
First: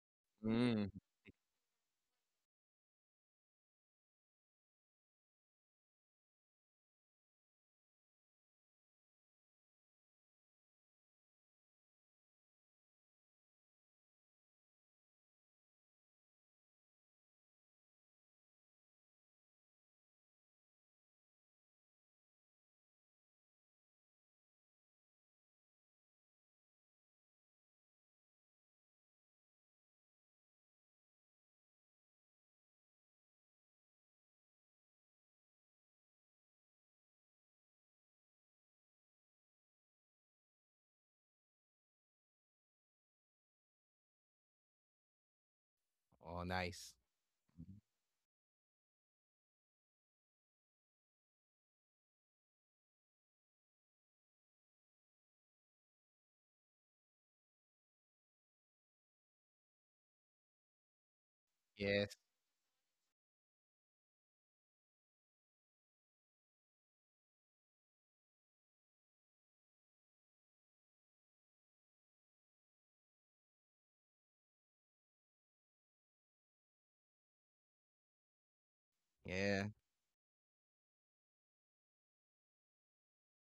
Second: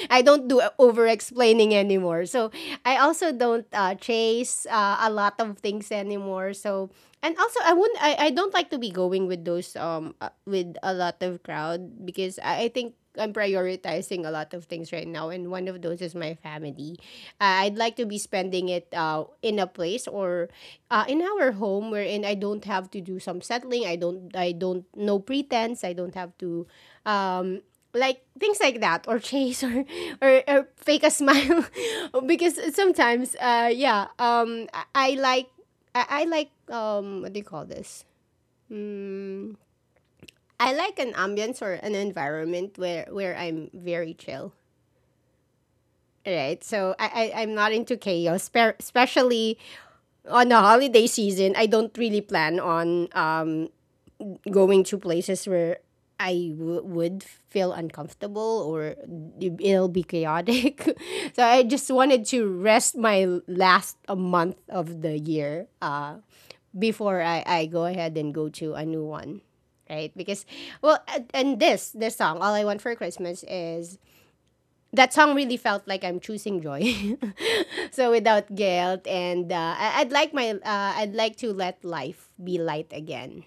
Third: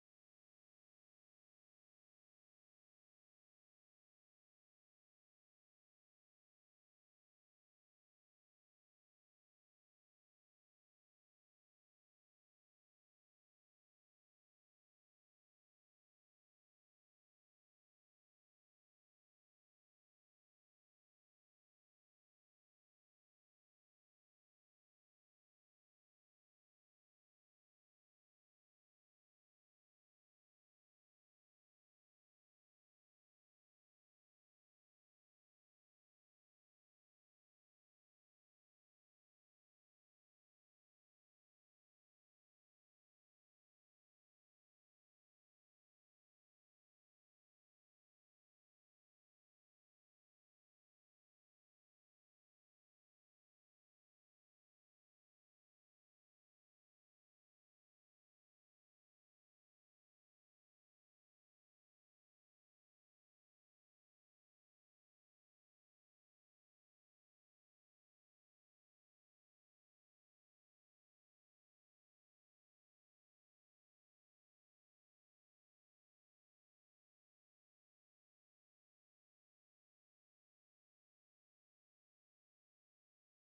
Speaker 1: I don't do
Speaker 3: Mm.
Speaker 1: over explaining anymore. So I also don't chase a lot of things anymore. So, and also, I wouldn't. I don't like to be going with those with a lot of crowd because I think I'm prioritizing a lot of things right now, and one of those is my family. I'd like to be spending it in a place, or in our home, wherein I don't have to do some settling. I don't. I don't. No pretense. I don't have to. Um, like things like that, or chase, or or fake a smile because sometimes yeah I like what do you call this? Mm, I like an ambience or an environment where I'm very chill.
Speaker 3: Oh,
Speaker 1: Right,
Speaker 3: nice.
Speaker 1: so I'm not into chaos, especially on the holiday season. I don't really plan on going to places where would feel uncomfortable, or it'll be chaotic. So I just
Speaker 3: Yes.
Speaker 1: wanted to rest my last a month of the year, before I go ahead and go to a new one, right? Because, well, and this song, All I Want for Christmas, is that song really felt like I'm choosing joy. So without guilt. And
Speaker 3: Yeah.
Speaker 1: I'd like I'd like to let life be light again,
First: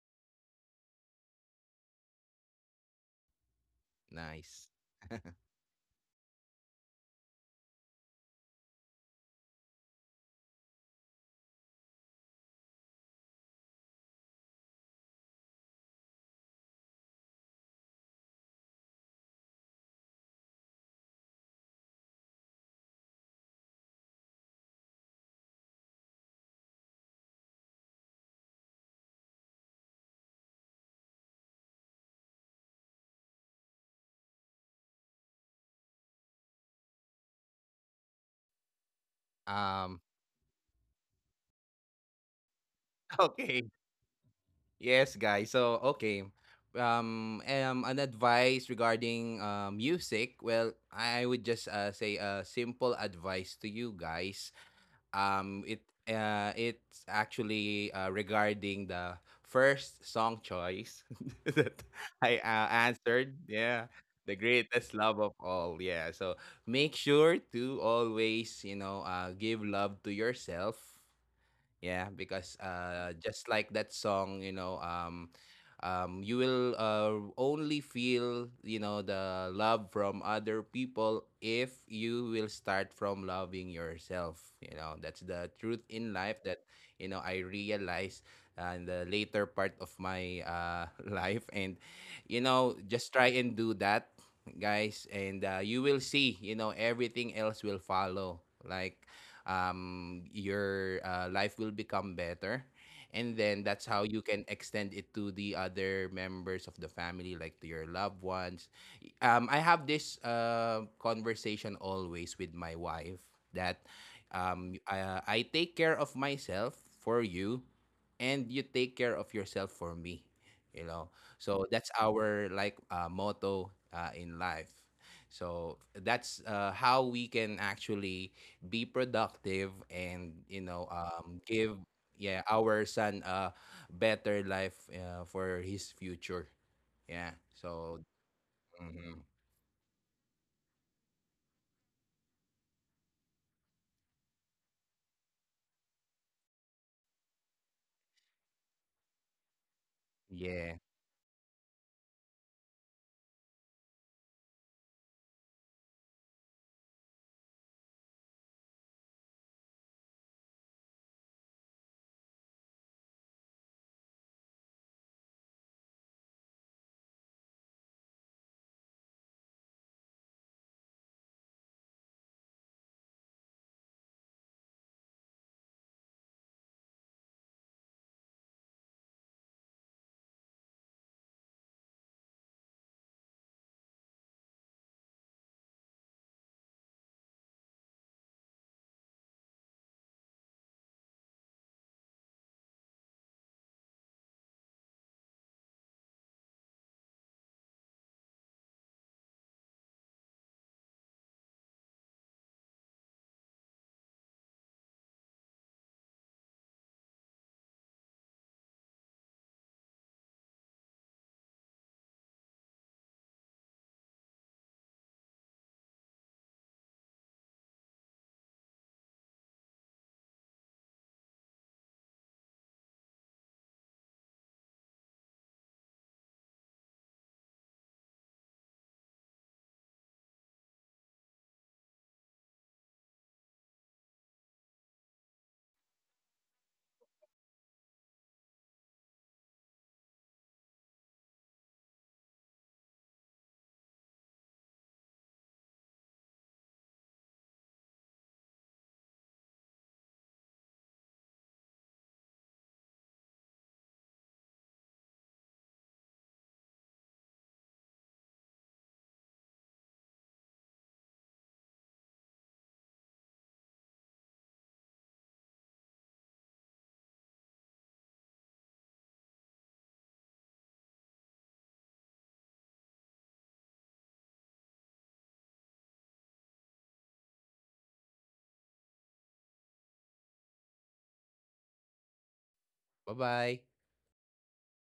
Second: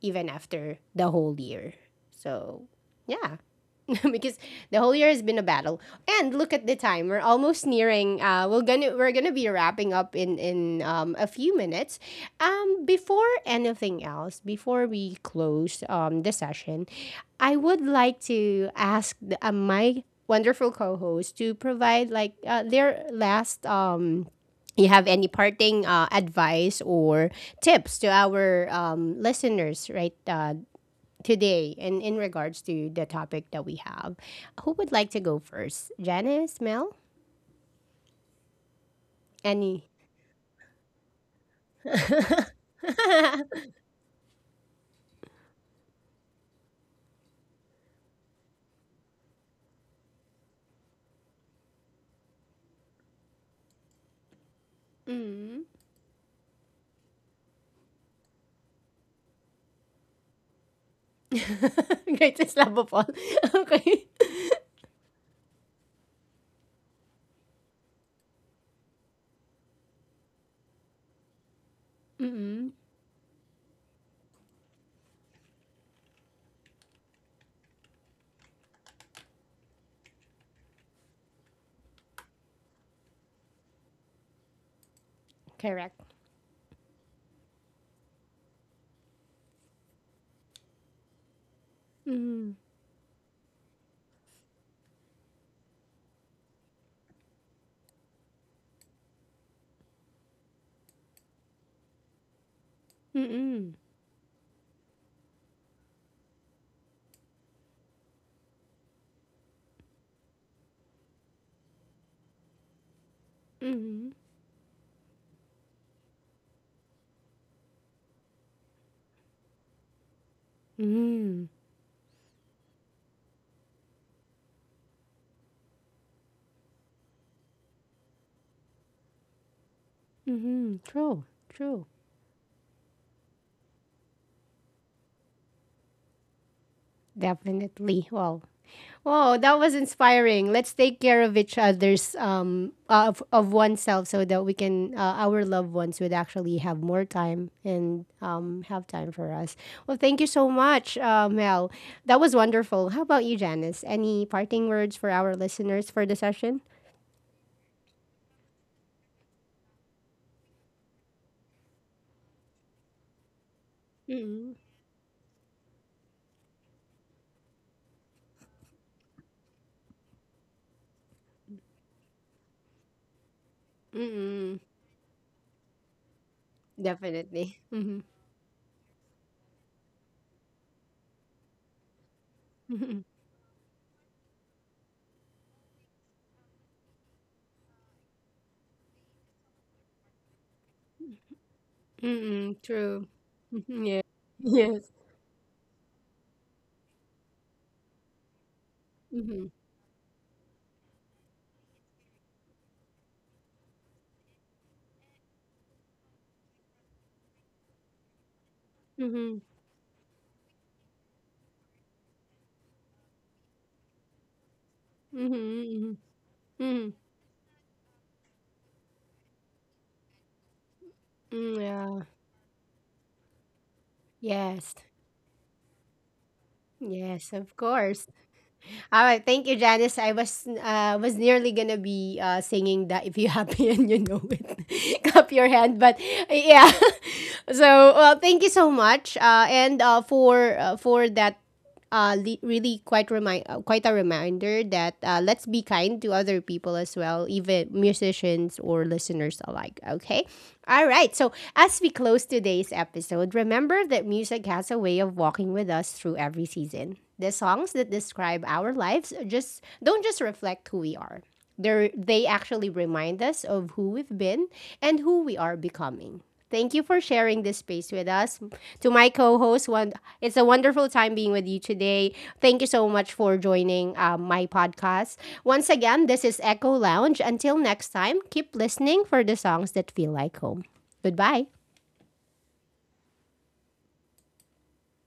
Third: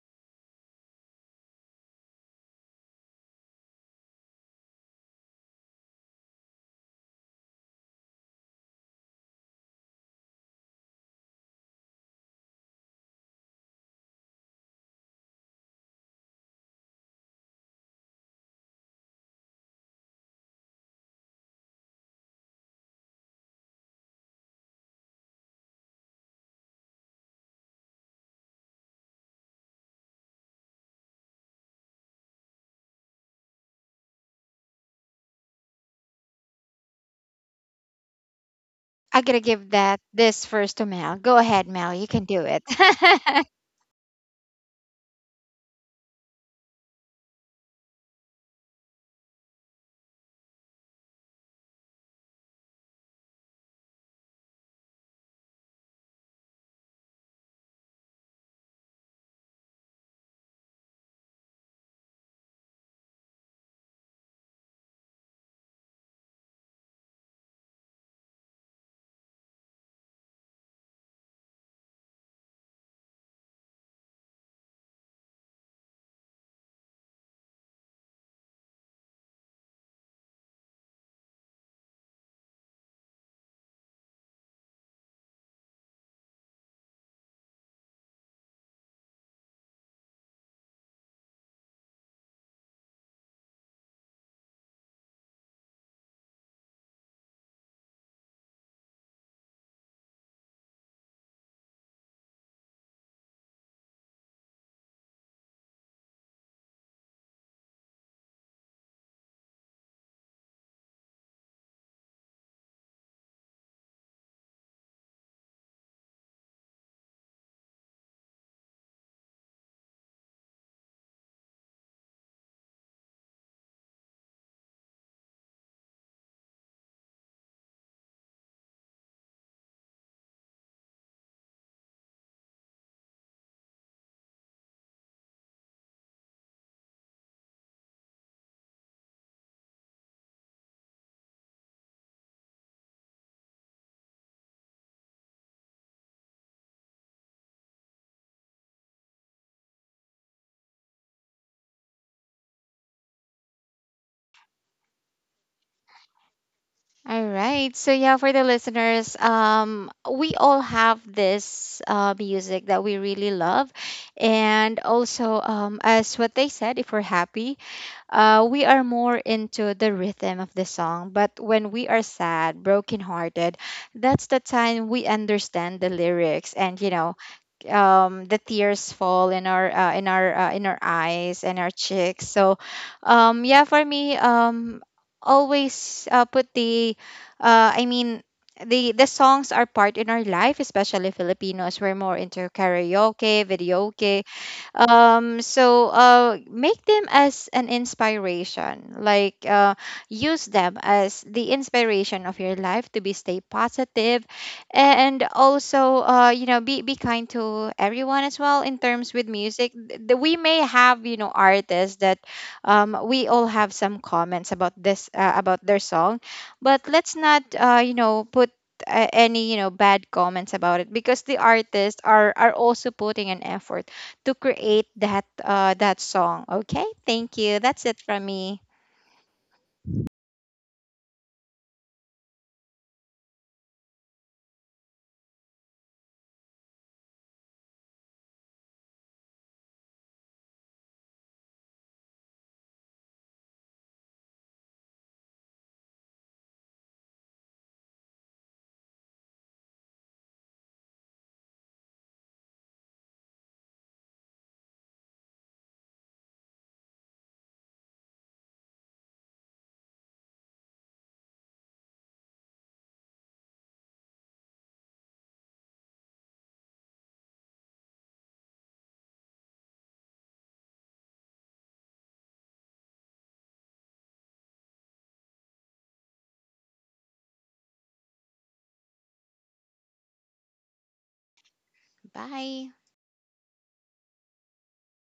Speaker 1: even after the whole year. So, yeah. Because
Speaker 3: Nice.
Speaker 1: the whole year has been a battle. And look at the time; we're almost nearing. We're gonna be wrapping up in a few minutes. Before anything else, before we close the session, I would like to ask my wonderful co-host to provide like their last. You have any parting advice or tips to our listeners right today, and in regards to the topic that we have. Who would like to go first? Janice, Mel,
Speaker 2: I got to give
Speaker 1: Annie?
Speaker 2: that
Speaker 3: Um
Speaker 2: this first to Mel. Go ahead, Mel, you can do it.
Speaker 3: okay. Yes, guys. So, okay. Um, an advice regarding music. Well, I would just say a simple advice to you guys.
Speaker 1: Mm.
Speaker 3: Um, it it's actually regarding the first song choice that I
Speaker 1: Greatest love of all.
Speaker 3: answered.
Speaker 1: Okay.
Speaker 3: Yeah, the greatest love of all. Yeah, so make sure to always you know give love to yourself. Yeah, because
Speaker 1: Mm-mm.
Speaker 3: just like that song, you know, you will only feel, you know, the love from other people if you will start from loving yourself. You know, that's the truth
Speaker 1: Correct.
Speaker 3: in life that, you know, I realized in the later part of my life. And,
Speaker 1: Mm.
Speaker 3: you know, just try and do that, guys. And you will see, you know, everything else will follow. Like, your life will become better, and
Speaker 1: Mm-mm.
Speaker 3: then that's how you can extend it to the other members of the family, like to your loved ones. I have this conversation always with my wife that
Speaker 1: Mm-mm.
Speaker 3: I take care of myself for you, and you take care of yourself for me, you know.
Speaker 1: Mm.
Speaker 3: So that's our like motto in life. So that's how we can actually be productive, and you
Speaker 1: Mm-hmm.
Speaker 3: know
Speaker 1: True. True.
Speaker 3: give yeah our son a better life for his future. Yeah,
Speaker 1: Definitely.
Speaker 3: so
Speaker 1: Well,
Speaker 3: mhm.
Speaker 1: wow, that was inspiring. Let's take care of each other's of oneself so that we can our loved ones would actually have more time and have time for us. Well, thank you so
Speaker 3: Yeah.
Speaker 1: much, Mel. That was wonderful. How about you, Janice? Any parting words for our listeners for the session?
Speaker 2: All right. So yeah, for the listeners, we all have this music that we really love,
Speaker 1: Mm-mm.
Speaker 2: and also, as what they said, if we're happy, we are more into the rhythm of the song. But when we are sad, brokenhearted, that's the
Speaker 1: Mm-mm.
Speaker 2: time we understand the lyrics, and you know,
Speaker 1: Definitely. Mm-hmm.
Speaker 2: the tears fall in our in our eyes and our cheeks. So, yeah, for me, always put the, I mean, the songs are part in our life, especially Filipinos. We're more
Speaker 1: Mm-hmm.
Speaker 2: into
Speaker 1: Mm-mm. True.
Speaker 2: karaoke,
Speaker 1: Mhm. Yeah.
Speaker 2: videoke.
Speaker 1: Yes.
Speaker 2: So make them as an inspiration, like
Speaker 1: Mm-hmm.
Speaker 2: use them as the inspiration of your life to be stay positive, and also be kind to everyone as well in terms with
Speaker 1: Mm-hmm.
Speaker 2: music. We may have artists that, we all have some comments about this about their
Speaker 1: Mm-hmm.
Speaker 2: song, but
Speaker 1: Mm-hmm.
Speaker 2: let's not put any bad comments about it because the
Speaker 1: Mm-hmm.
Speaker 2: artists
Speaker 1: Yeah.
Speaker 2: are also putting an effort to
Speaker 1: Yes.
Speaker 2: create that that song. Okay?
Speaker 1: Yes,
Speaker 2: Thank
Speaker 1: of
Speaker 2: you. That's it
Speaker 1: course.
Speaker 2: from me.
Speaker 1: All right, thank you, Janice. I was nearly gonna be singing that if you happy and you know it, clap your hand. But yeah, so well, thank you so much, and for that uh, really quite remind quite a reminder that let's be kind to other people as well, even musicians or listeners alike. Okay, all right. So as we close today's episode, remember that music has a way of walking with us through every season. The songs that describe our lives just don't just reflect who we are. They actually remind us of who we've been and who we are becoming. Thank you for sharing this space with us. To my co-host, one, it's a wonderful time being with you today. Thank you so much for joining my podcast. Once again, this is Echo Lounge. Until next time, keep listening for the songs that feel like home. Goodbye.
Speaker 2: Bye.
Speaker 3: bye bye